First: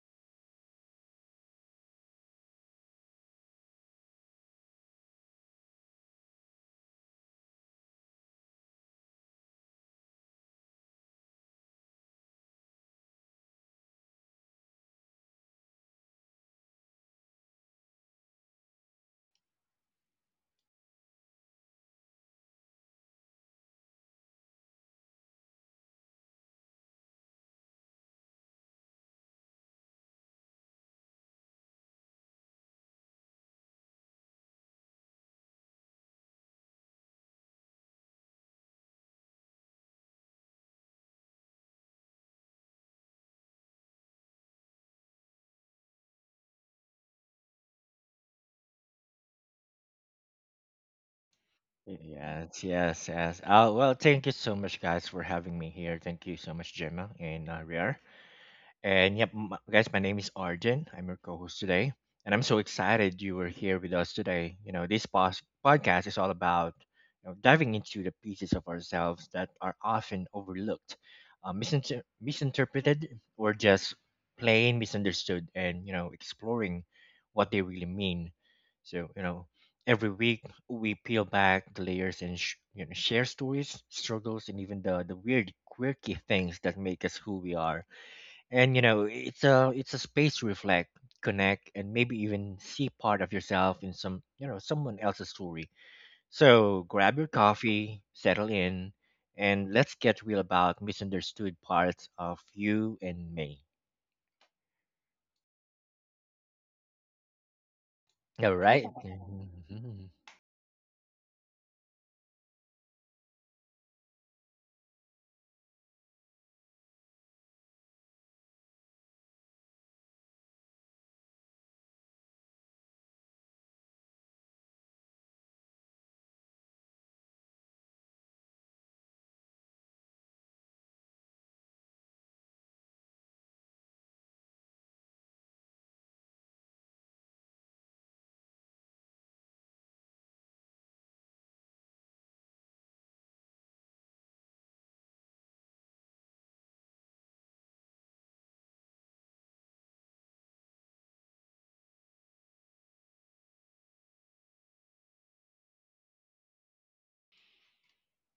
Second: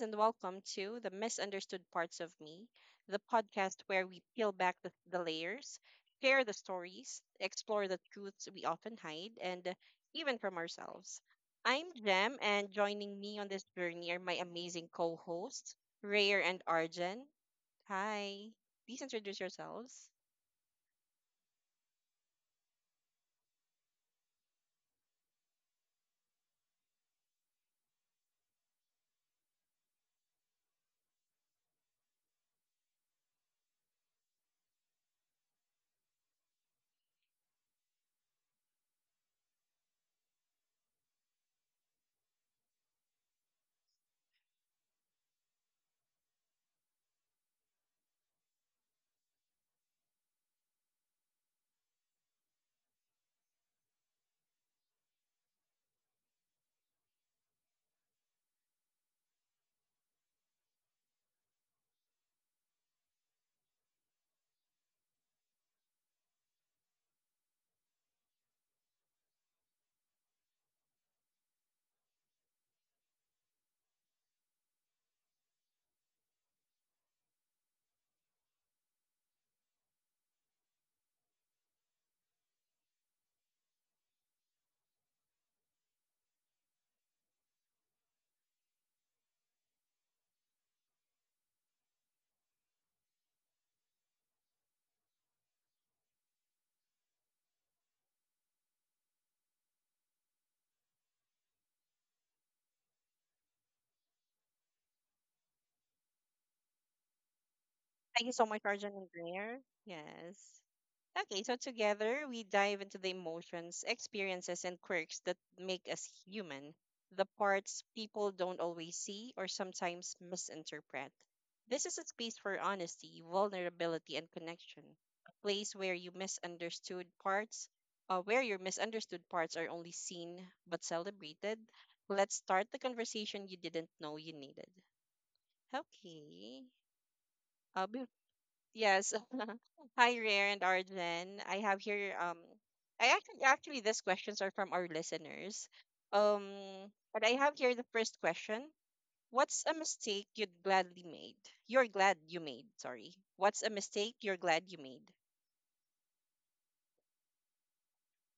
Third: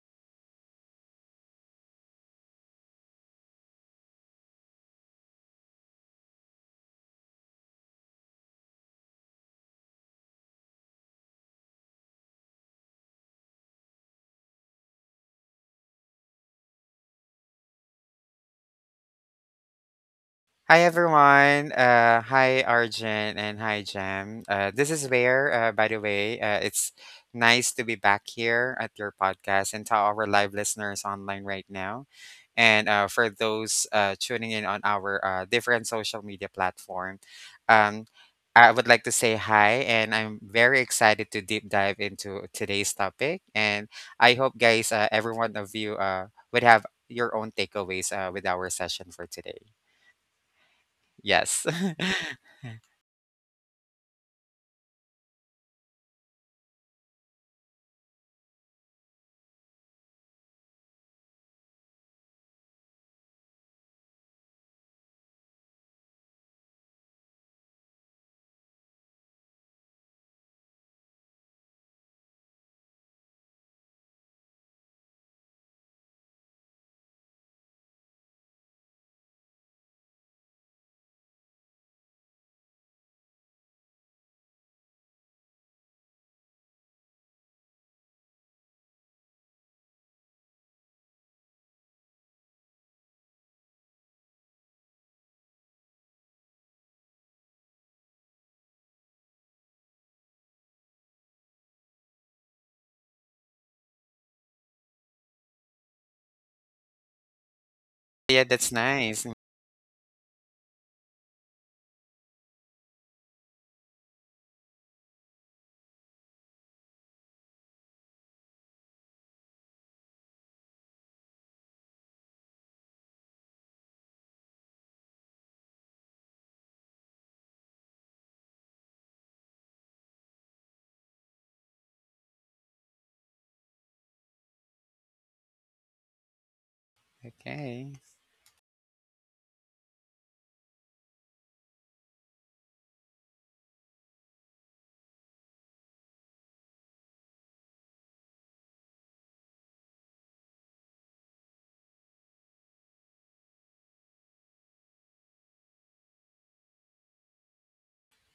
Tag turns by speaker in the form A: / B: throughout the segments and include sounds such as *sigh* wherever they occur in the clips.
A: and welcome to the Misunderstood Parts of Me, the podcast where we peel back the layers, share the stories, explore the truths we often hide, and even from ourselves. I'm Jem, and joining me on this journey are my amazing co hosts, Rayer and Arjan. Hi, please introduce yourselves.
B: Hi everyone. Hi Arjun and hi Jem. This is Bear. By the way, it's nice to be back here at your podcast and to our live listeners online right now, and for those tuning in on our different social media platform. Um, I would like to say hi, and I'm very excited to deep dive into today's topic. And I hope, guys, every one of you would have your own takeaways with our session for today. Yes. *laughs*
C: Yes, yes, yes. Well, thank you so much, guys, for having me here. Thank you so much, Gemma and Riar. And yep, guys, my name is Arjun. I'm your co-host today, and I'm so excited you were here with us today. You know, this podcast is all about you know, diving into the pieces of ourselves that are often overlooked, misinterpreted, or just plain misunderstood, and you know, exploring what they really mean. So you know, every week we peel back the layers and you know share stories, struggles, and even the weird, quirky things that make us who we are, and you know it's a space to reflect, connect, and maybe even see part of yourself in some you know someone else's story. So grab your coffee, settle in, and let's get real about misunderstood parts of you and me.
A: Thank you so
B: Yeah,
C: All
A: much,
B: that's
C: right.
A: Arjan and
B: nice.
A: Rayer.
C: Mhm.
A: Yes. Okay, so together we dive into the emotions, experiences, and quirks that make us human, the parts people don't always see or sometimes misinterpret. This is a space for honesty, vulnerability, and connection, a place where where your misunderstood parts are only seen but celebrated. Let's start the conversation you didn't know you needed. Okay. Uh,
B: Okay.
A: Yes. *laughs* Hi, Rare and Arjen. I have here I actually these questions are from our listeners. Um but I have here the first question. What's a mistake you'd gladly made? You're glad you made, sorry. What's a mistake you're glad you made?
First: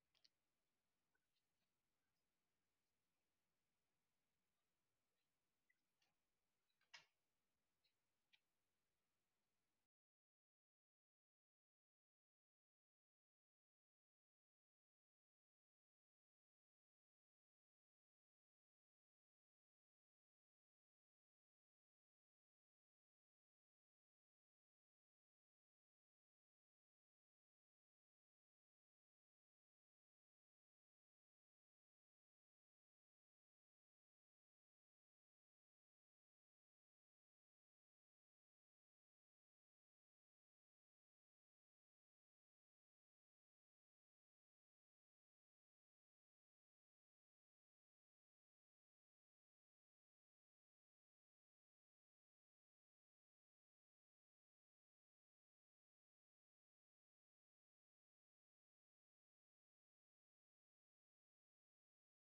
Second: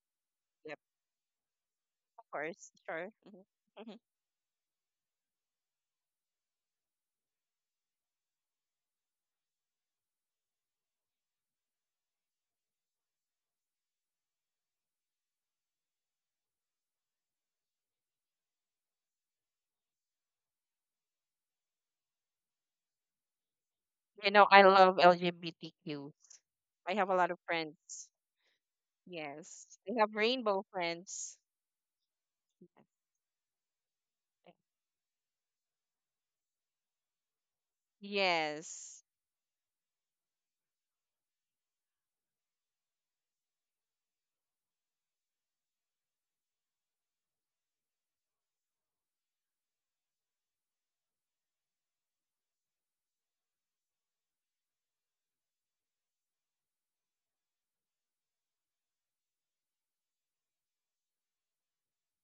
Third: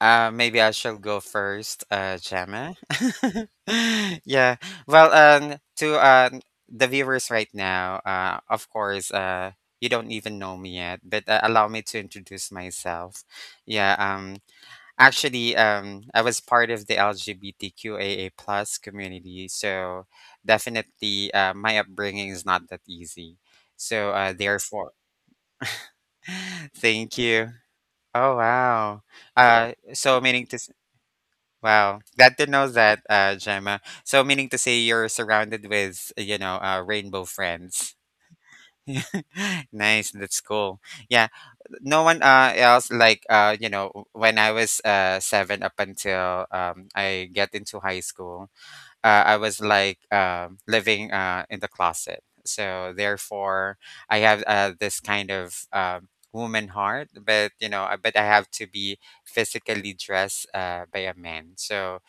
B: Maybe I
A: Yep,
B: shall go first,
A: of course.
B: Gemma.
A: Sure. Mhm,
B: *laughs*
A: mhm.
B: Yeah. Well, to the viewers right now, of course, you don't even know me yet, but allow me to introduce myself. Yeah. Actually, I was part of the LGBTQAA plus community, so definitely, my upbringing is not that easy. So,
A: You know, I
B: therefore,
A: love LGBTQs.
B: *laughs*
A: I have a
B: thank
A: lot of
B: you.
A: friends.
B: Oh wow.
A: Yes. I have
B: So meaning
A: rainbow friends.
B: wow. Glad to know that, Gemma. So meaning to say you're surrounded with, you know, rainbow friends.
A: Yes,
B: *laughs* Nice, that's cool. Yeah, no one else like you know when I was 7 up until I get into high school, I was like living in the closet. So therefore, I have this kind of woman heart, but you know, but I have to be physically dressed by a man. So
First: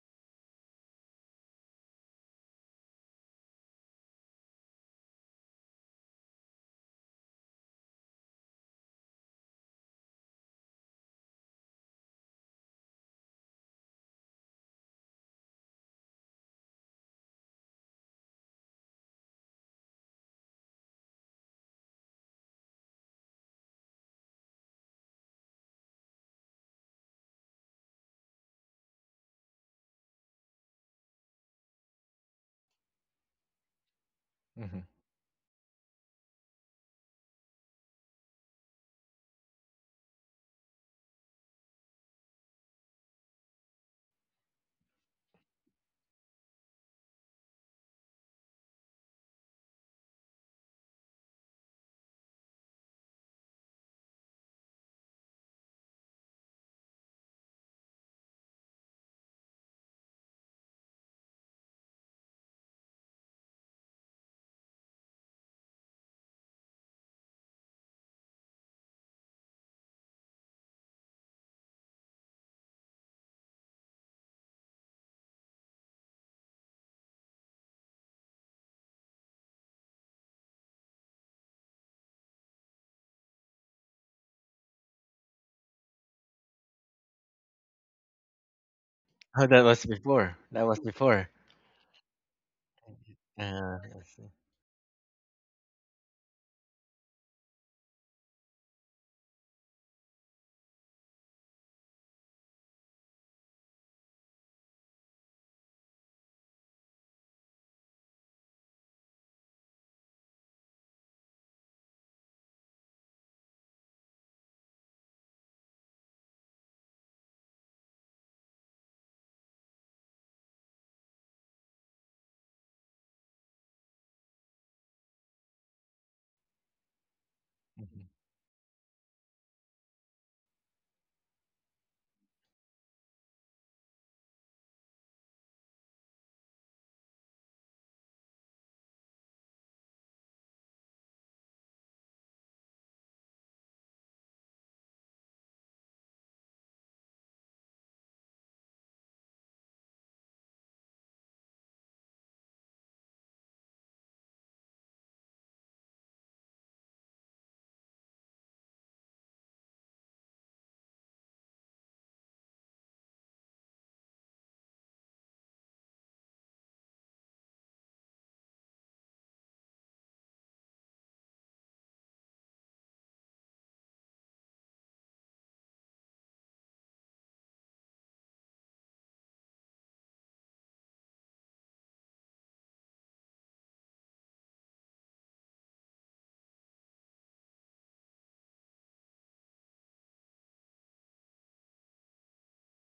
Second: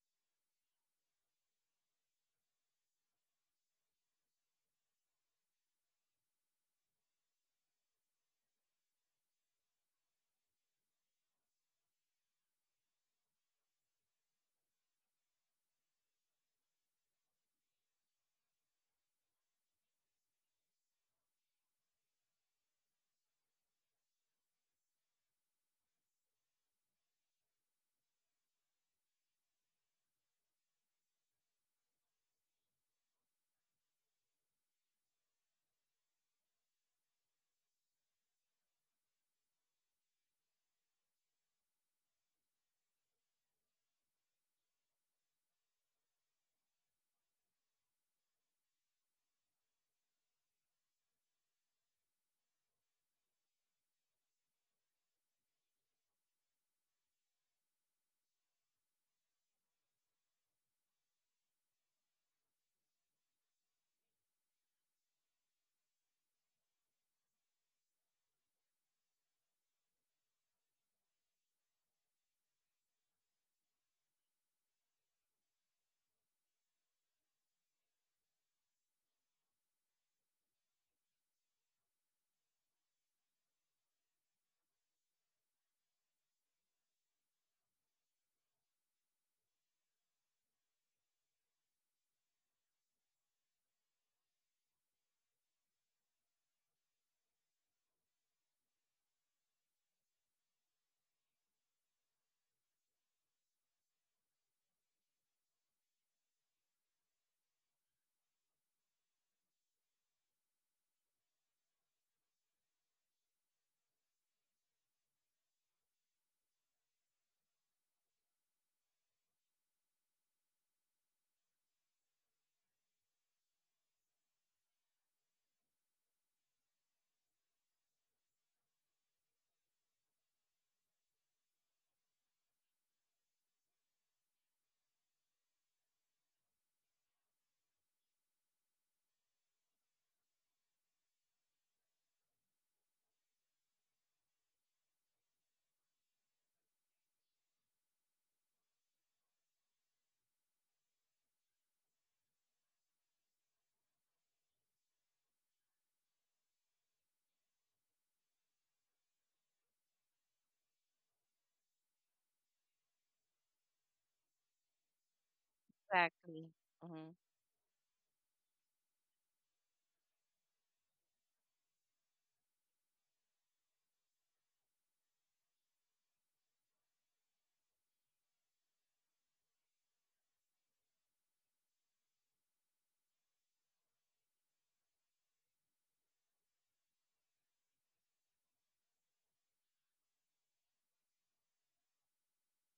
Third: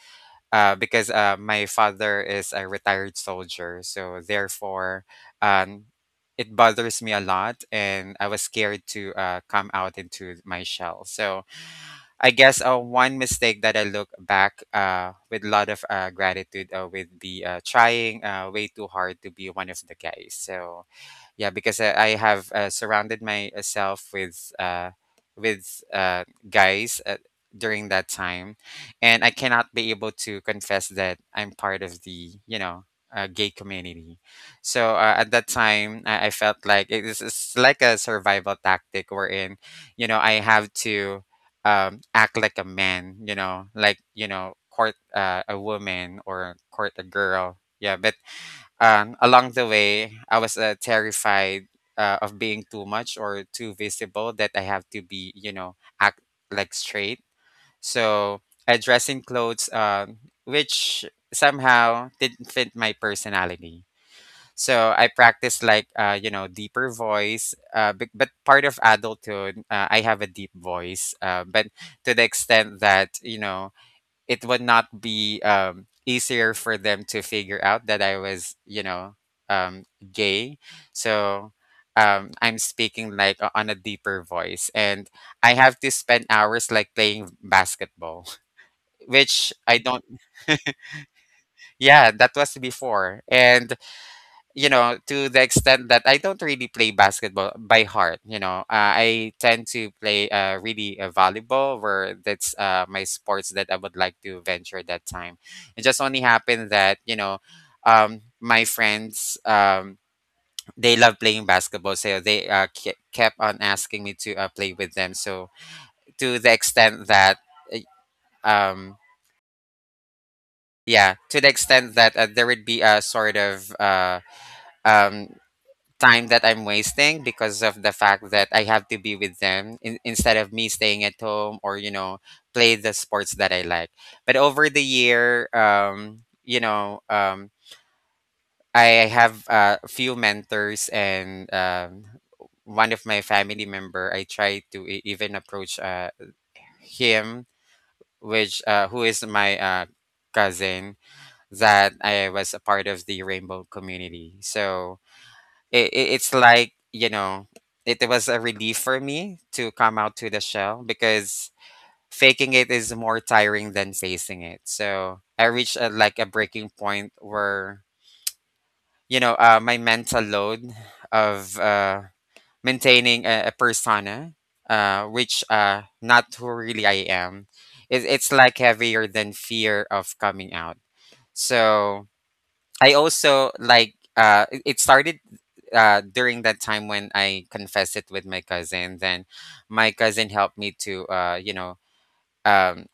B: because my father is a retired soldier, so therefore, um, it bothers me a lot, and I was scared to come out into my shell. So I guess one mistake that I look back with a lot of gratitude with the trying way too hard to be one of the guys. So yeah, because I have surrounded myself with guys during that time, and I cannot be able to confess that I'm part of the, gay community.
C: Mhm.
B: So at that time, I felt like it's like a survival tactic wherein I have to act like a man, court a woman or court a girl. Yeah, but along the way, I was terrified of being too much or too visible, that I have to be, you know, act like straight. So I dress in clothes, which somehow didn't fit my personality. So I practice like, you know, deeper voice. But part of adulthood, I have a deep voice, but to the extent that, you know, it would not be easier for them to figure out that I was, you know, um, gay. So I'm speaking like on a deeper voice, and I have to spend hours like playing basketball, *laughs* which
C: Oh, that
B: I
C: was
B: don't.
C: before
B: *laughs*
C: that was before
B: Yeah, that was before, and
C: I see.
B: you know, to the extent that I don't really play basketball by heart. You know, I tend to play really volleyball, where that's my sports that I would like to venture that time. It just only happened that you know, my friends, they love playing basketball, so they kept on asking me to play with them. So to the extent that, uh, um, yeah, to the extent that there would be a sort of um, time that I'm wasting because of the
C: Mhm.
B: fact that I have to be with them in, instead of me staying at home or you know play the sports that I like. But over the year, you know, I have a few mentors and one of my family member. I try to even approach him, which who is my cousin, that I was a part of the rainbow community. So it's like, you know, it was a relief for me to come out to the shell, because faking it is more tiring than facing it. So I reached like a
A: exactly.
B: breaking point where you know my mental load of maintaining a persona, which not who really I am. It's like heavier than fear of coming out. So I also like it started during that time when I confessed it with my cousin. Then my cousin helped me to, um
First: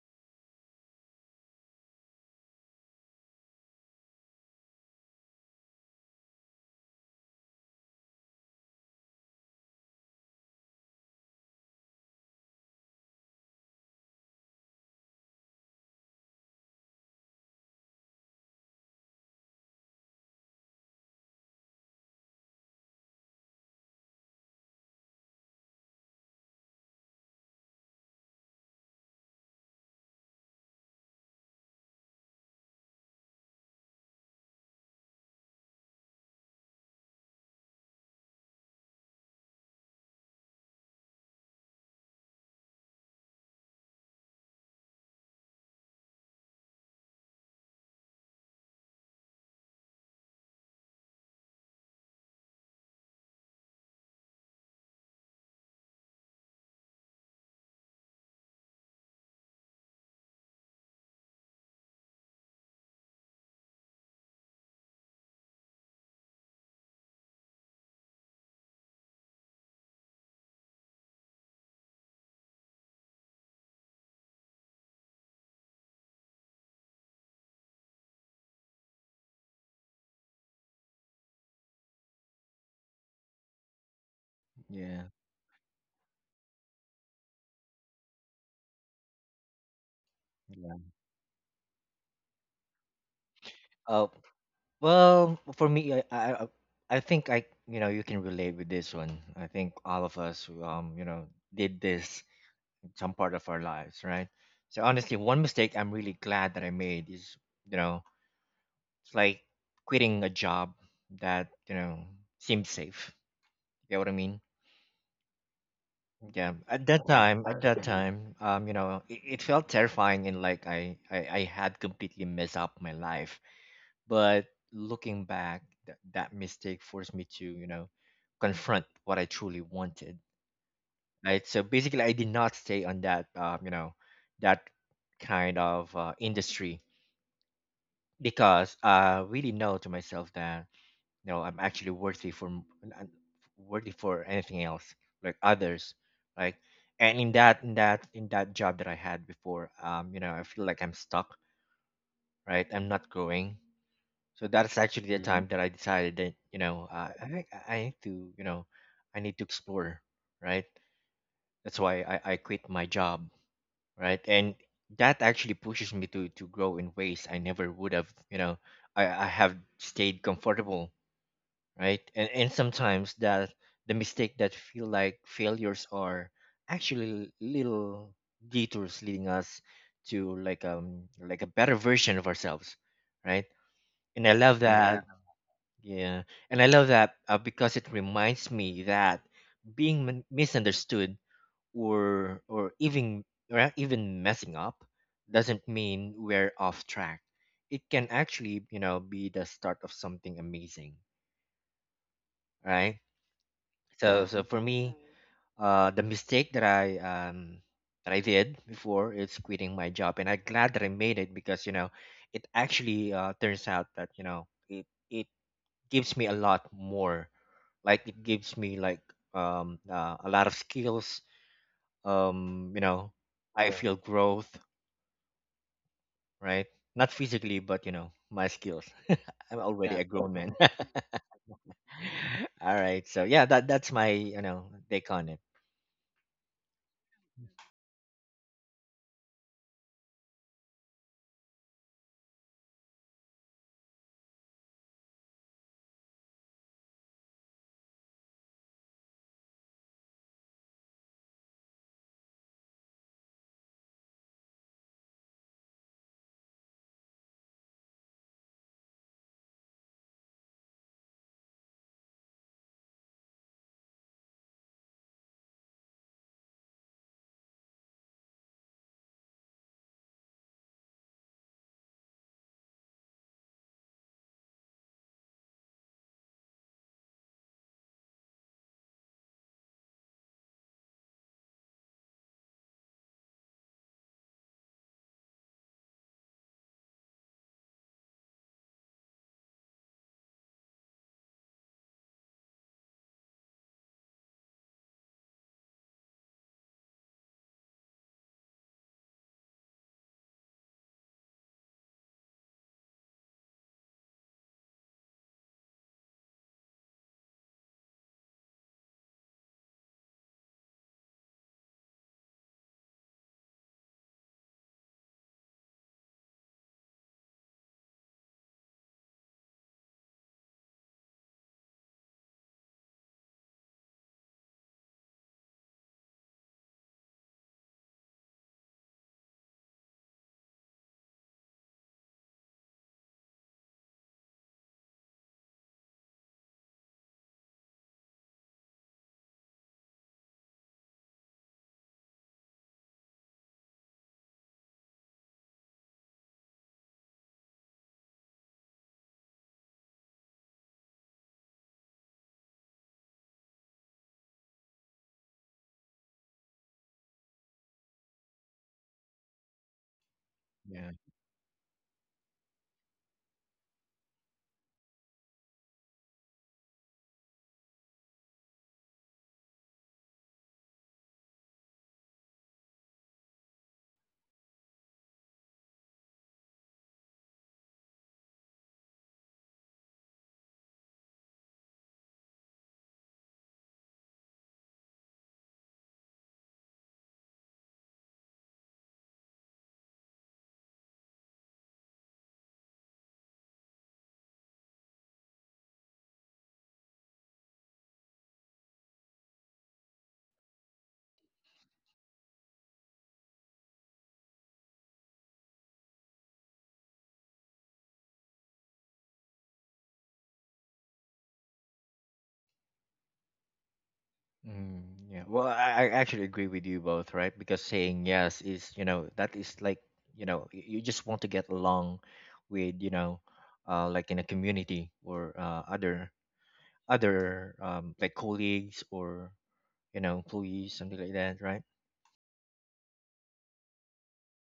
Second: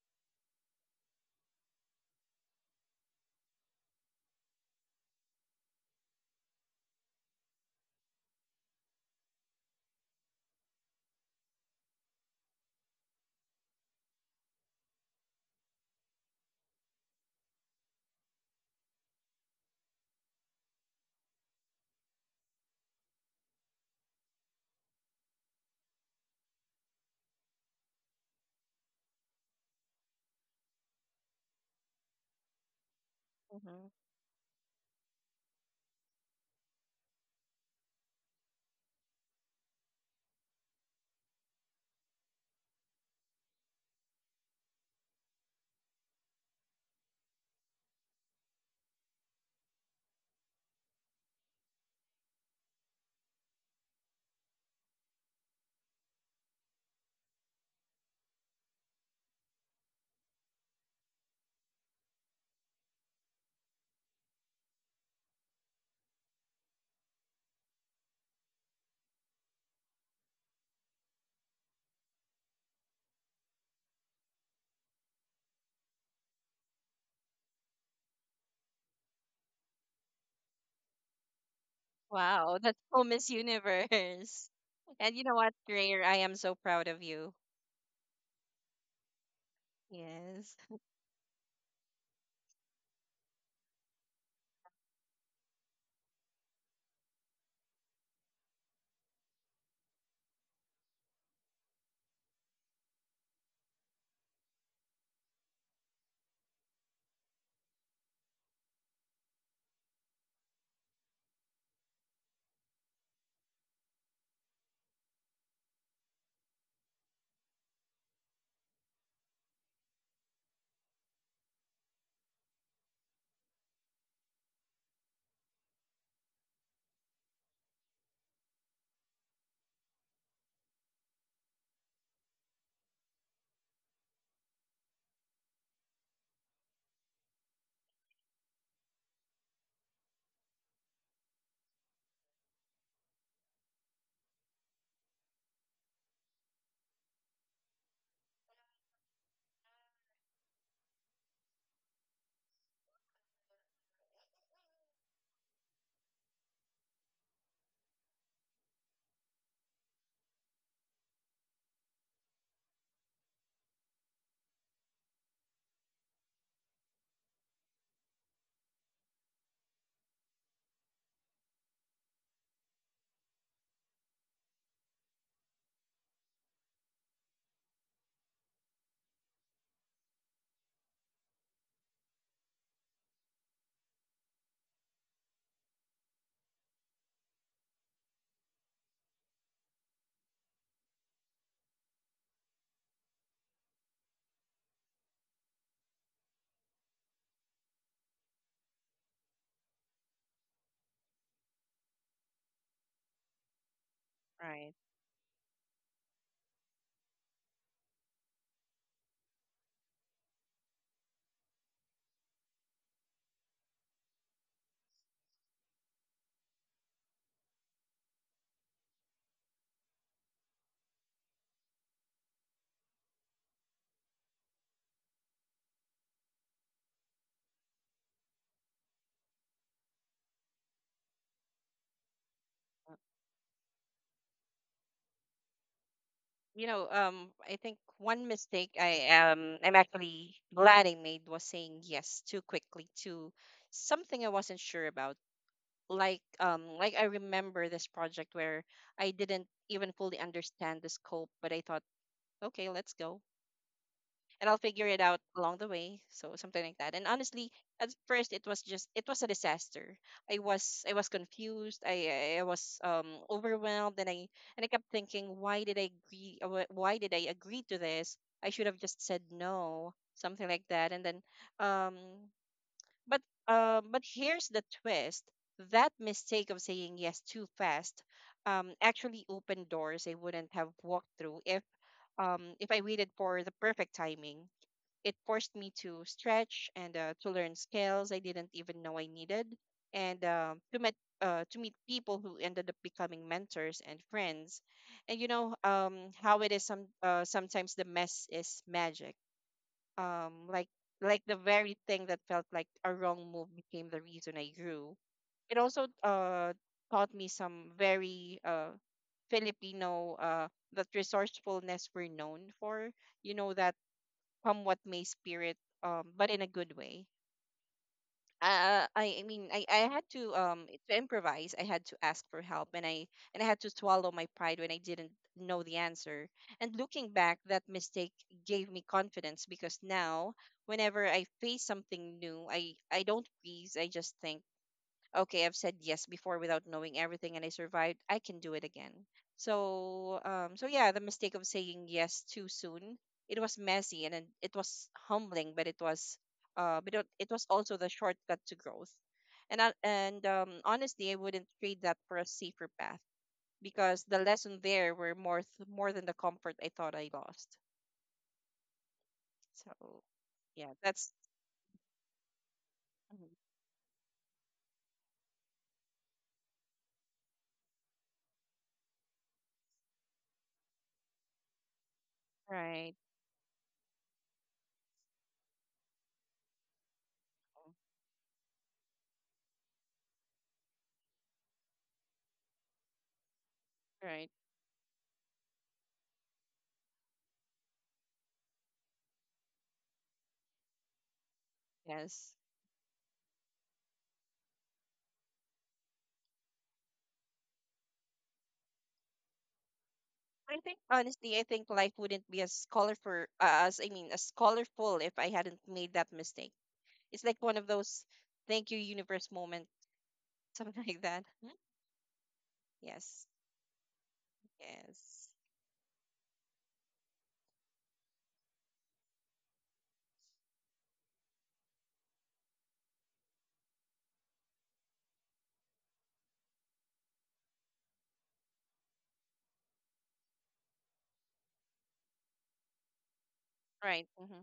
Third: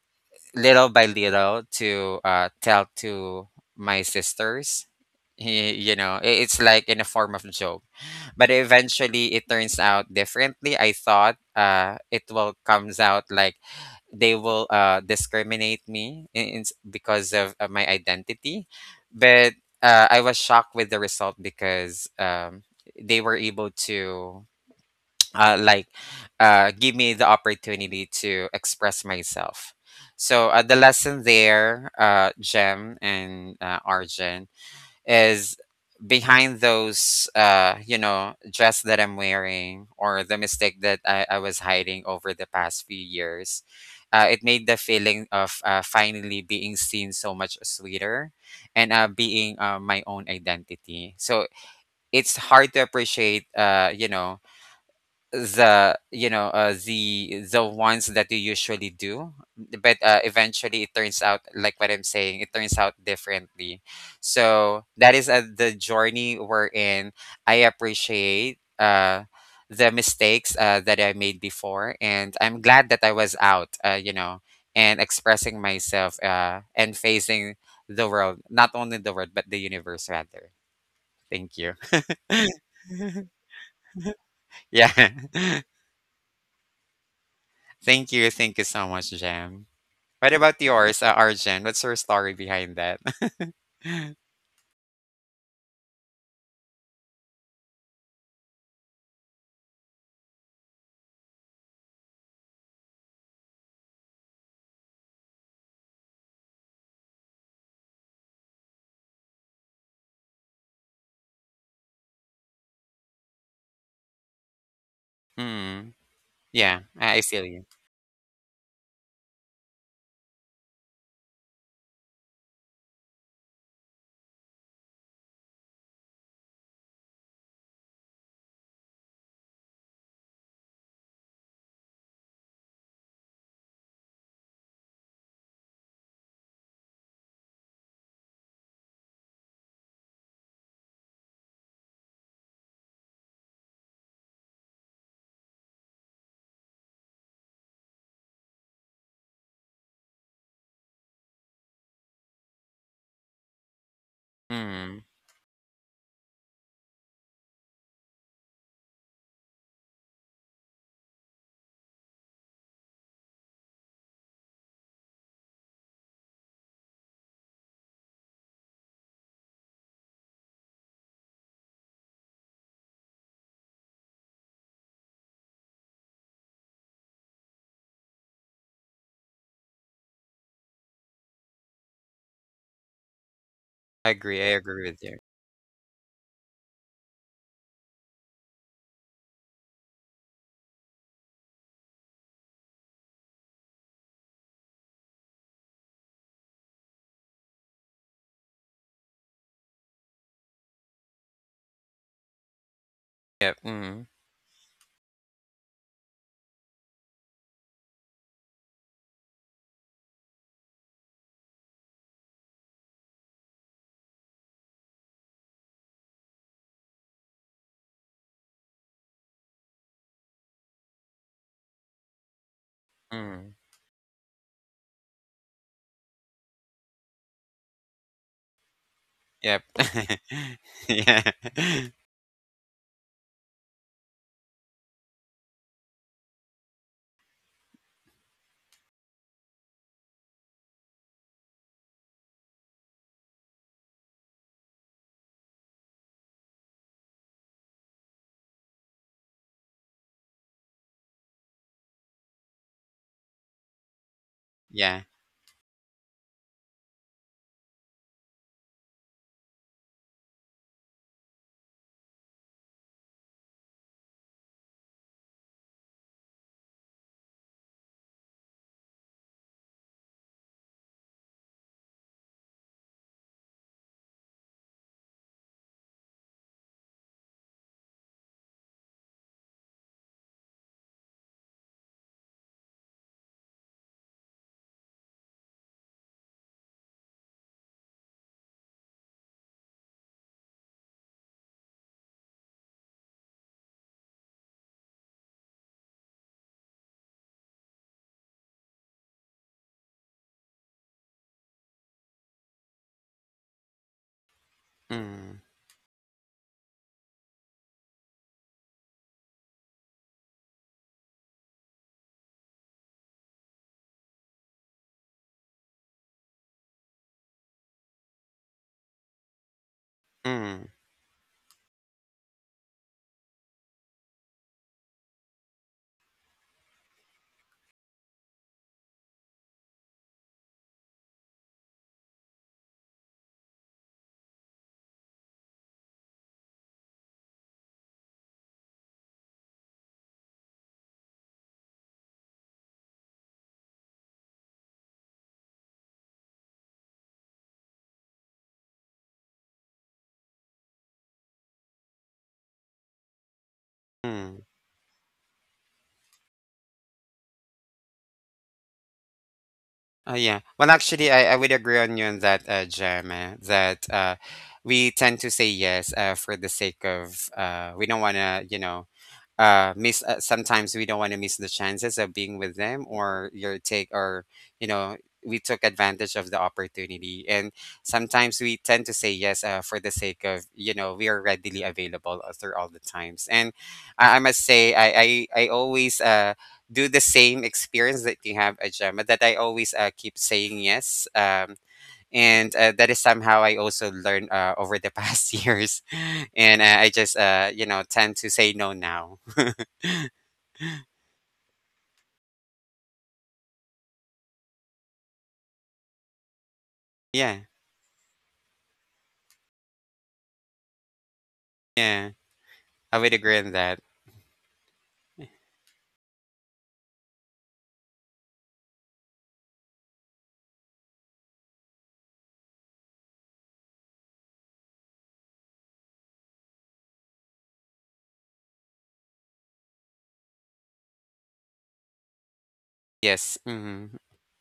B: little by little, to tell to my sisters. You know, it's like in a form of joke. But eventually it turns out differently. I thought it will comes out like they will discriminate me because of my identity. But I was shocked with the result because they were able to *tsk* like give me the opportunity to express myself. So the lesson there, Jem and
A: Mm-hmm.
B: Arjun, is behind those dress that I'm wearing or the mistake that I was hiding over the past few years. It made the feeling of finally being seen so much sweeter, and being my own identity. So it's hard to appreciate, you know, the the ones that you usually do, but eventually it turns out like what I'm saying, it turns out differently. So that is the journey we're in. I appreciate the mistakes that I made before, and I'm glad that I was out, you know, and expressing myself and facing the world, not only the world but the universe rather. Thank you.
A: Wow, that's *laughs* so Miss Universe.
B: *laughs*
A: *laughs*
B: Yeah.
C: Yeah.
A: And you know
B: *laughs*
A: what, Rare, I am so proud of you.
B: Thank you, thank you so much, Jam. What
A: Yes.
B: about
C: Yeah.
B: yours, Arjen? What's your story behind that? *laughs*
C: Oh, well, for me, I think I, you know, you can relate with this one. I think all of us, you know, did this in some part of our lives, right? So honestly, one mistake I'm really glad that I made is, you know, it's like quitting a job that, you know, seemed safe. You get what I mean?
B: Mm.
C: Yeah.
B: Yeah,
C: At that
B: I
C: time,
B: feel
C: at
B: you.
C: that time, you know, it felt terrifying and like I had completely messed up my life. But looking back, that mistake forced me to, you know, confront what I truly wanted. Right. So basically, I did not stay on that, you know, that kind of industry, because I really know to myself that you know I'm actually worthy for worthy for anything else, like others, like, and in that in that in that job that I had before, you know, I feel like I'm stuck. Right. I'm not growing. So that's
B: Mm.
C: actually the, mm-hmm, time that I decided that you know I think I need to you know I need to explore, right? That's why I quit my job, right? And that actually pushes me to grow in ways I never would have. You know, I have stayed comfortable, right? And sometimes that the mistake that feel like failures are actually little detours leading us to like like a better version of ourselves, right?
B: I
C: And I
B: agree. I
C: love, yeah,
B: agree
C: that
B: with you.
C: yeah, and I love that because it reminds me that being misunderstood or or even messing up doesn't mean we're off track. It can actually, you know, be the start of something amazing, right?
B: Yep. Mm.
C: So yeah, so for
A: Right.
C: me, the mistake that I that I did before is quitting my job, and I'm glad that I made it because you know, it actually turns out that you know it gives me a lot more, like it gives me like a lot of skills, um, you know,
B: Mm.
C: I feel growth, right? Not physically, but you know my skills. *laughs* I'm
B: Yep.
C: already, yeah, a grown man.
B: *laughs* Yeah. *laughs*
C: *laughs* All right, so yeah, that that's my you know take on it.
A: I think one mistake I'm actually glad I made was saying yes too quickly to something I wasn't sure about. Like I remember this project where I didn't even fully understand the scope, but I thought, okay, let's go. And I'll figure it
B: Yeah.
A: out along the way. So something like that. And honestly, at first it was a disaster. I was confused. I was overwhelmed, and I kept thinking, why did I agree? Why did I agree to this? I should have just said no, something like that. And then um, but but here's the twist. That mistake of saying yes too fast actually opened doors I wouldn't have walked through if I waited for the perfect timing. It forced me to stretch and to learn skills I didn't even know I needed, and to meet people who ended up becoming mentors and friends. And how it is sometimes the mess is magic. Um, like like the very thing that felt like a wrong move became the reason I grew.
B: Mm.
A: It also taught me some very Filipino that resourcefulness we're known for. You know that from what may spirit, but in a good way. I mean, I had
B: Mm.
A: to improvise. I had to ask for help, and I had to swallow my pride when I didn't know the answer. And looking back, that mistake gave me confidence because now, whenever I face something new, I don't freeze. I just think, okay, I've said yes before without knowing everything and I survived, I can do it again. So, so yeah, the mistake of saying yes too soon. It was messy and it was humbling, but but it was also the shortcut to growth. And I, and Honestly, I wouldn't trade that for a safer path because the
B: Mm.
A: lesson there were more than the comfort I thought I lost. So,
B: Oh yeah.
A: yeah,
B: Well,
C: Yeah.
A: that's
B: actually, I would agree on you on that, Jem,
A: mhm,
B: that we tend to say yes for the sake of, we don't want to, you know, miss, sometimes we don't want to miss the chances of being with them
A: right,
B: or your take, or you know we took advantage of the opportunity, and sometimes we tend to say yes for the sake of, you know, we are readily available through all the times. And I
A: right,
B: must say, I always do the same experience that you have, a that I always keep saying yes, um
A: yes.
B: and uh, that is somehow I also learned over the past *laughs* years. And I just, you know, tend to say no now.
A: I think honestly, I think life wouldn't be as colorful, as colorful if I hadn't made that mistake. It's like
B: Yeah,
A: one of those thank you universe moment, *laughs* something like that. Mhm.
B: yeah, I would
A: Yes,
B: agree on that.
C: Mm, yeah,
A: yes,
C: well, I actually agree with you both, right? Because saying yes is you know that is like you know you just want to get along with you know like in a community or other like colleagues or you know, employees, something like that, right?
B: Yes, mhm.
A: right. Mm-hmm.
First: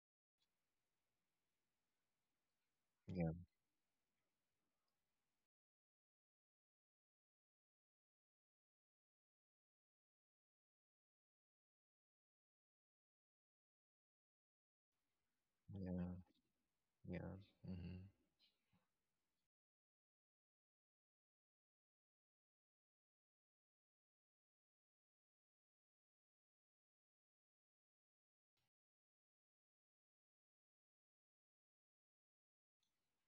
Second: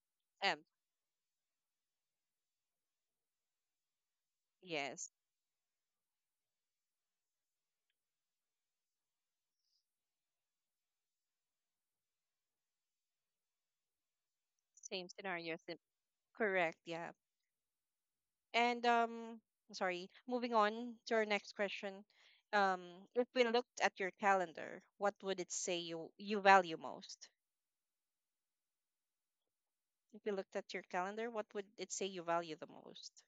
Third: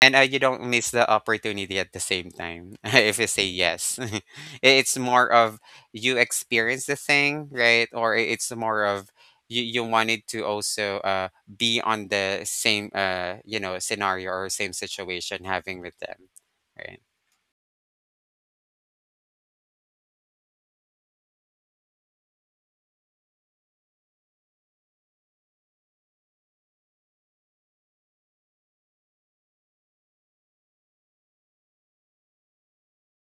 B: And you
A: Um,
B: don't miss the opportunity at the same time *laughs* if you
C: Yeah,
B: say yes. *laughs* It's
A: yes,
B: more of, you experience the thing, right? Or it's more of you wanted to also be on the same, scenario, or same
A: same
B: situation
A: scenario.
B: having with
C: yeah,
B: them,
A: Correct.
B: right?
A: Yeah.
C: yeah. Mm-hmm.
A: And sorry. Moving on to our next question. Um, if we looked at your calendar, what would it say you value most? If you looked at your calendar, what would it say you value the most?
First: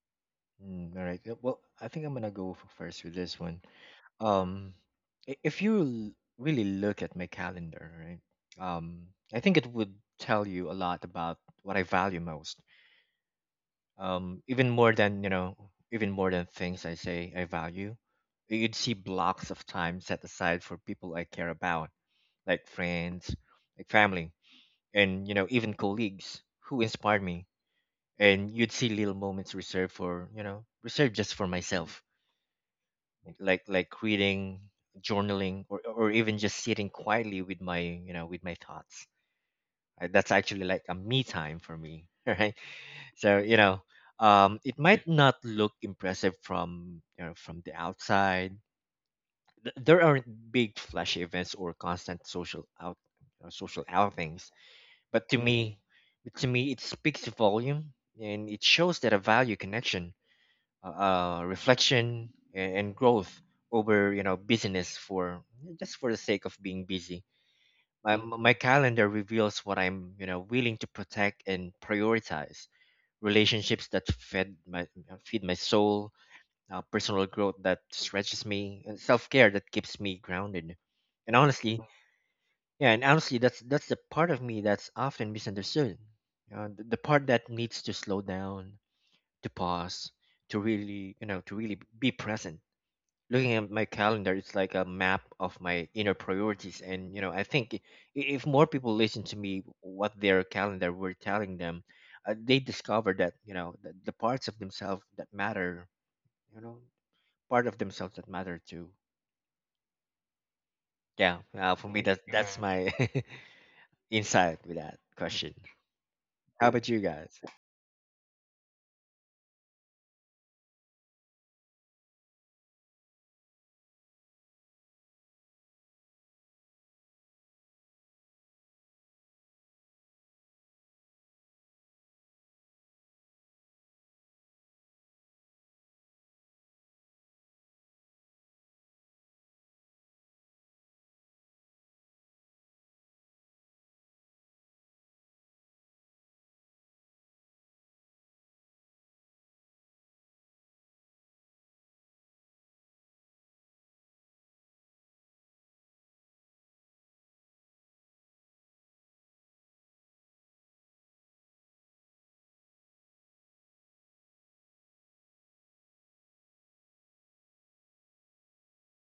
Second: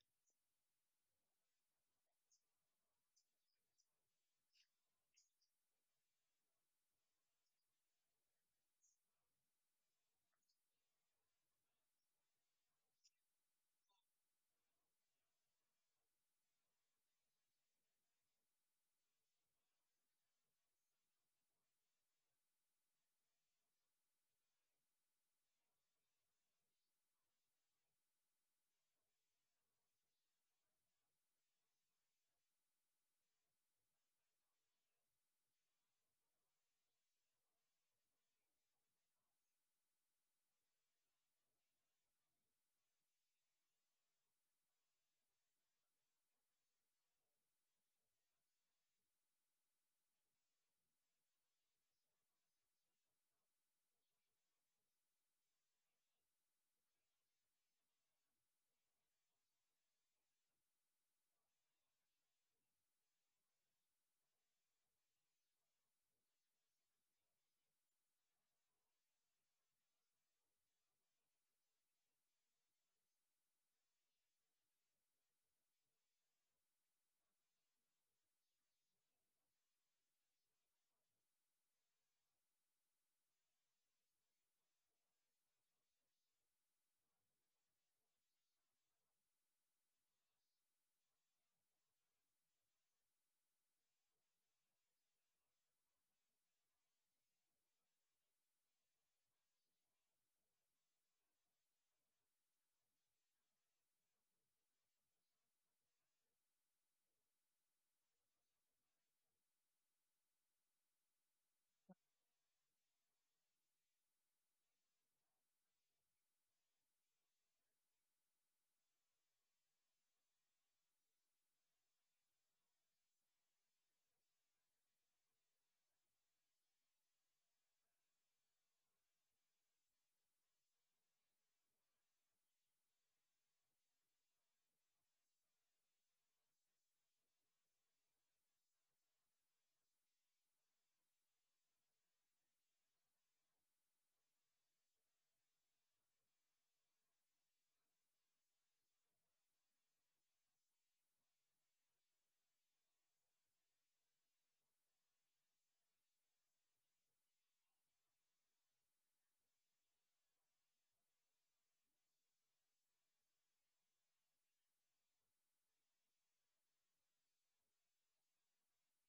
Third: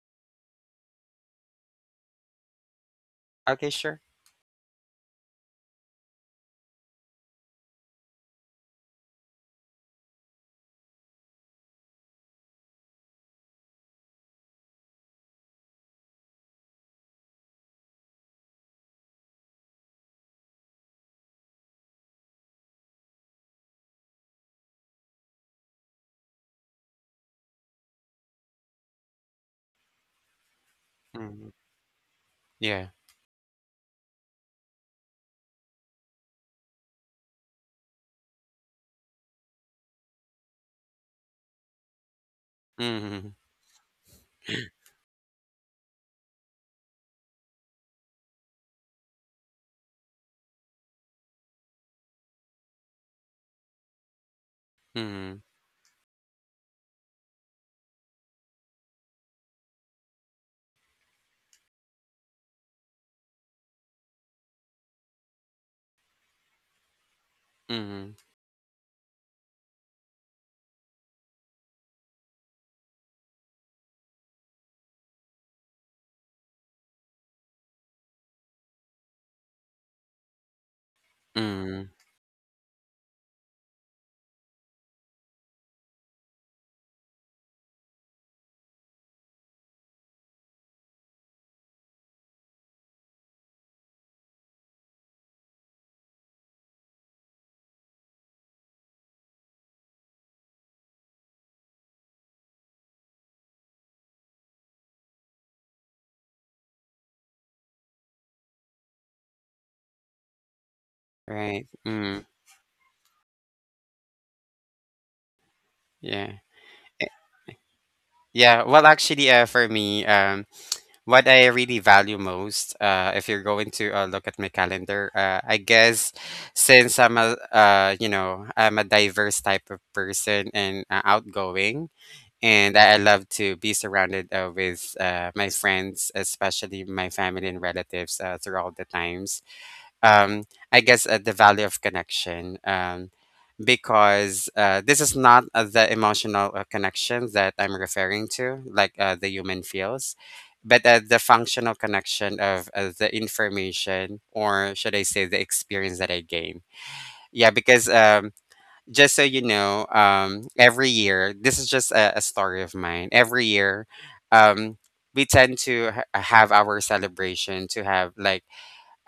C: Mm, all right. Well, I think I'm gonna go first with this one.
B: Okay, sure.
C: Um, I- if you l- really look at my calendar, right? Um, I think it would tell you a lot about what I value most. Even more than you know, even more than things I say I value. You'd see blocks of time set aside for people I care about, like friends, like family, and you know, even colleagues who inspired me, and you'd see little moments reserved for you know reserved just for
B: Hmm.
C: myself,
B: Yeah.
C: like reading, journaling, or even just sitting quietly with my you know with my thoughts. That's actually like a me time for me. *laughs* Right,
B: Mm-hmm.
C: so you know it might not look impressive from you know from the outside. There aren't big flashy events or constant social outings, but to
B: Mm-hmm.
C: me but to me it speaks volume, and it shows that a value connection, reflection and growth over you know busyness for just for the sake of being busy.
B: Mm-hmm.
C: My calendar reveals what I'm you know willing to protect and prioritize: relationships that fed my feed my soul, personal growth that stretches me, and self-care that keeps me grounded. And
B: Mm-hmm.
C: honestly, yeah, and honestly that's the part of me that's often misunderstood, the part that needs to slow down, to pause, to really you know to really be present. Looking at my calendar, it's like a map of my inner priorities, and you know if more people listen to me what their calendar were telling them, they discover that you know the parts of themselves that matter, you know, part of themselves that matter too. Yeah,
B: Right.
C: for me, mm, that
B: Mm-hmm.
C: that's yeah, my *laughs* insight with that question.
B: Yeah.
C: How about you
B: Eh,
C: guys?
B: Yeah, well, actually, for me, what I really value most, if you're going to look at my calendar, I guess, since I'm a diverse type of person and outgoing, and I love to be surrounded with my friends, especially my family and relatives throughout the times. Um, I guess the value of connection. Because this is not the emotional connection that I'm referring to, like the human feels, but the functional connection of the information, or should I say, the experience that I gain. Yeah, because just so you know, every year — this is just a story of mine. Every year, um, we tend to have our celebration to have like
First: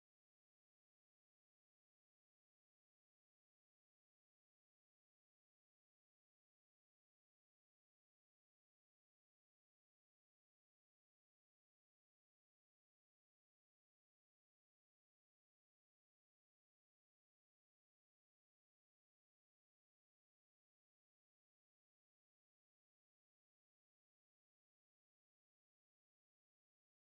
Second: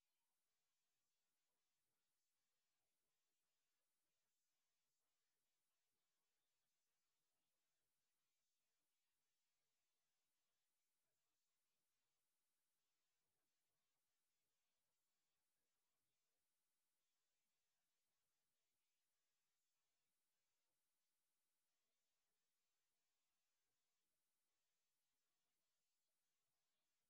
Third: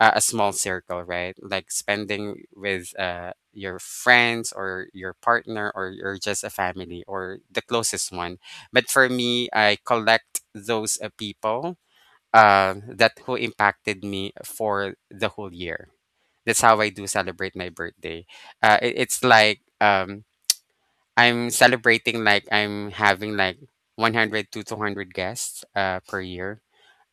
B: a small circle, right? Like spending with your friends or your partner or you're just a family or the closest one. But for me, I collect those people that who impacted me for the whole year. That's how I do celebrate my birthday. It's like, I'm celebrating like I'm having like 100 to 200 guests per year,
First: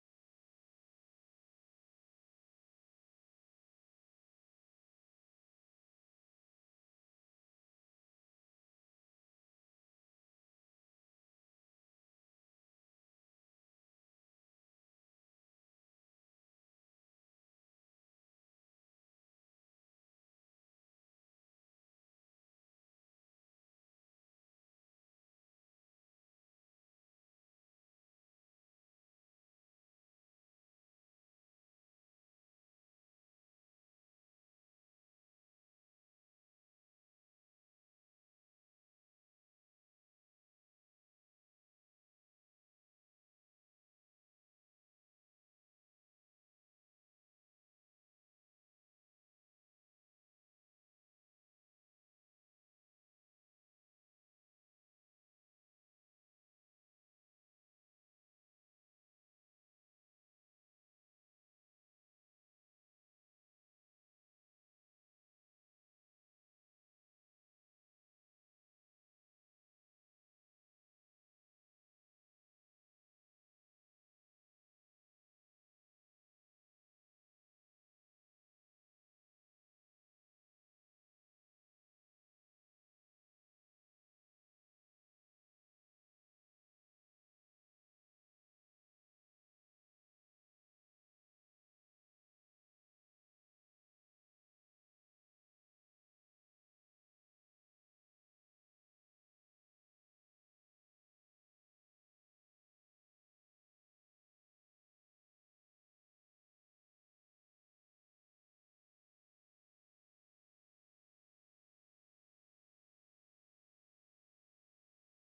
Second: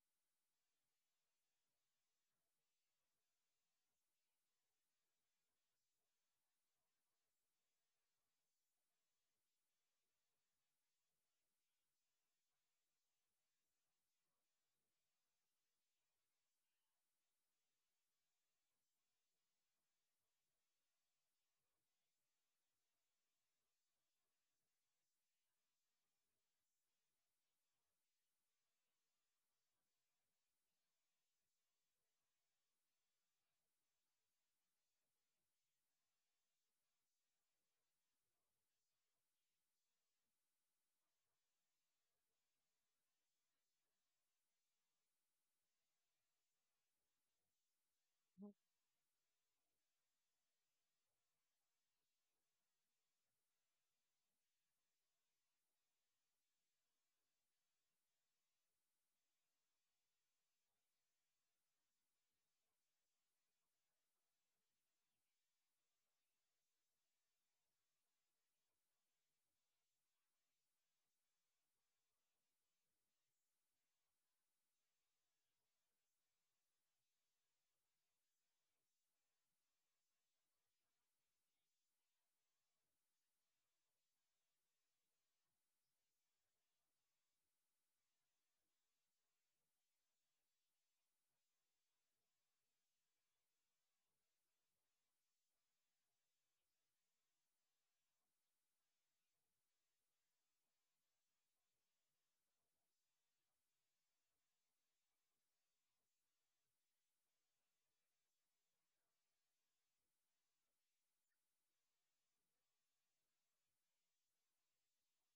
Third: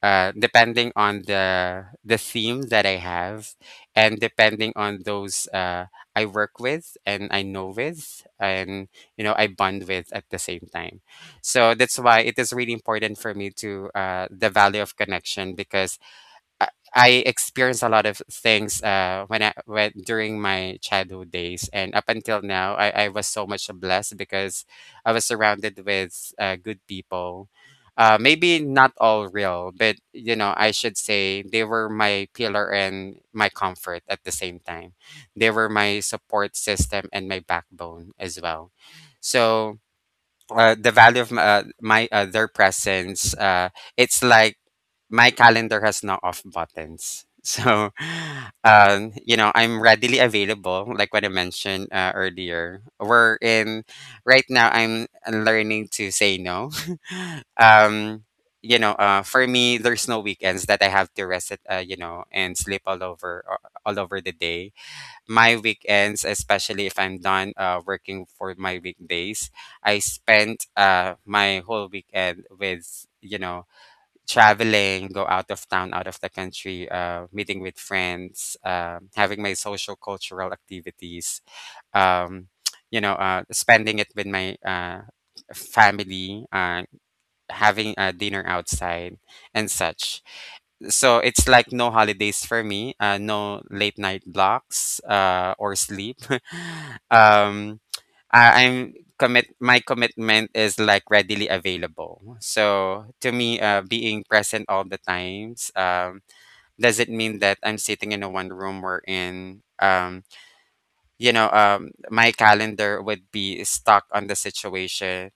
B: depending on the theme that I have, and depending on those I work with and I know with, and you know I bond with at the same time. So that's why it is really important for me to the value of connection, because I I experienced a lot of things when I when during my childhood days and up until now. I was so much blessed, because I was surrounded with good people. Maybe not all real, but I should say they were my pillar and my comfort at the same time. They were my support system and my backbone as well. So, the value of my their presence, it's like my calendar has no off buttons. *laughs* So, I'm readily available like what I mentioned earlier. We're in Right now I'm learning to say no. *laughs* um, for me there's no weekends that I have to rest it, and sleep all over the day. My weekends, especially if I'm done working for my weekdays, I spent my whole weekend with, traveling, go out of town, out of the country, meeting with friends, having my social cultural activities, um, *tsk* spending it with my family, having a dinner outside and such. So it's like no holidays for me, no late night blocks, or sleep. *laughs* um I, I'm commit my commitment is like readily available, so to me, being present all the times, doesn't mean that I'm sitting in a one room or in you know my calendar would be stuck on the situation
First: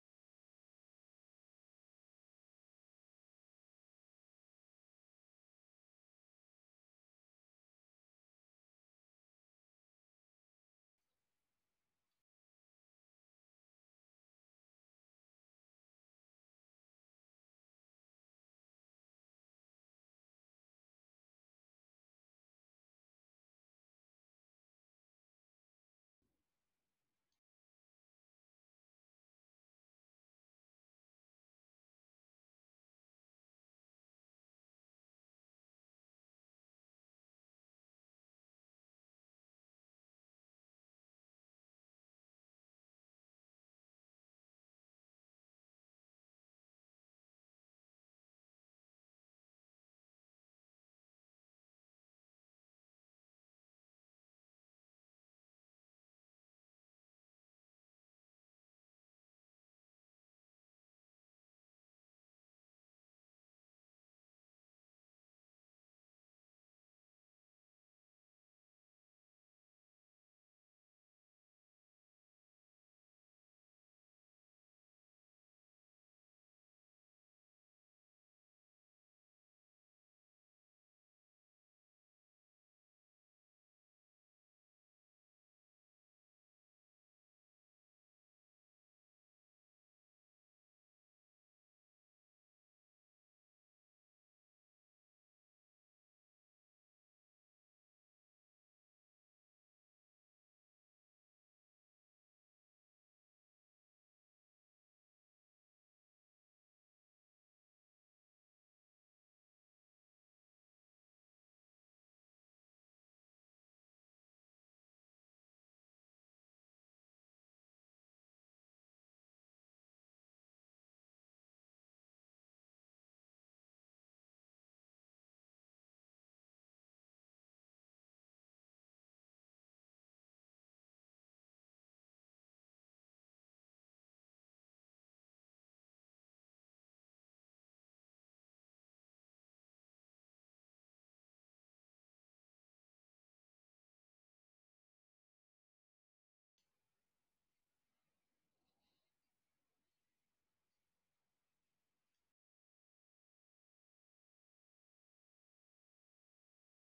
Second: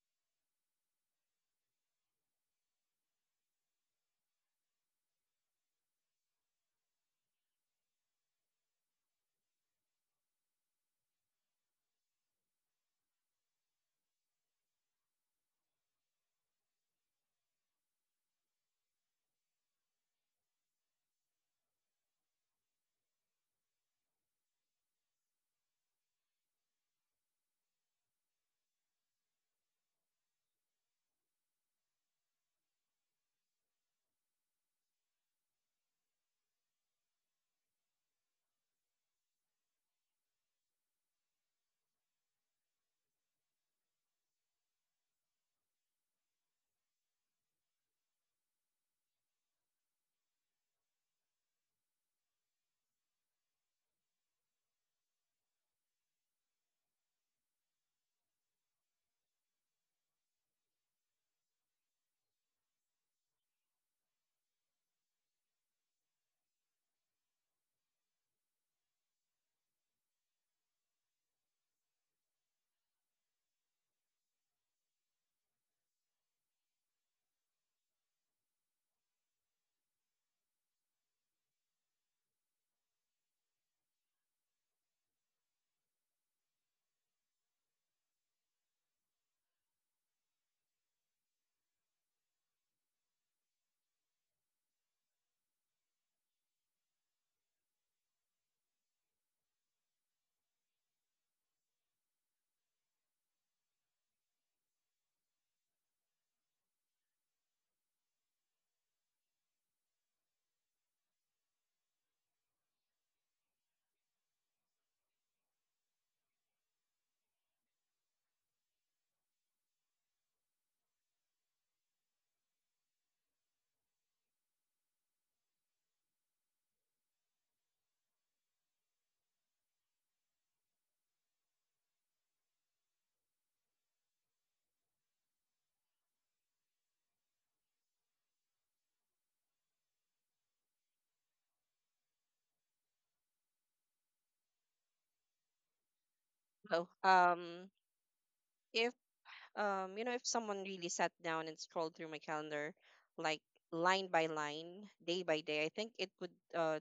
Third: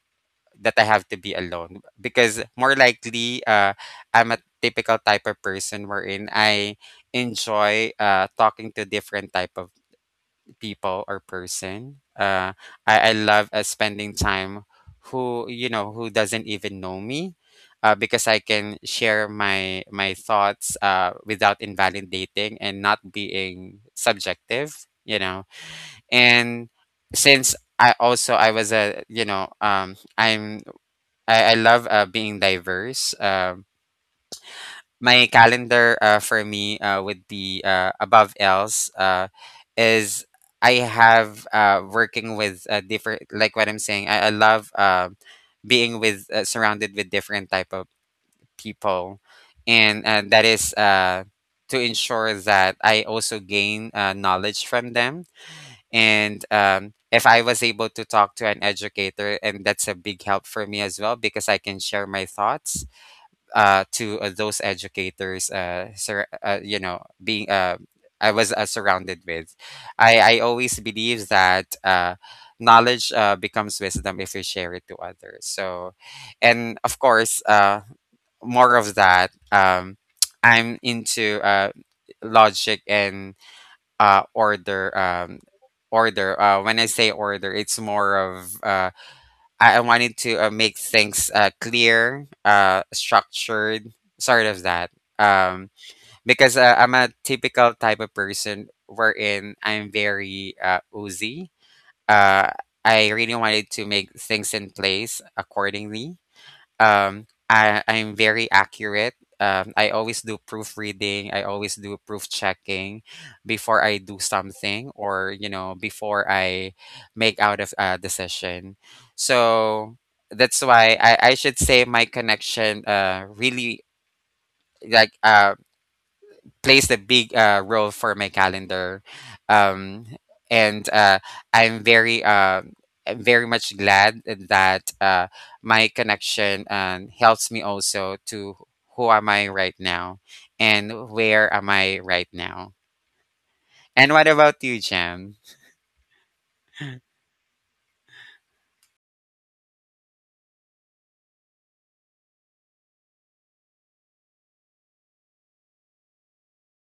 B: that I have to be alone, because more likely, I'm a typical type of person wherein I enjoy talking to different type of people or person. I love spending time who doesn't even know me. Because I can share my thoughts, without invalidating and not being subjective. And since I also I was a you know I'm I love being diverse. My calendar, for me with the, above else is I have, working with different, like what I'm saying. I love, being with surrounded with different type of people, and that is to ensure that I also gain knowledge from them. And if I was able to talk to an educator, and that's a big help for me as well, because I can share my thoughts, to those educators. Sur- you know, being I was surrounded with. I always believe that, knowledge, becomes wisdom if we share it to others. So, and of course, more of that. *tsk* I'm into, logic and, order. Order. When I say order, it's more of, I wanted to make things, clear, structured, sort of that. Um, because, I'm a typical type of person wherein I'm very, oozy. Uh, I really wanted to make things in place accordingly. I'm very accurate. I always do proofreading. I always do proof checking before I do something, or before I make out of a decision. So that's why I should say my connection, really, like plays a big, role for my calendar. Um, and I'm very uh, I'm very much glad that, my connection, helps me also to who am I right now, and where am I right now. And what about you, Jam?
A: Oh, if you know, if someone really sat down and scrolled through my calendar, like line by line, day by day, I think it would uh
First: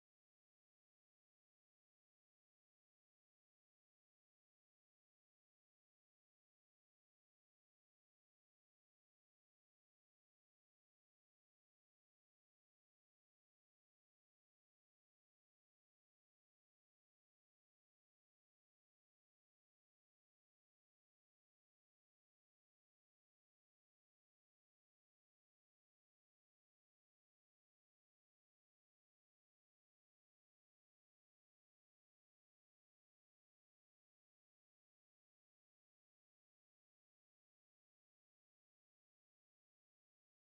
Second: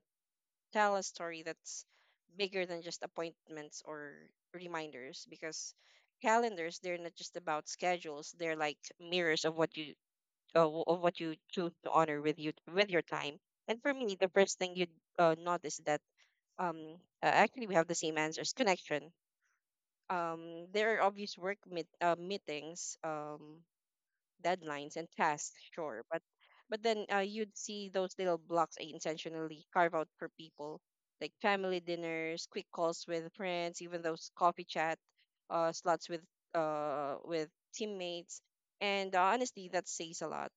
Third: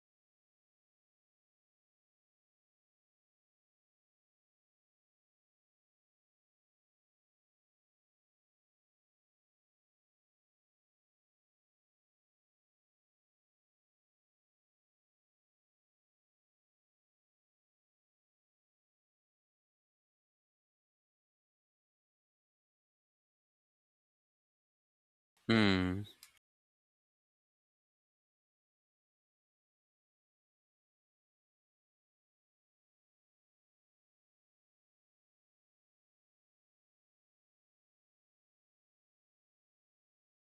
A: tell a story that's bigger than just appointments or reminders because calendars, they're not just about schedules, they're like mirrors of what you choose to honor with you with your time. And for me, the first thing you'd notice that um actually we have the same answers, connection. There are obvious meetings, deadlines and tasks, sure,
B: Mm.
A: but then you'd see those little blocks I intentionally carve out for people like family dinners, quick calls with friends, even those coffee chat slots with teammates. And honestly that says a lot,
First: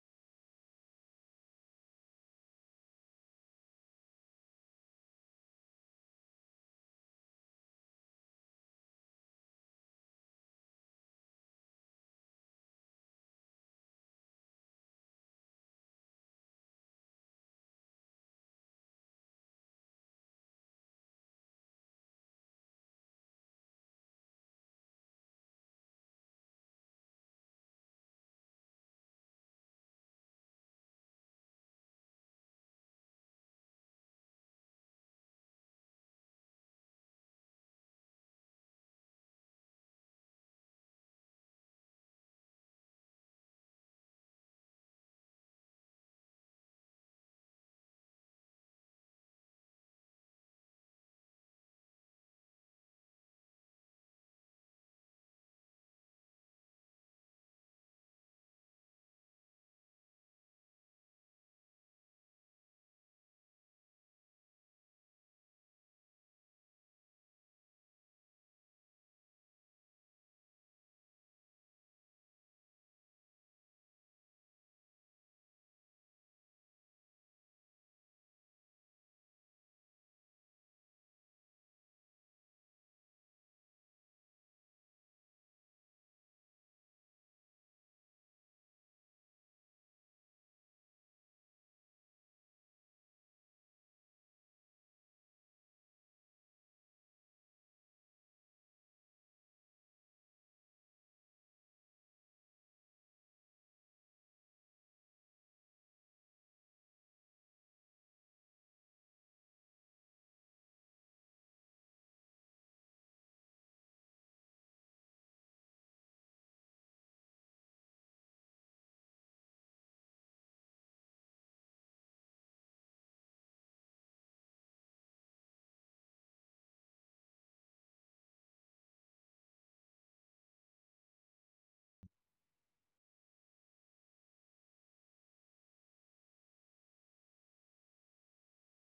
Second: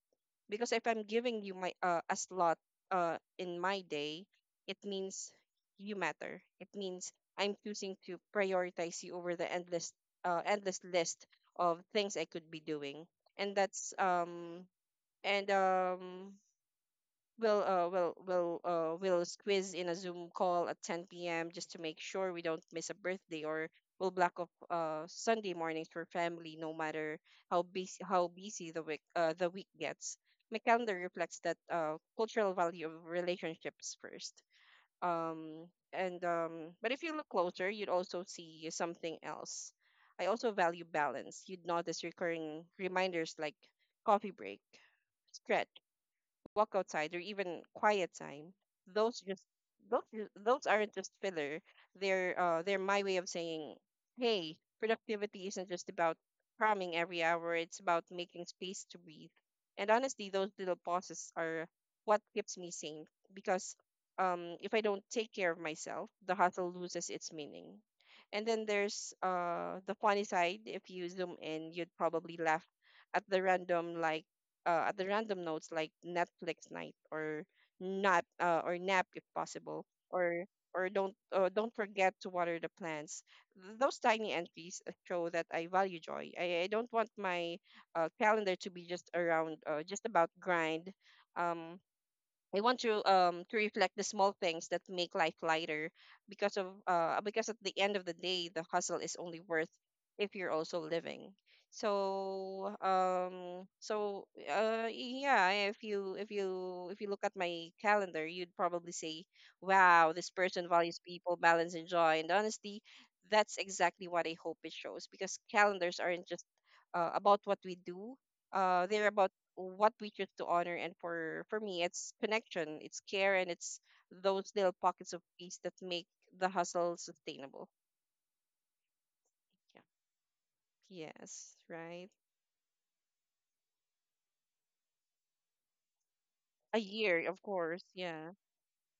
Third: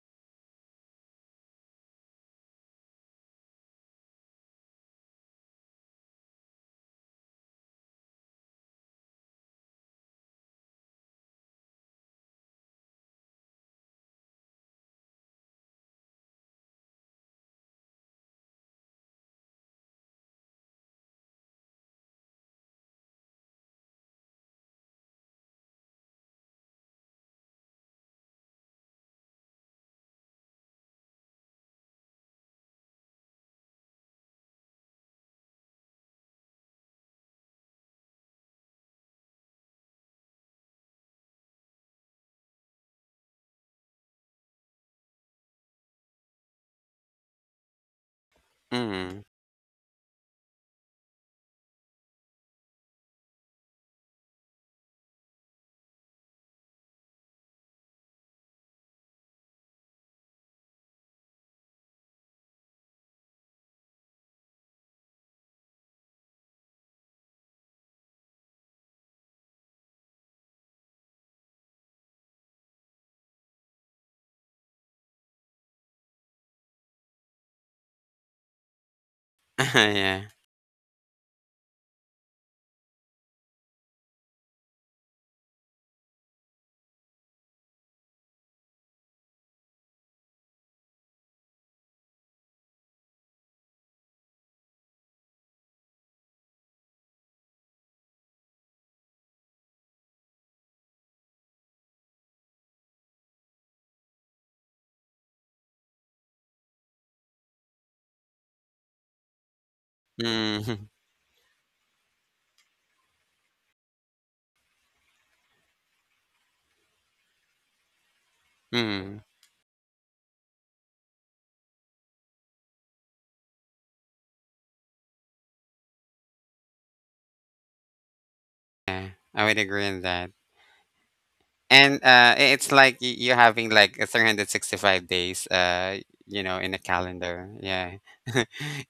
A: because if I'm giving you my a slot in my day, it means you matter. It means I'm choosing to prioritize you over the endless endless list of things I could be doing. And that's and We'll we'll squeeze in a Zoom call at 10 p.m. just to make sure we don't miss a birthday, or we'll block off Sunday mornings for family no matter how busy the week gets. My calendar reflects that cultural value of relationships first. Um and But if you look closer, you'd also see something else. I also value balance. You'd notice recurring reminders like coffee break, stretch, walk outside, or even quiet time. those
B: Mm.
A: just those aren't just filler. They're my way of saying, hey, productivity isn't just about cramming every hour. It's about making space to breathe, and honestly those little pauses are what keeps me sane, because if I don't take care of myself the hustle loses its meaning. And then there's the funny side. If you zoom in you'd probably laugh at the random like at the random notes like Netflix night, or nap if
B: *laughs*
A: possible,
B: Yeah.
A: or don't forget to water the plants. Those tiny entries show that I value joy. I don't want my calendar to be just around just about grind. Um, I want to reflect the small things that make life lighter because of because at the end of the day the hustle is only worth if you're also living. So yeah, if you look at my calendar you'd probably say wow, this person
B: Mm.
A: values
B: *laughs*
A: people, balance and joy. And honestly that's exactly what I hope it shows, because calendars aren't just about what we do. They're
B: Mm.
A: about what we choose to honor. And for me it's connection, it's care, and it's those little pockets of peace that make the hustle sustainable.
B: Yeah. I would
A: Yeah,
B: agree on that.
A: yes, right,
B: It's like you're having like a 365 days,
A: a
B: in a
A: year, of
B: calendar.
A: course,
B: Yeah.
A: yeah,
B: *laughs*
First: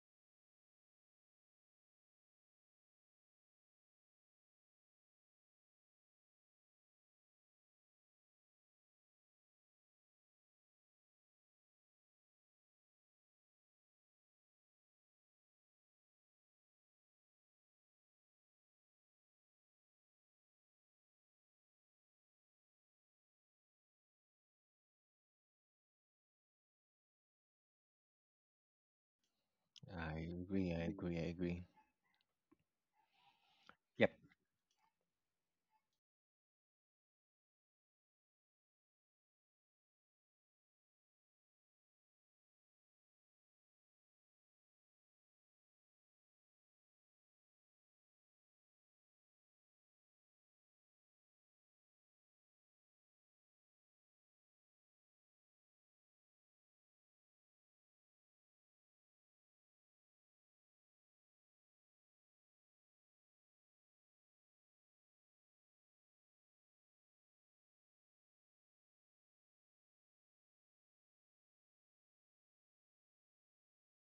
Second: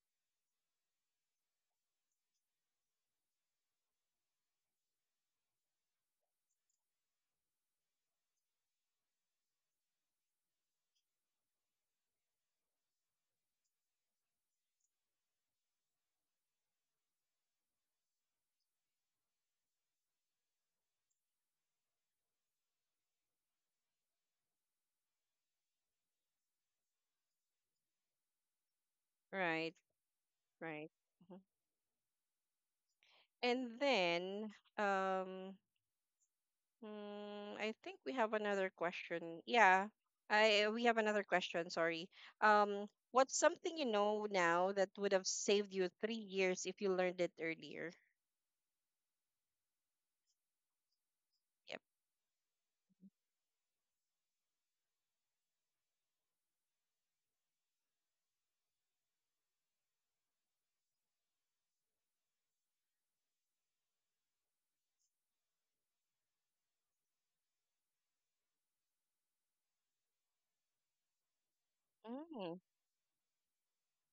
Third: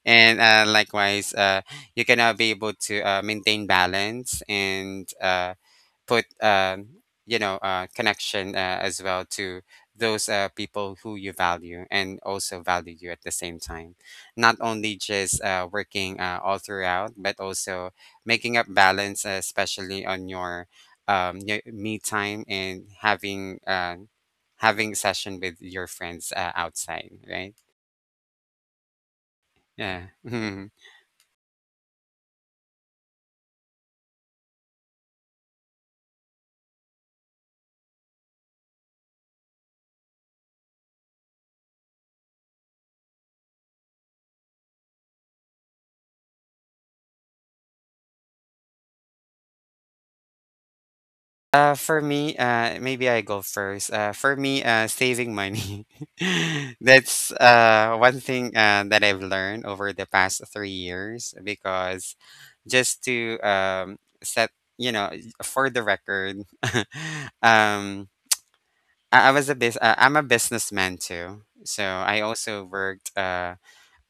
B: and Likewise, you cannot be able to, maintain balance and, put, connection, as well to those people who you value and also value you at the same time, not only just working, all throughout, but also making up balance, especially on your, your me time, and having session with your friends, outside, right?
A: right,
B: Yeah.
C: I agree.
B: *laughs*
C: I
A: right.
C: agree. I
A: Mhm.
C: agree.
A: And
C: Yep.
A: then um I think we have another question. Yeah, I we have another question, sorry. um what's something you know now that would have saved you 3 years if you learned it earlier? Yep,
B: For me, maybe I go first. For me, saving money. *laughs* That's one thing that I've learned over the past 3 years, because just to, set, you know, for the record. *laughs* um, I'm a businessman too. So I
A: mm,
B: also worked, uh,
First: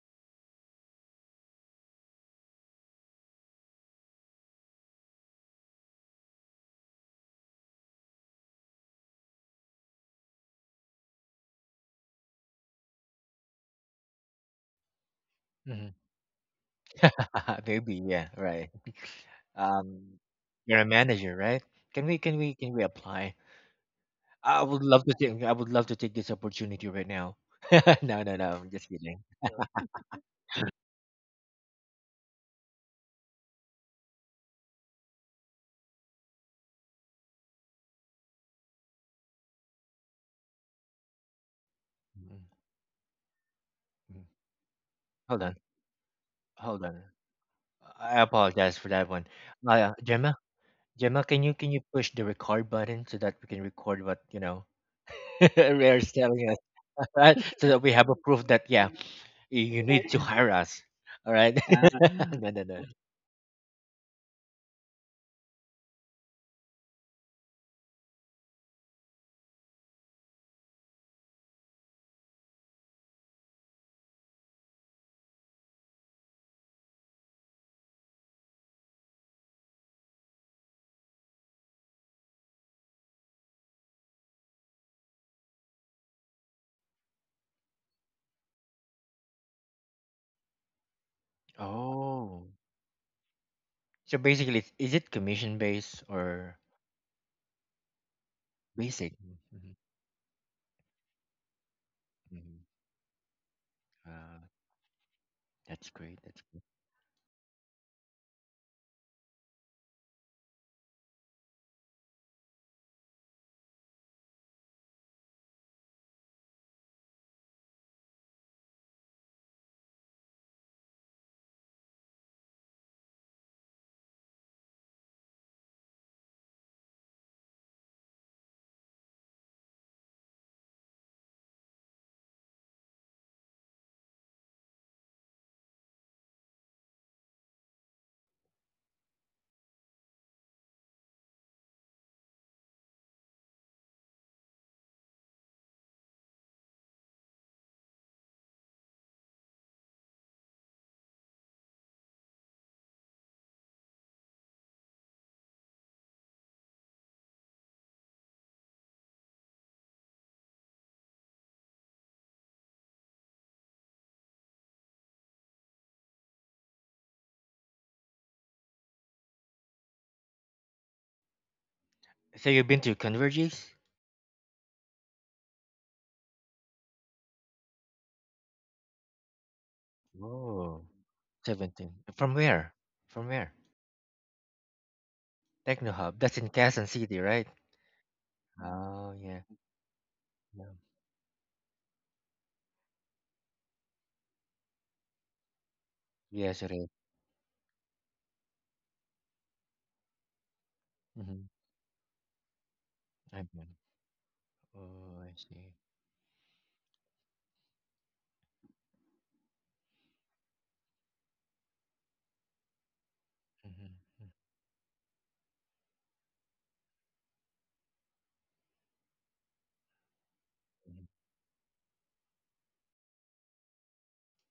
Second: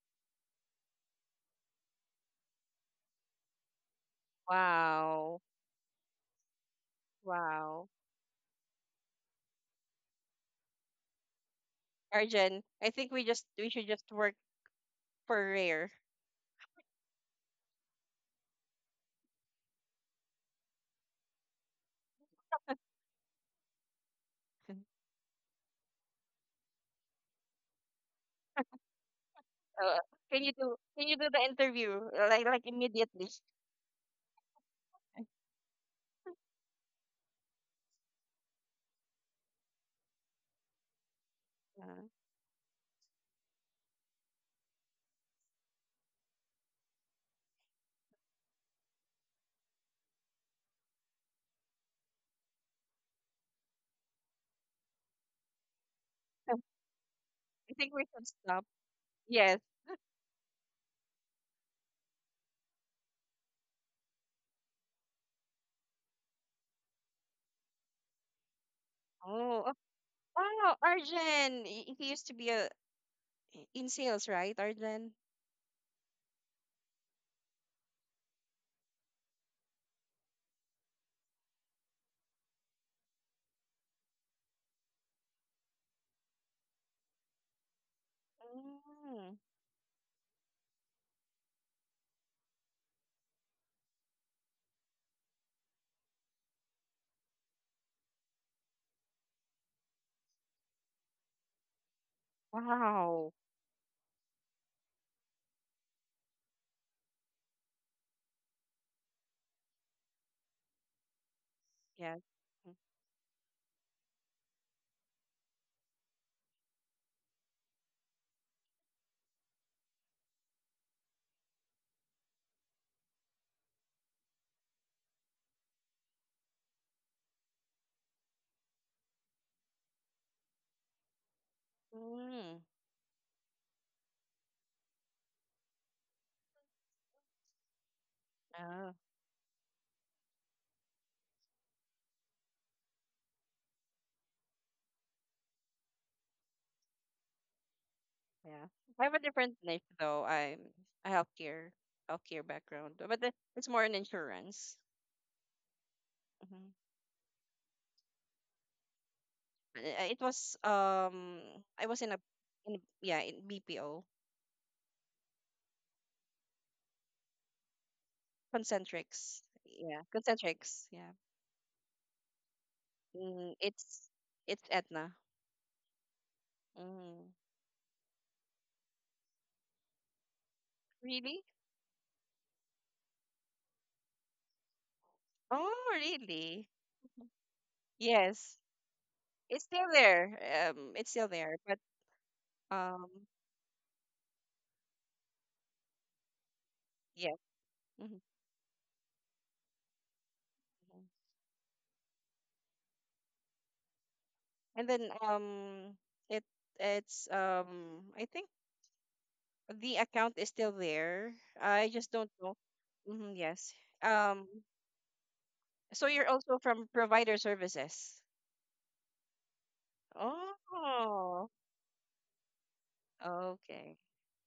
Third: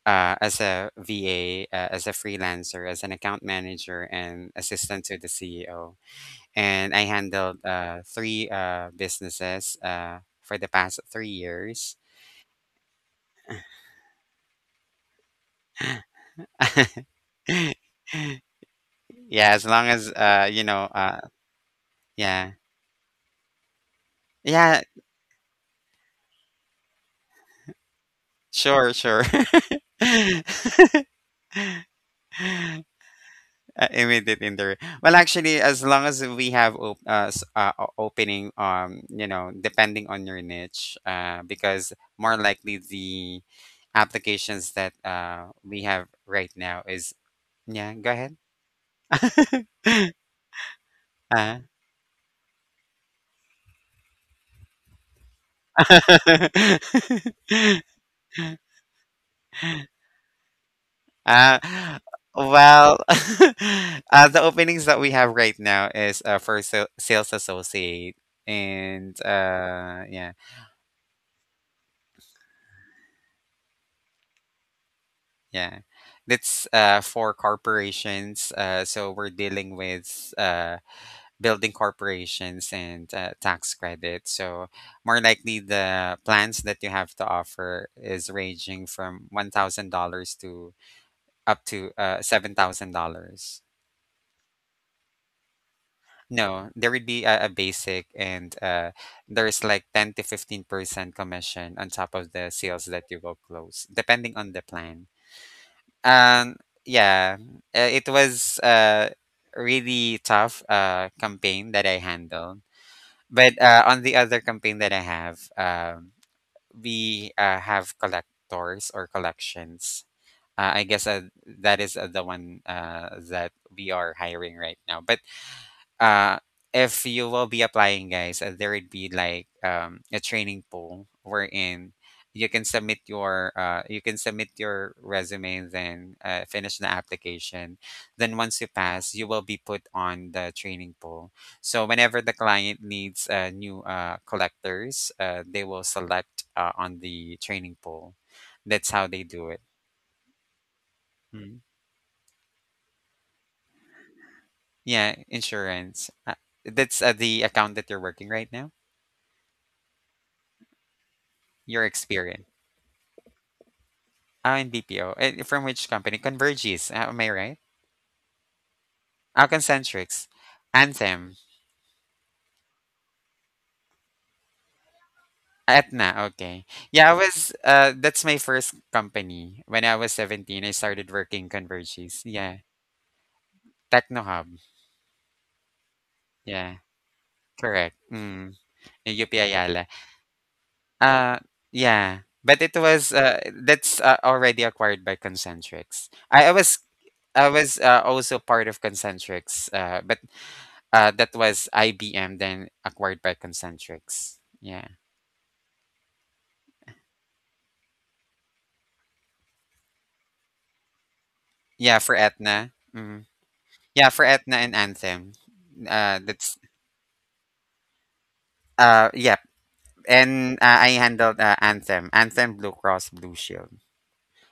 B: uh, as a VA, as a freelancer, as an account manager, and assistant to the
A: wow.
B: CEO. And I handled
A: Wow.
B: three businesses for the past 3 years.
A: Arjen, I think we just we should just work for rare.
C: Mhm.
B: *laughs*
C: *laughs* Maybe, yeah, right,
B: Yeah, as long as,
C: um, you're a manager, right? can we can
B: yeah,
C: we can we apply?
B: yeah,
A: *laughs*
C: I would love to take this opportunity right now. *laughs* No, no, no. I'm just
B: sure,
C: kidding.
B: sure. *laughs*
A: Uh,
B: uh,
A: can you do the interview like immediately?
B: Immediate in the, well, actually, as long as we have opening, you know, depending on your niche,
A: Uh,
B: because
A: *laughs*
B: more
C: Mm,
B: likely the
C: mm.
B: applications that
C: Hold on,
B: we have right now
C: hold on.
B: is. Yeah. Go
C: I
B: ahead.
C: apologize for that one. Uh,
B: *laughs*
C: Gemma, Gemma, can you
B: uh
C: can you push the record button so that we can record what you know *laughs* Rare's
B: *laughs*
C: telling us, *laughs*
B: uh,
C: right? So
A: I
C: that we
A: think we
C: have a
A: should
C: proof that
A: stop.
C: yeah,
A: Yes.
C: you need to *laughs* hire us. All right. *laughs* No, no, no.
B: well, *laughs* the openings that we have right now is for sales associate, and,
A: Oh, oh,
B: yeah,
A: wow, Arjen. He used to be a in sales, right, Arjen?
B: yeah, that's for corporations. So we're dealing with, building corporations and, tax credit. So more likely, the plans that you have to offer is ranging from
A: Mm,
B: $1,000 to up to,
C: Oh,
B: $7,000.
C: so basically, is it commission based or
B: No, there would be a, basic, and,
C: basic? Mhm,
B: there's
C: mhm.
B: like 10 to 15% commission on top of the
C: Mhm.
B: sales that you
A: wow.
B: will close, depending
C: Uh,
B: on the plan.
C: that's great. That's—
B: And yeah, it was a really tough, campaign that I
A: Yes.
B: handled. But, on the other campaign that I have, we have collectors or collections. I guess, that is the one that we are hiring right now. But, uh if you will be applying, guys, there would be like, a training pool wherein
A: Mm,
B: you can submit your resume, and then finish the application. Then once you
A: oh,
B: pass, you will be put on the training pool, so whenever the client needs new collectors, they will select on the training pool.
A: yeah.
B: That's how
A: I have a
B: they do
A: different
B: it.
A: niche though. I'm a
B: Mm.
A: healthcare background, but the- it's more in insurance.
B: Yeah, insurance.
A: Mm-hmm.
B: That's the account that you're working right now.
A: Uh, It was
B: Your
A: I was in a
B: experience.
A: in yeah in BPO.
B: Ah, in BPO. Eh, from which company? Convergys, am I right?
A: Concentrics
B: Ah,
A: yeah
B: Concentrics.
A: Concentrics, yeah.
B: Anthem.
C: So you've been to
A: Mm,
C: Converges?
A: it's Etna.
B: Etna. Okay. Yeah,
A: Mm.
B: that's my first company. When I was 17, I
C: Oh,
B: started
A: Really.
B: working
C: 17.
B: Convergys.
C: From
B: Yeah.
C: where? From where?
B: Technohub.
C: Techno
A: Oh,
C: Hub. That's in
A: really.
B: Yeah,
C: Quezon City, right?
B: correct. Mm,
A: Yes,
C: Oh,
B: in UP
C: yeah.
A: it's
B: Ayala.
A: still
C: Yeah.
A: there. It's still
B: Uh,
A: there, but
B: yeah.
A: um,
B: That's already acquired by Concentrics. I, I
C: Yes, it
B: was,
C: is.
A: yeah.
B: I was uh,
A: Mhm,
B: also part of Concentrics. But,
A: mhm.
B: that
C: Mm-hmm.
B: was IBM, then acquired by
C: I've been.
B: Concentrics. Yeah.
A: And then
C: Oh, I see.
A: um, it it's um, I think the account is still there, I
B: Yeah, for
A: just don't know.
B: Etna. Mm.
A: Hmm, yes.
B: Yeah, for
C: Mm-hmm.
A: Um,
B: Etna and Anthem.
A: so you're
B: That's
A: also from provider services.
B: Yeah, and, I handled,
A: Oh,
B: Anthem, Anthem Blue Cross Blue Shield.
A: okay.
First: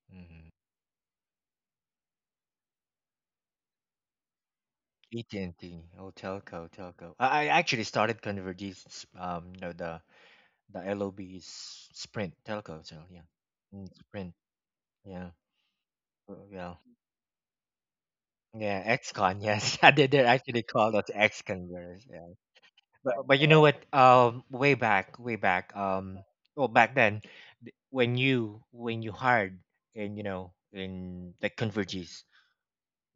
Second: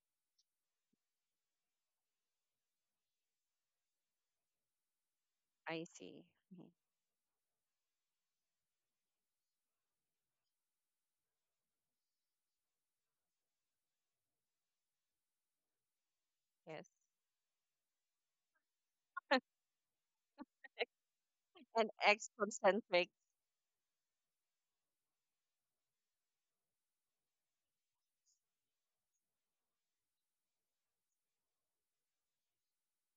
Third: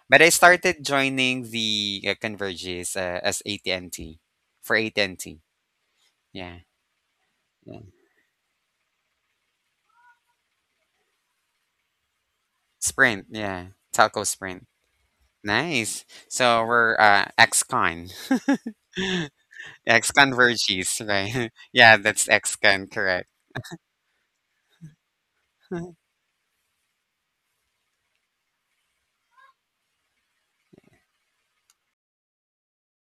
B: But I
C: Mm-hmm.
B: started joining the, Converges, as AT&T for AT&T.
C: AT&T.
A: I
C: Oh,
A: see.
B: Yeah,
A: Mhm.
C: telco, telco. I
B: yeah.
C: actually started Convergence, no the, the LOB is Sprint, telco, so yeah.
B: Sprint. Yeah,
C: Mm,
B: Telco
C: Sprint,
B: Sprint.
C: yeah.
B: Nice. So
C: Yeah,
A: Yes.
B: we're, XCon,
C: yeah, XCon, yes.
B: *laughs*
C: *laughs* They're actually called
B: XConverges,
C: us
B: right?
C: XCon.
B: *laughs*
A: And
B: Yeah, that's
A: ex
B: XCon,
A: concentric.
B: correct.
C: But you know what? Way back, way back.
B: *laughs*
C: Well, back then, when you hired in you know in like Converges,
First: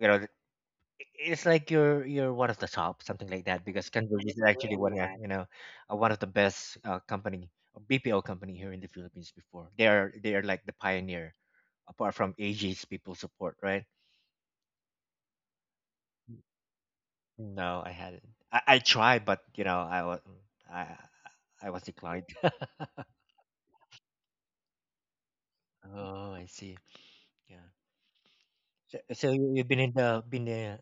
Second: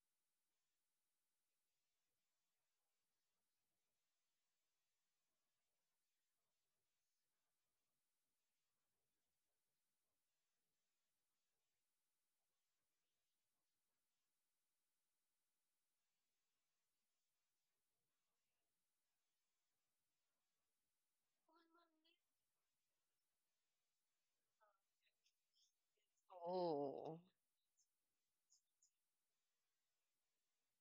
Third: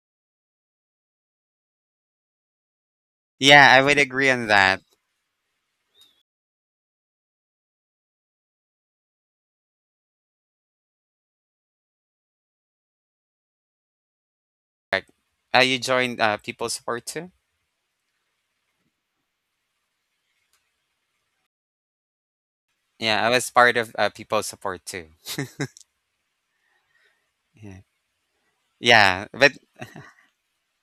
C: you know, it's like you're one of the top, something like that,
B: Yeah, I
C: because
B: would agree
C: Converges is
B: on
C: actually
B: that.
C: one of you know one of the best company BPO company here in the Philippines. Before they are like the pioneer, apart from AG's people support, right?
B: Like, you joined People's Support too?
C: No, I hadn't. I tried, but you know, I I was declined. *laughs*
B: Yeah, I was part of People Support too.
C: Oh, I see.
A: Oh,
C: Yeah.
B: Yeah.
C: So,
B: Yeah,
C: so
B: but
C: you've been in the been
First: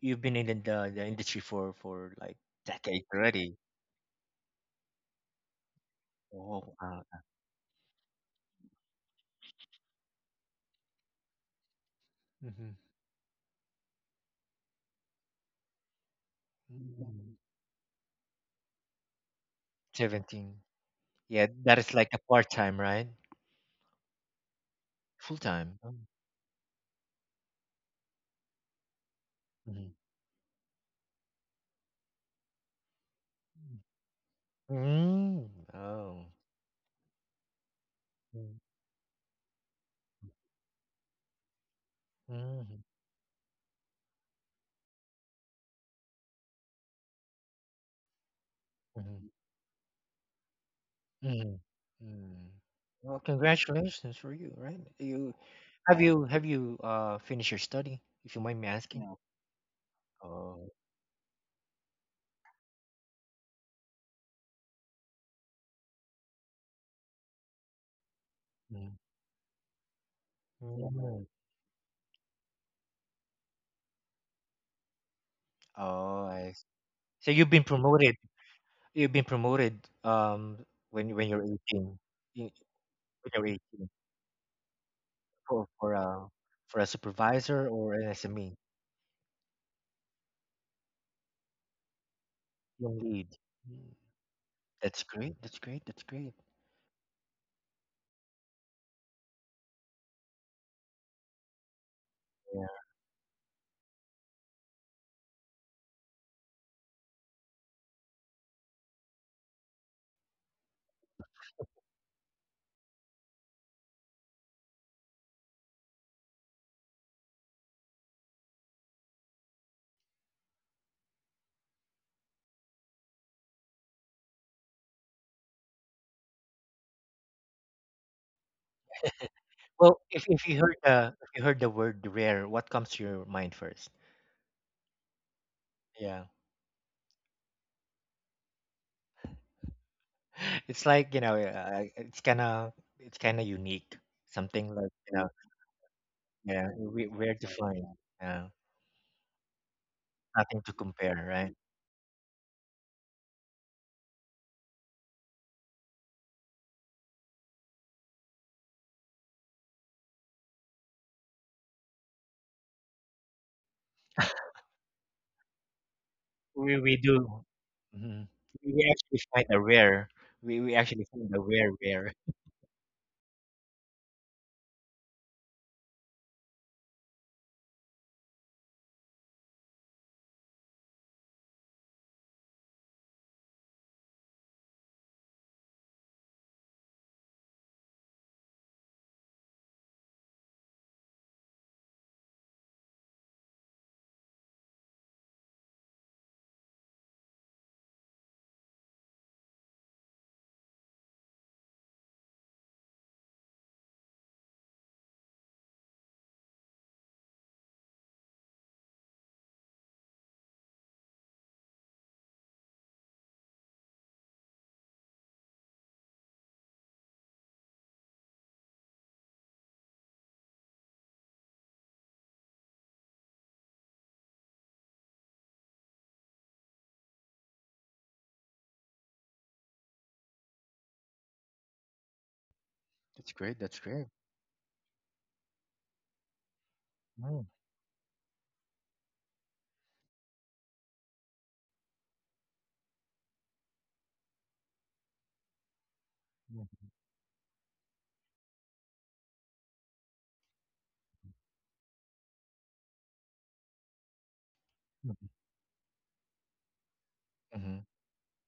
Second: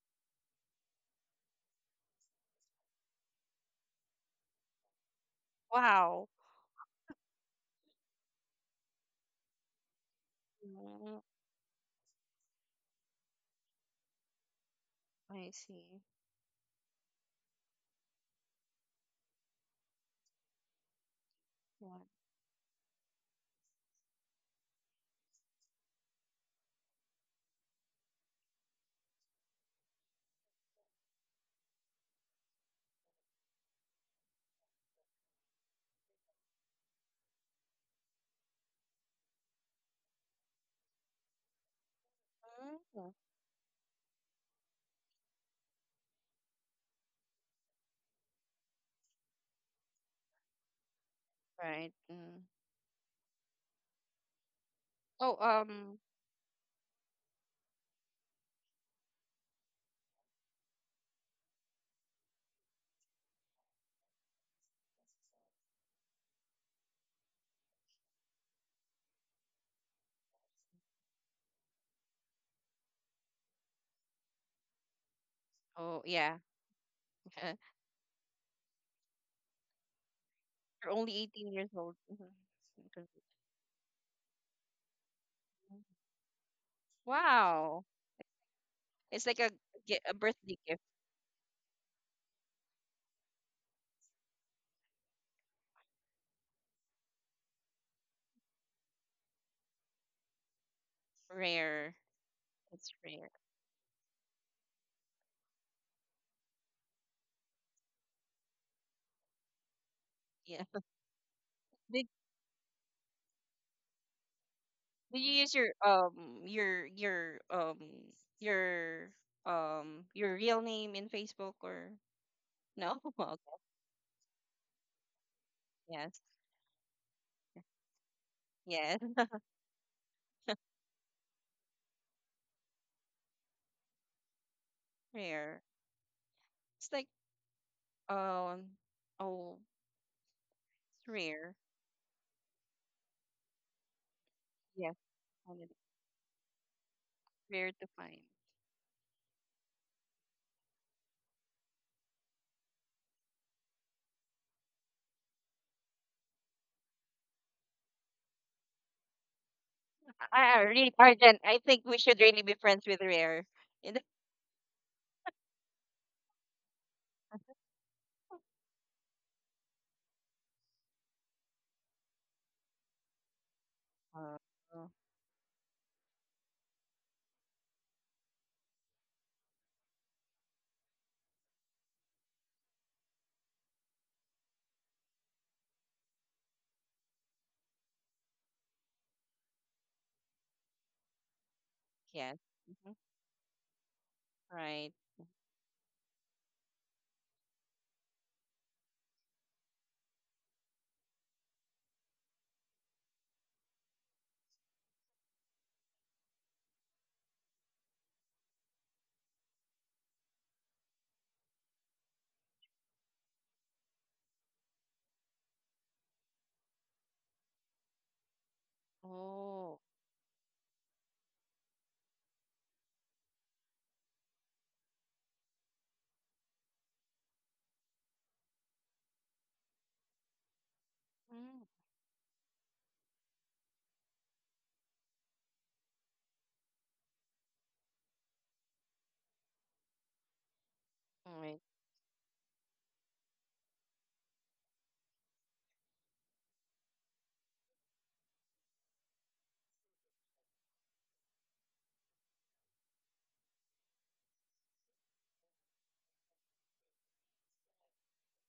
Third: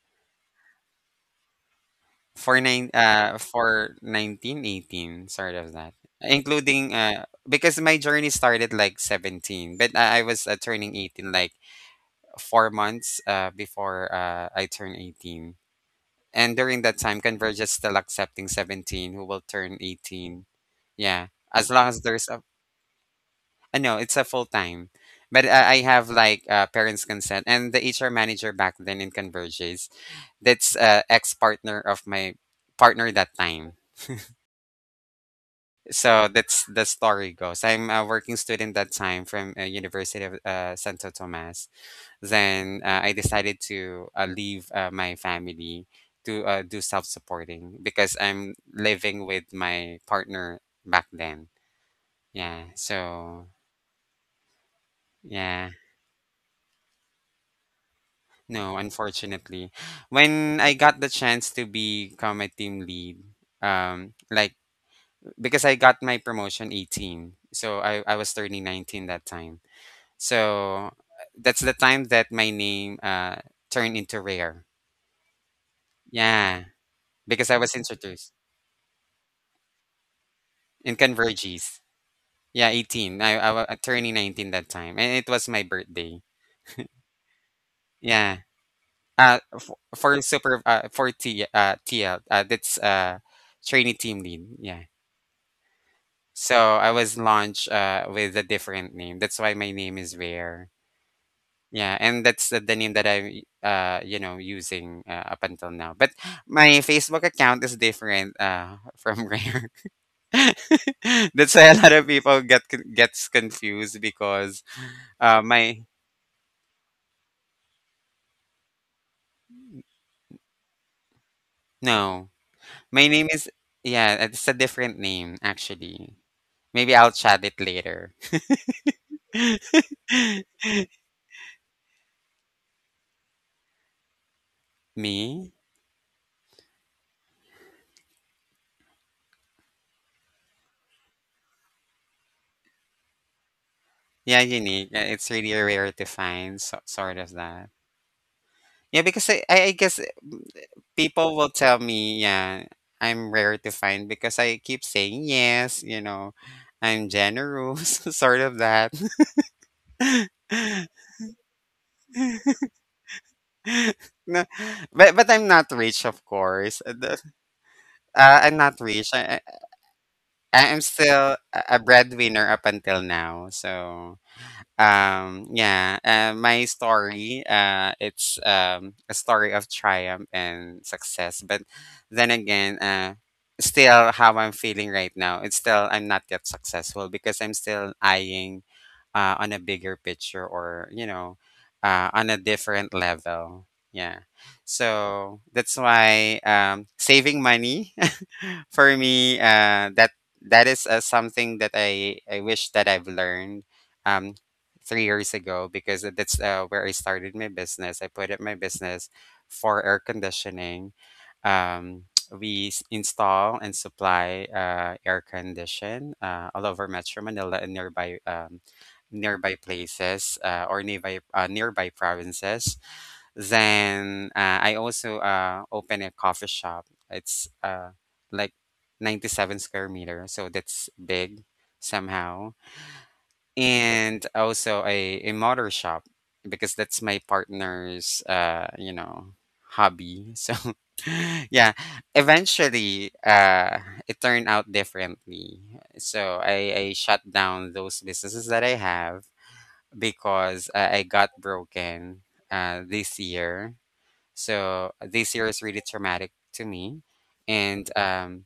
C: you've been in the industry for like decades already.
B: for 1918, sort of that.
A: wow.
C: Oh
B: Including,
C: wow.
B: because my journey started like 17, but I was turning
A: Mm,
B: 18 like
C: Mm-hmm.
B: 4 months before I turned
A: I
B: 18.
A: see.
B: And during that time,
C: Mm.
B: Converge is still accepting 17 who will turn 18.
C: 17.
B: Yeah.
C: Yeah,
B: As
C: that
B: long
C: is
A: Yeah.
B: as
C: like a
B: there's a.
C: part time, right?
B: No, it's a full time.
C: Full
B: But I,
C: time.
B: I
C: Oh.
B: have like, parents' consent, and the HR manager back then in Converge is,
C: Mhm.
B: that's ex partner of my partner that time.
C: Mm. Oh.
B: So that's the story goes. I'm a working
C: Mm.
B: student that time, from University of Santo Tomas. Then,
C: Mhm.
A: Mm,
B: I decided to leave my family to do self supporting, because I'm living
C: Mhm.
B: with my partner back then.
C: Mhm.
A: right. Mm.
C: Mm.
B: Yeah.
C: Well,
B: So
C: congratulations for you, right? You
A: Oh,
B: yeah.
C: have you have you finished your study, if you mind me
B: No,
C: asking? No.
B: unfortunately. When
C: Oh.
B: I got the chance to become a team lead, um, like because I got my promotion 18, so I was turning
C: Mm.
B: 19 that time.
C: Yeah.
B: So
C: Mm.
B: that's the time that my name, turned into Rare.
A: oh,
C: Oh,
A: yeah.
C: I—
B: Yeah,
C: So you've
B: because
A: *laughs*
B: I
C: been
B: was
C: promoted.
B: introduced
C: You've been promoted um
A: You're
B: in
A: only
C: when you're
A: 18 years
B: Converges.
A: old.
C: 18.
A: Mhm.
C: you-
B: Yeah,
A: Because-
B: 18.
C: When
B: I,
C: you're
B: I was
C: 18
B: turning 19 that time, and it was my
C: for for
B: birthday.
C: a for a supervisor
A: Wow.
C: or an
B: Yeah.
C: SME,
A: It's like a, gi- a
B: For
A: birthday
B: super
A: gift.
B: for T TL, that's,
C: team lead. Mm,
B: trainee team lead. Yeah.
C: that's great. That's great. That's great.
B: So I was launched, with a different name. That's why my name is Rare.
A: Rare.
B: Yeah, and that's the,
C: Yeah.
B: the
A: It's
B: name that
A: rare.
B: I'm using, up until now. But my Facebook account is different from *laughs* Rare. *laughs*
A: Yeah. *laughs*
B: That's why a lot
A: Did
B: of people gets confused, because
A: Do you use your
B: my
A: your your real name in Facebook, or
B: no
A: no?
B: my
A: *laughs*
B: name is,
A: Okay.
B: yeah, it's a different name actually.
A: Yes.
B: Maybe I'll chat it later.
A: Yes.
C: Well, if you heard the if you heard the word rare, what comes to your mind first?
B: *laughs* Me?
A: Rare.
C: Yeah.
A: It's like um, oh,
C: *laughs* It's
A: it's
C: like, you know,
A: rare.
C: it's kind of unique.
B: Yeah,
C: Something like,
B: unique.
A: Yes.
C: you know,
B: It's really
A: And it's
B: rare to find,
C: yeah,
B: so,
C: we-
B: sort of
C: rare to
A: rare
B: that.
C: find.
A: to find.
C: Yeah.
B: Yeah, because I guess
C: Nothing to compare,
B: people will
C: right?
B: tell me, yeah, I'm rare to find, because I keep saying yes, you know, I'm generous, *laughs* sort of that. *laughs*
A: Ah, really, Arjen. I think we should really be friends with Rare. In the
B: No, but I'm not rich, of course.
C: We do. Mhm.
B: I'm
C: We
B: not rich.
C: actually find
B: I,
C: a rare. We
B: I I'm
C: actually find a
B: still
C: rare
B: a
C: rare.
B: breadwinner up until now, so.
A: oh, oh,
B: Yeah, my story, it's a story of triumph and success. But then again, still how I'm feeling right now, it's still I'm not yet successful because I'm still eyeing on a bigger picture, or, you know, on
A: yes.
B: a
A: Mhm,
B: different level. Yeah.
A: right.
B: So that's why, saving money, *laughs* for me, that, that is something that I wish that I've learned um, 3 years ago, because that's where I started my business. I put up my business for air conditioning. Um, we install and supply, air condition, all over Metro Manila and nearby, nearby
A: Oh.
B: places, or nearby, nearby provinces. Then, I also, open a coffee shop. It's, like, 97 square meter, so that's big
A: Mm,
B: somehow.
C: That's great. That's great.
B: And also a motor shop, because that's my
C: Mm,
B: partner's, you know, hobby. So, *laughs*
A: right.
B: yeah, eventually, it turned out differently. So I,
C: mm,
B: I shut down those businesses that I have, because, I got broken, this year, so,
C: mhm,
B: this year is really traumatic to me.
C: mhm,
B: And,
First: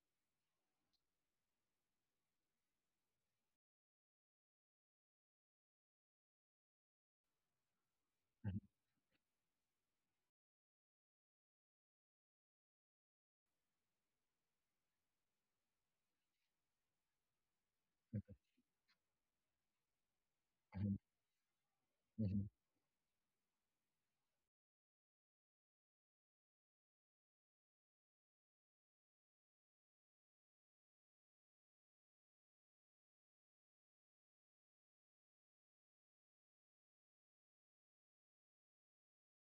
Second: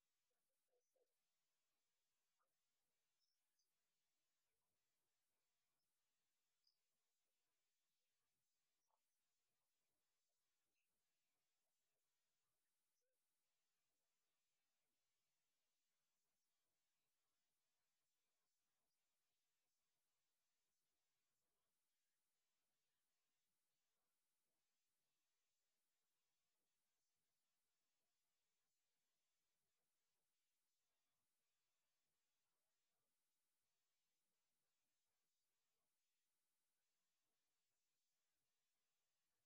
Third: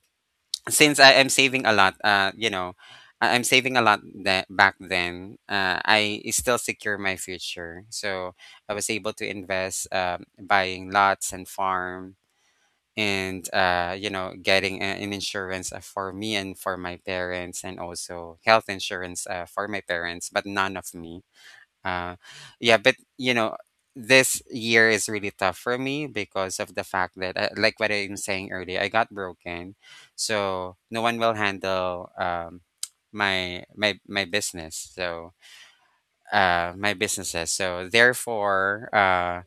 B: since I am saving a lot, I'm saving a lot, that back then. I still secure my future, so I was able to invest, buying lots and farm, and, getting an insurance, for me and for my parents, and
C: mhm,
B: also health insurance, for my parents, but none of
C: mhm,
B: me. uh,
C: mhm,
B: yeah, but, you know, this year is really tough for me because of the fact that, like what I'm saying earlier, I got broken, so no one will handle, *tsk* my business. So, my businesses. So therefore,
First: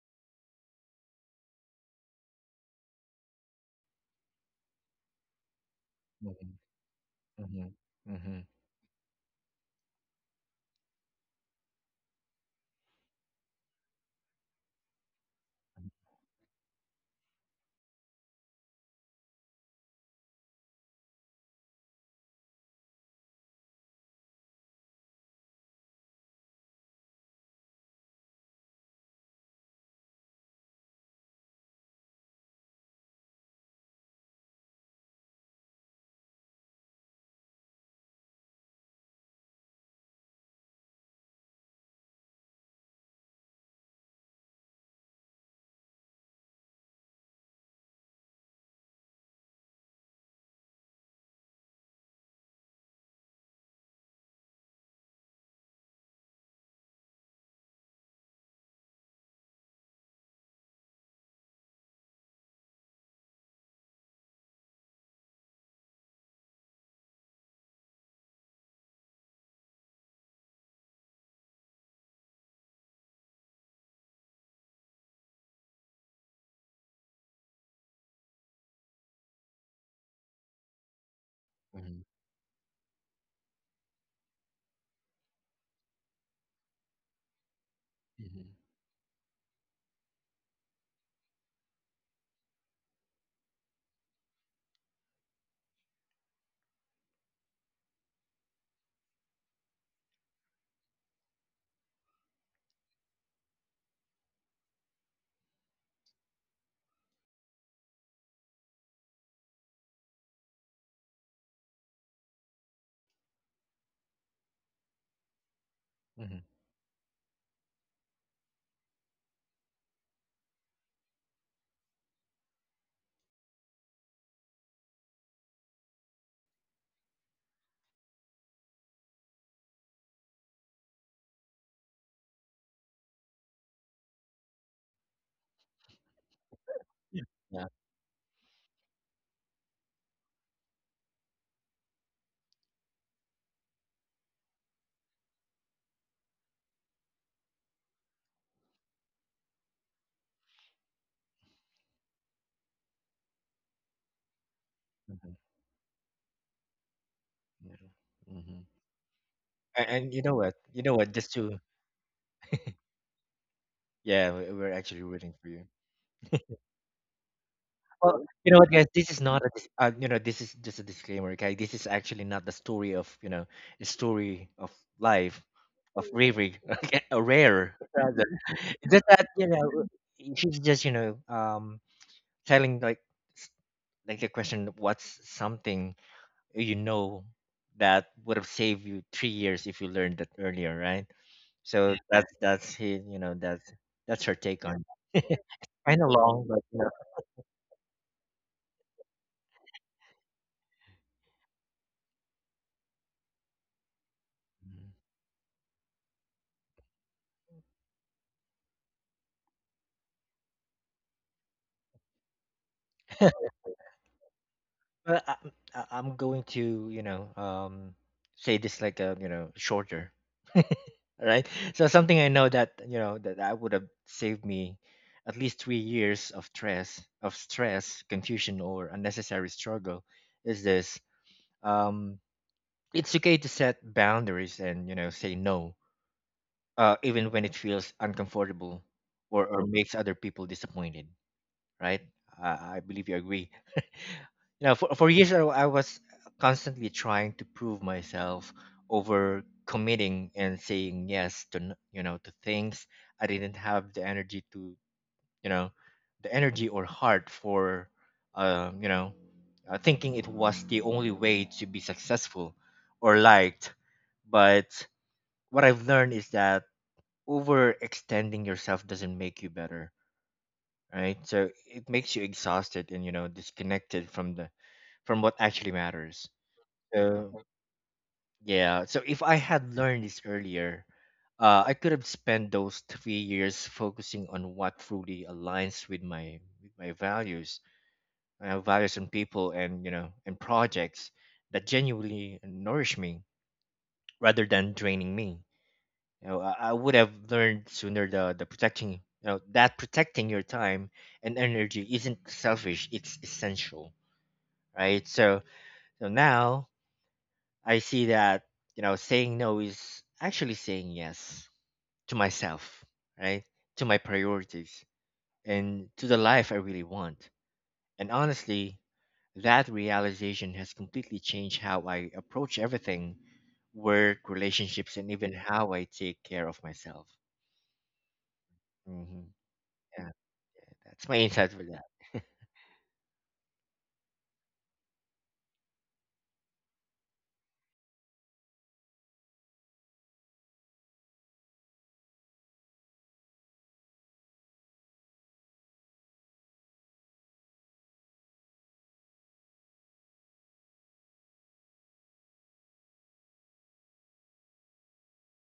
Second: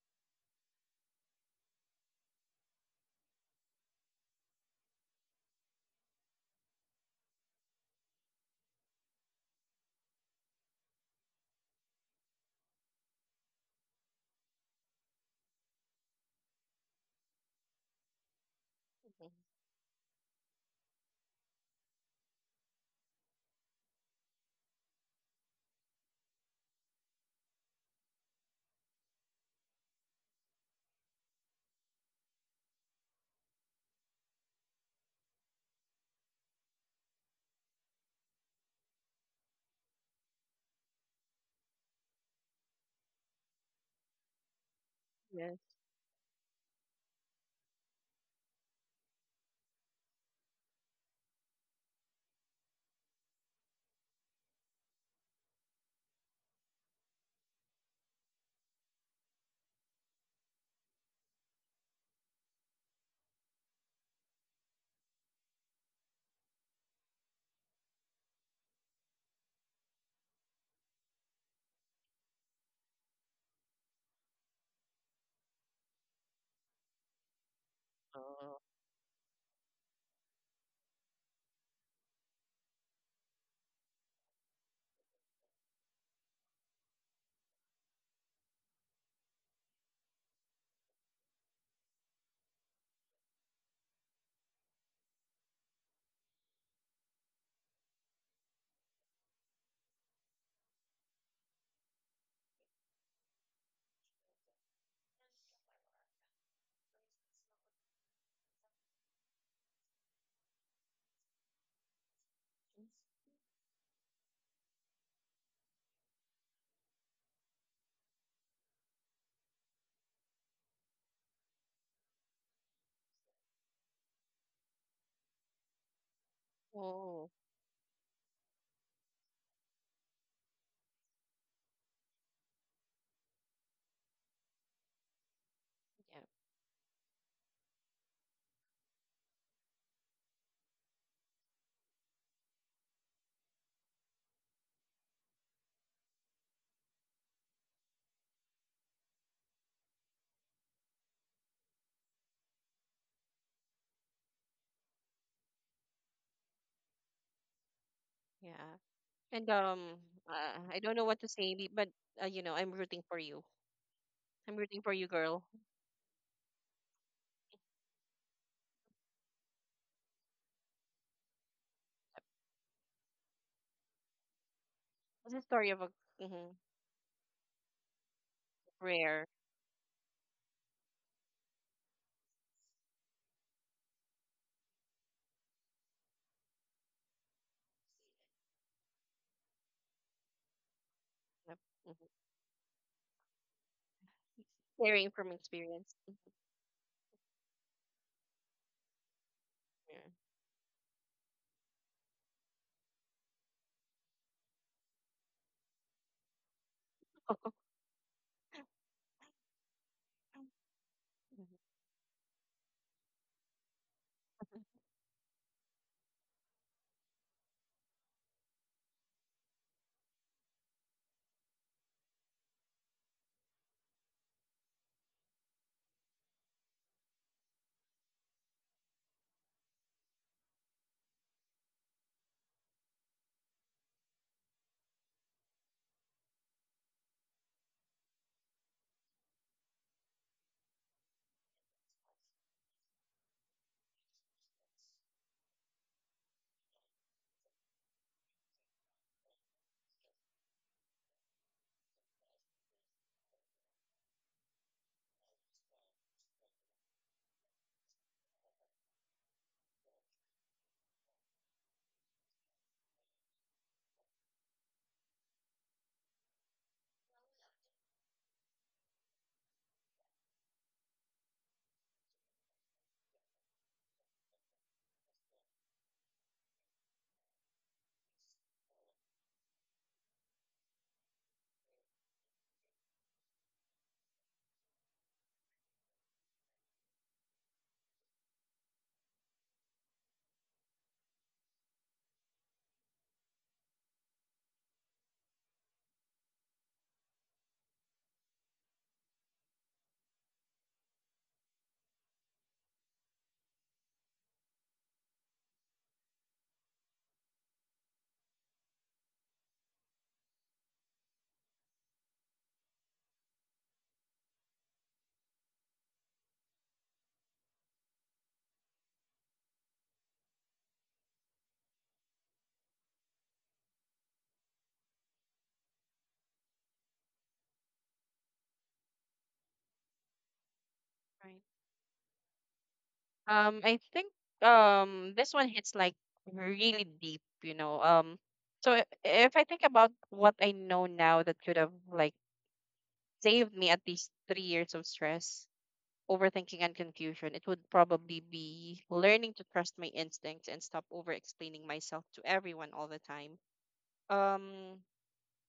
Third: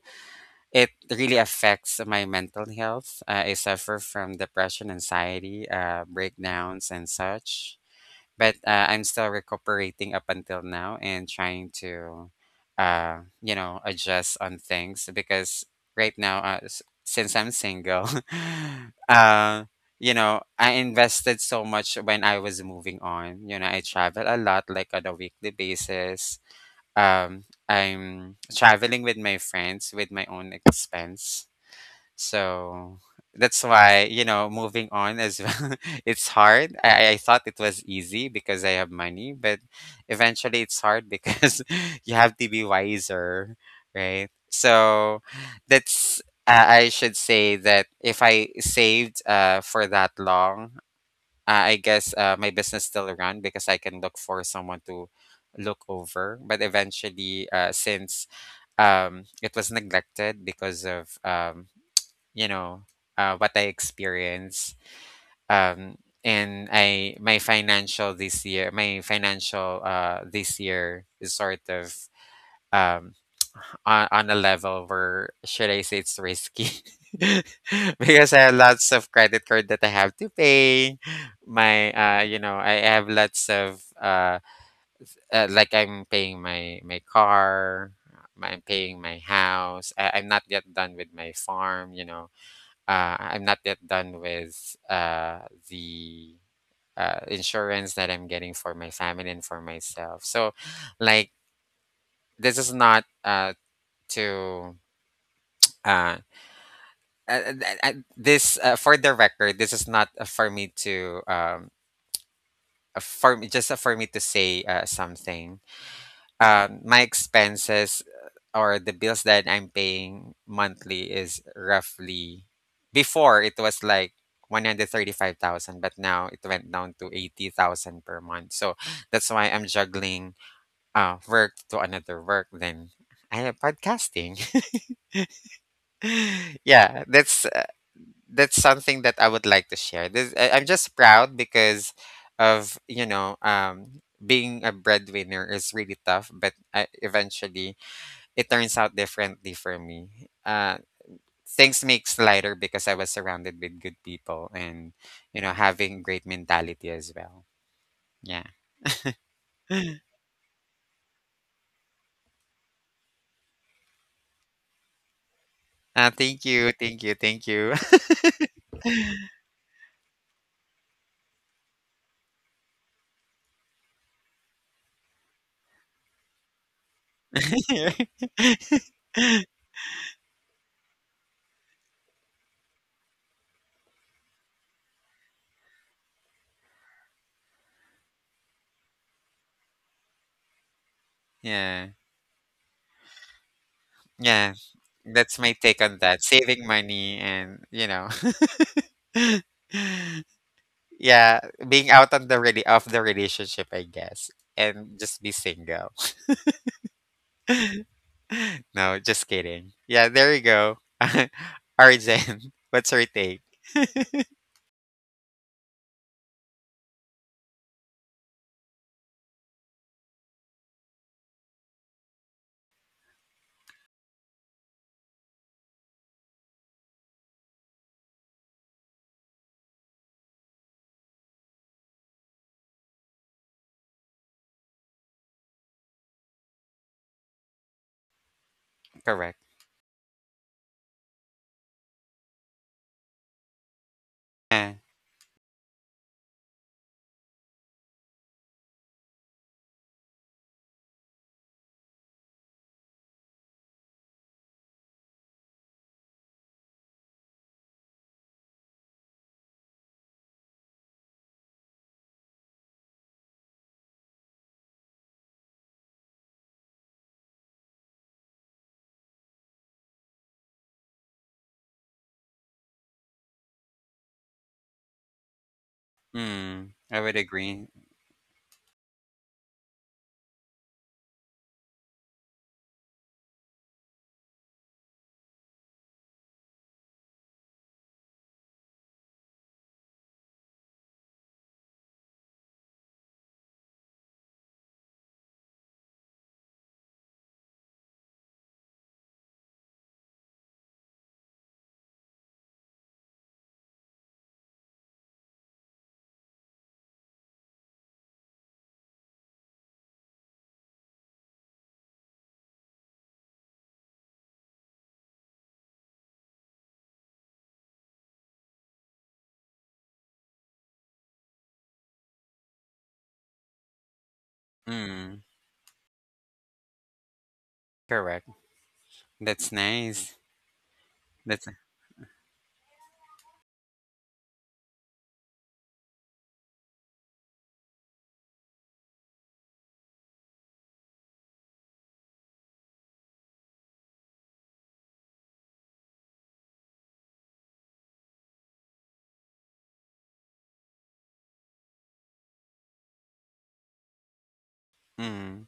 B: it really affects my mental health. I suffer from depression, anxiety,
C: mhm,
B: breakdowns, and
C: mhm,
B: such,
C: mhm,
B: but, I'm still recuperating up until now, and trying to, adjust on things, because right now, since I'm single, *laughs*
A: Mhm,
B: uh, I invested so much when I was moving on. You know, I travel a lot, like on a weekly basis. I'm traveling with my friends with my own expense, so that's why, you know, moving on as well, *laughs* it's hard. I thought it was easy because I have money, but eventually it's hard because, *laughs* you have to be wiser, right? So
A: yes.
B: that's, I should say that if I saved, for that long, I guess, my business still run because I can look for someone to look over. But eventually, since, it was neglected because of, you know what I experience. Um, and I my financial this year, my financial, this year is sort of, um, *tsk* on a level where, should I say, it's risky, *laughs* because I have
A: Oh.
B: lots of credit card that I have to pay. My,
C: mhm,
B: you know, I have lots of, like, I'm paying my car.
C: mhm,
B: I'm paying my house. I'm not yet done with my farm, you know, I'm not yet done with, the, insurance that I'm getting for my family and for myself. So, like, this is not, to. Uh, this, for the record, this is not, for me to, for me just, for me to say, something.
C: mhm.
B: My expenses, or the bills that I'm paying monthly is roughly, before it was like 135,000, but now it went down to
A: Oh.
B: 80,000 per month. So that's why I'm juggling work to another work, then I have podcasting.
A: Yeah.
B: *laughs* Yeah, that's,
C: Yeah.
B: that's something that I would like to share. This, I'm just proud because of, you know, being a breadwinner is really tough, but I, eventually it turns out differently for me. Things makes lighter because I was surrounded with good people, and,
C: Mhm,
B: you know, having great mentality as well.
C: yeah,
B: Yeah.
C: mhm.
A: Yeah. And
C: A-
B: *gasps* *laughs*
C: And you know what?
A: I
C: You
A: don't
C: know
A: know
C: what?
A: what to
C: Just
A: say,
C: to—
A: be- but you know, I'm rooting for you.
C: yeah,
A: I'm
C: we're
A: rooting for
C: actually
A: you,
C: rooting
A: girl.
C: for you.
B: Thank you, thank you, thank you.
C: Well, you know what, guys? This is not a you know this is just a disclaimer, okay? This is actually not the story of you know the story of
A: It's a
C: life
A: story of a
C: of
A: mhm,
C: Riri, *laughs* okay? A rare *laughs*
B: *laughs*
C: rather. It's just
A: rare,
C: that you know she's just you know telling like s- like the question, what's something you know that would have saved you 3 years if you learned that earlier, right?
A: uh,
B: Yeah,
A: mhm,
C: So that's his you know that's her
B: yeah.
C: take on—
A: sharing from
B: That's my take
A: experience.
B: on
C: kind of
B: that.
C: long, but
B: Saving
C: you
B: money, and, you know, *laughs*
A: Yeah.
B: yeah, being out on the really of the relationship, I guess, and just be single.
A: *laughs*
B: *laughs* No, just kidding. Yeah, there you go. *laughs*
A: Mhm.
B: Arjen, *laughs* what's your
C: know.
B: take?
C: Well, I'm I'm going to, say this like a, shorter, *laughs* right? So something I know that, that I would have saved me at least 3 years of stress, confusion, or unnecessary struggle is this. Um, it's okay to set boundaries and, you know, say no, even when it feels uncomfortable
B: Correct.
C: or makes other people disappointed, right? I believe you agree. *laughs* You
B: Yeah.
C: know, for years I was constantly trying to prove myself, over committing and saying yes to you know, to things I didn't have the energy to, you know, the energy or heart for, you know, thinking it was the only way to be successful or liked. But what I've learned is that overextending yourself doesn't make you better, right? So it makes you exhausted and, you know, disconnected from the from what actually matters.
B: Mm, I would
C: So
B: agree.
C: yeah, so if I had learned this earlier, I could have spent those 3 years focusing on what truly aligns with my values, my values and people, and, you know, and projects that genuinely nourish me rather than draining me. You know, I would have learned sooner the protecting, you know, that protecting your time and energy isn't selfish, it's essential, right? So so now I see that, you know, saying no is actually saying yes to myself, right, to my priorities and to the life I really want. And honestly, that realization has completely changed how I approach everything: work, relationships, and
B: Mm,
C: even how I take care of myself.
B: correct.
C: Hmm.
B: That's nice.
C: That's my
A: Right.
B: That's,
C: insight for that.
A: I think this one hits like really deep, you know. So if I think about what I know now that could have like saved me at least 3 years of stress, overthinking and confusion, it would probably be learning to trust my instincts and stop over explaining myself to everyone all the time. Um,
B: mm,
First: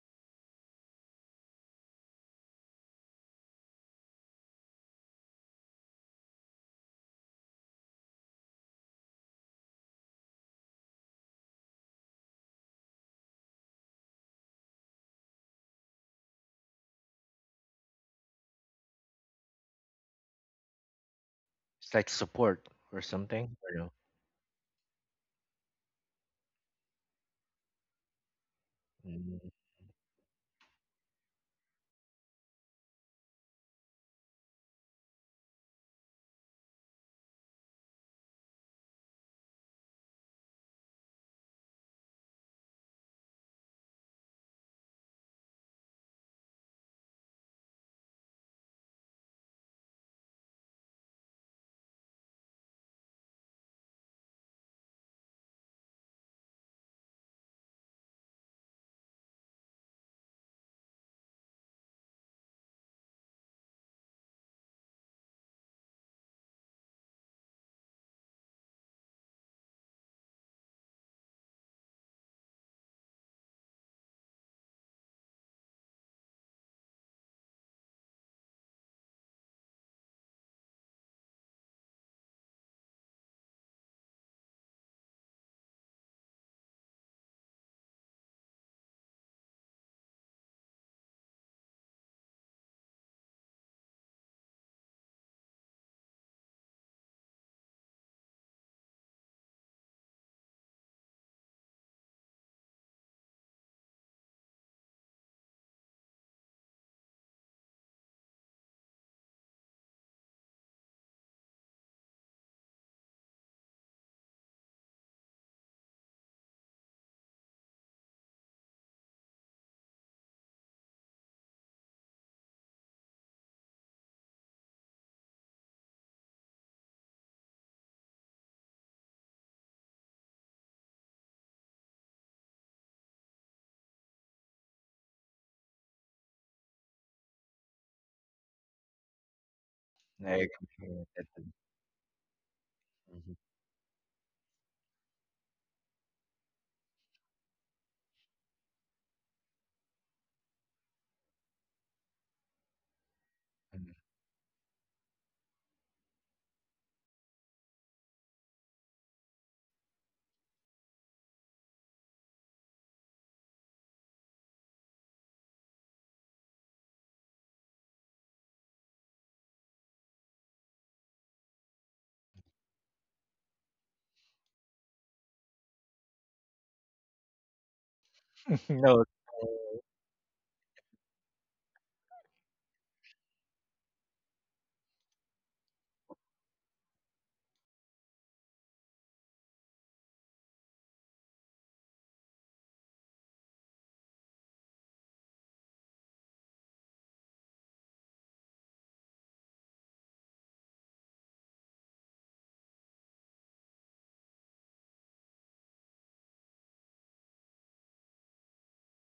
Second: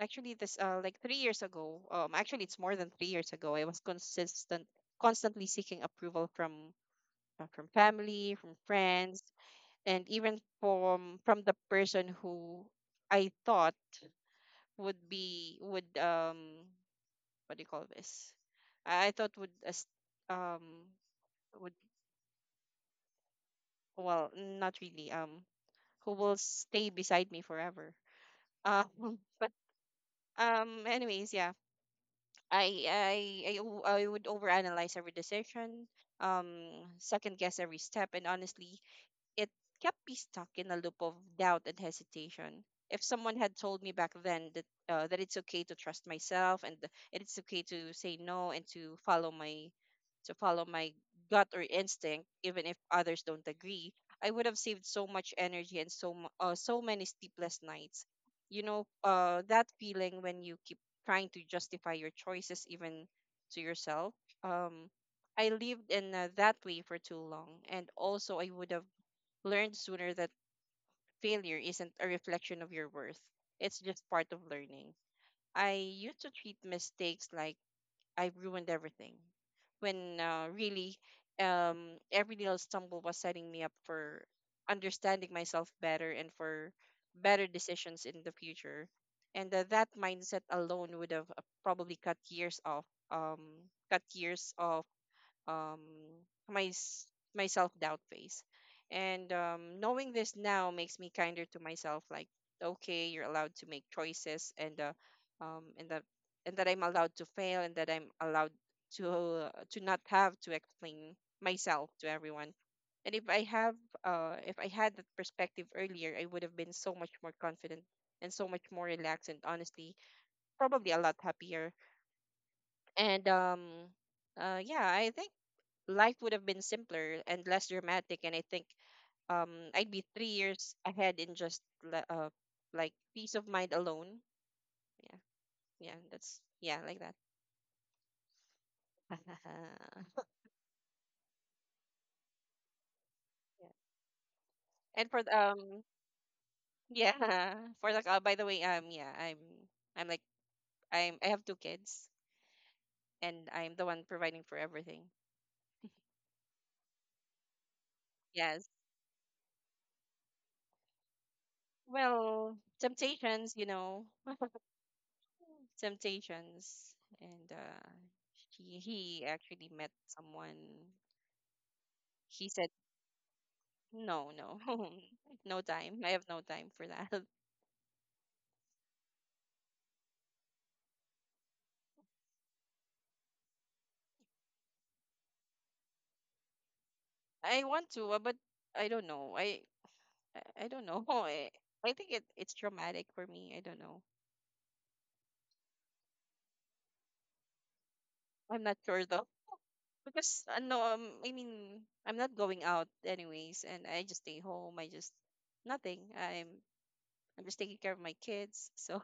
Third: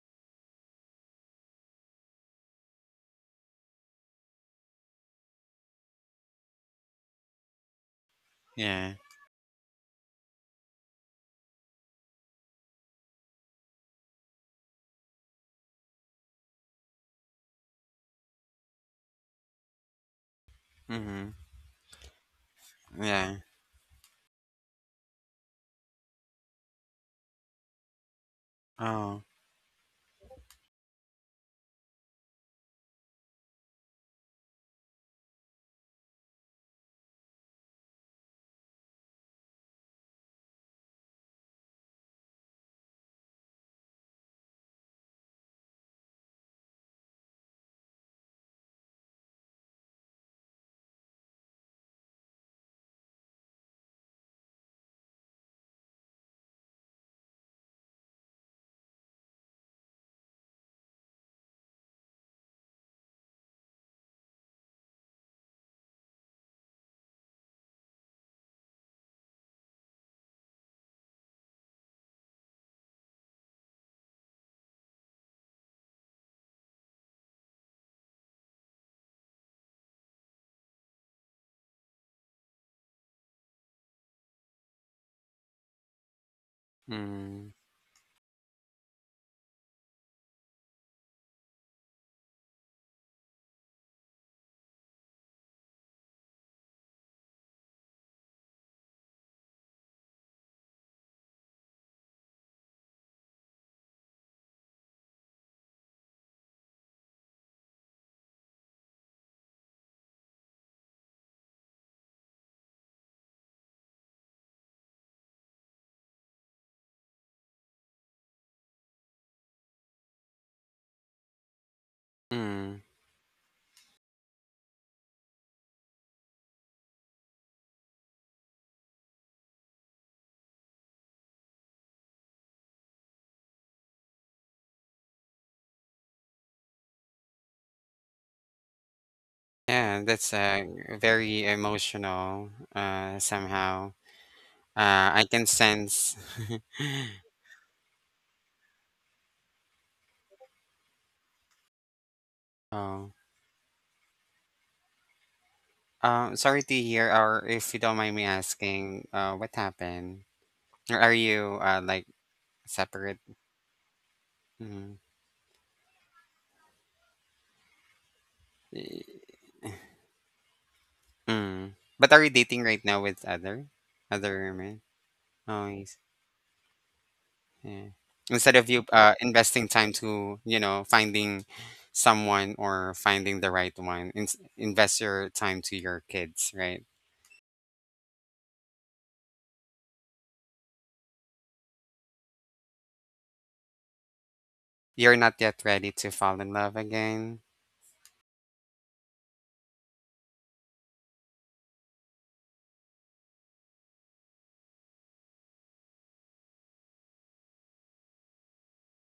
A: Actually, this like 3 years ago, actually it's more than 3 years ago. I was constantly seeking approval from family, from
B: yeah.
A: friends, and even from the person who I thought would be would what do you call this? I thought would as- um
B: Mm-hmm.
A: would
C: It's like support or
B: Yeah.
C: something. Or no.
A: well, not really, who will stay beside me forever. Um,
B: Oh.
C: Mm,
A: *laughs* anyways, yeah, I would overanalyze every decision, um, second guess every step, and honestly, it kept me stuck in a loop of doubt and hesitation. If someone had told me back then that it's okay to trust myself and it's okay to say no and to follow my gut or instinct, even if others don't agree, I would have saved so much energy and so many sleepless nights. You know, that feeling when you keep trying to justify your choices even to yourself. Um, I lived in that way for too long, and also I would have learned sooner that failure isn't a reflection of your worth. It's just part of learning. I used to treat mistakes like I ruined everything, when really every little stumble was setting me up for understanding myself better and for better
B: Mm.
A: decisions in the future. And that mindset alone would have probably cut years off, um, cut years of um my s- my self doubt phase, and knowing this now makes me kinder to myself, like, okay, you're allowed to make choices, and um and that and that I'm allowed to fail, and that I'm allowed to not have to explain myself to everyone. And if I had that perspective earlier, I would have been so much more confident and so much more relaxed and honestly probably a lot happier.
B: Mm.
A: And yeah, I think life would have been simpler and less dramatic, and I think I'd be 3 years ahead in just like peace of mind alone. Yeah. yeah that's yeah like that *laughs*
B: Yeah, that's
C: I completely get that.
B: very emotional,
C: Mhm,
A: Yeah.
B: somehow.
A: and for
B: I
A: the,
B: can
A: um
B: sense.
A: yeah, *laughs* for the by the way, yeah, I'm like I'm I have two kids,
B: *laughs* Oh.
A: and I'm the
C: mhm.
A: one providing for everything.
B: Sorry to hear, or if you don't mind me
A: Yes.
B: asking, what happened? Or are you, like,
A: Well,
B: separate?
A: temptations, you know,
B: Mm.
A: temptations. And uh he
B: Y-
A: he actually met someone.
B: Mm. But are you
A: He
B: dating
A: said.
B: right now with other
A: No,
B: other
A: no.
B: men?
A: *laughs* No
B: Oh.
A: time. I have no time for that. *laughs*
B: Yeah. Instead
C: *laughs*
B: of you,
C: No.
B: investing time to, you know, finding someone or finding the right one, invest your time to your kids, right?
A: I want to, but I don't know. I don't know. *laughs* I think it's traumatic for me. I don't know.
B: You're not yet ready to fall in love again.
A: I'm not sure though. Because no, I mean, I'm not going out anyways, and I just stay home. I just— nothing. I'm just taking care of my kids, so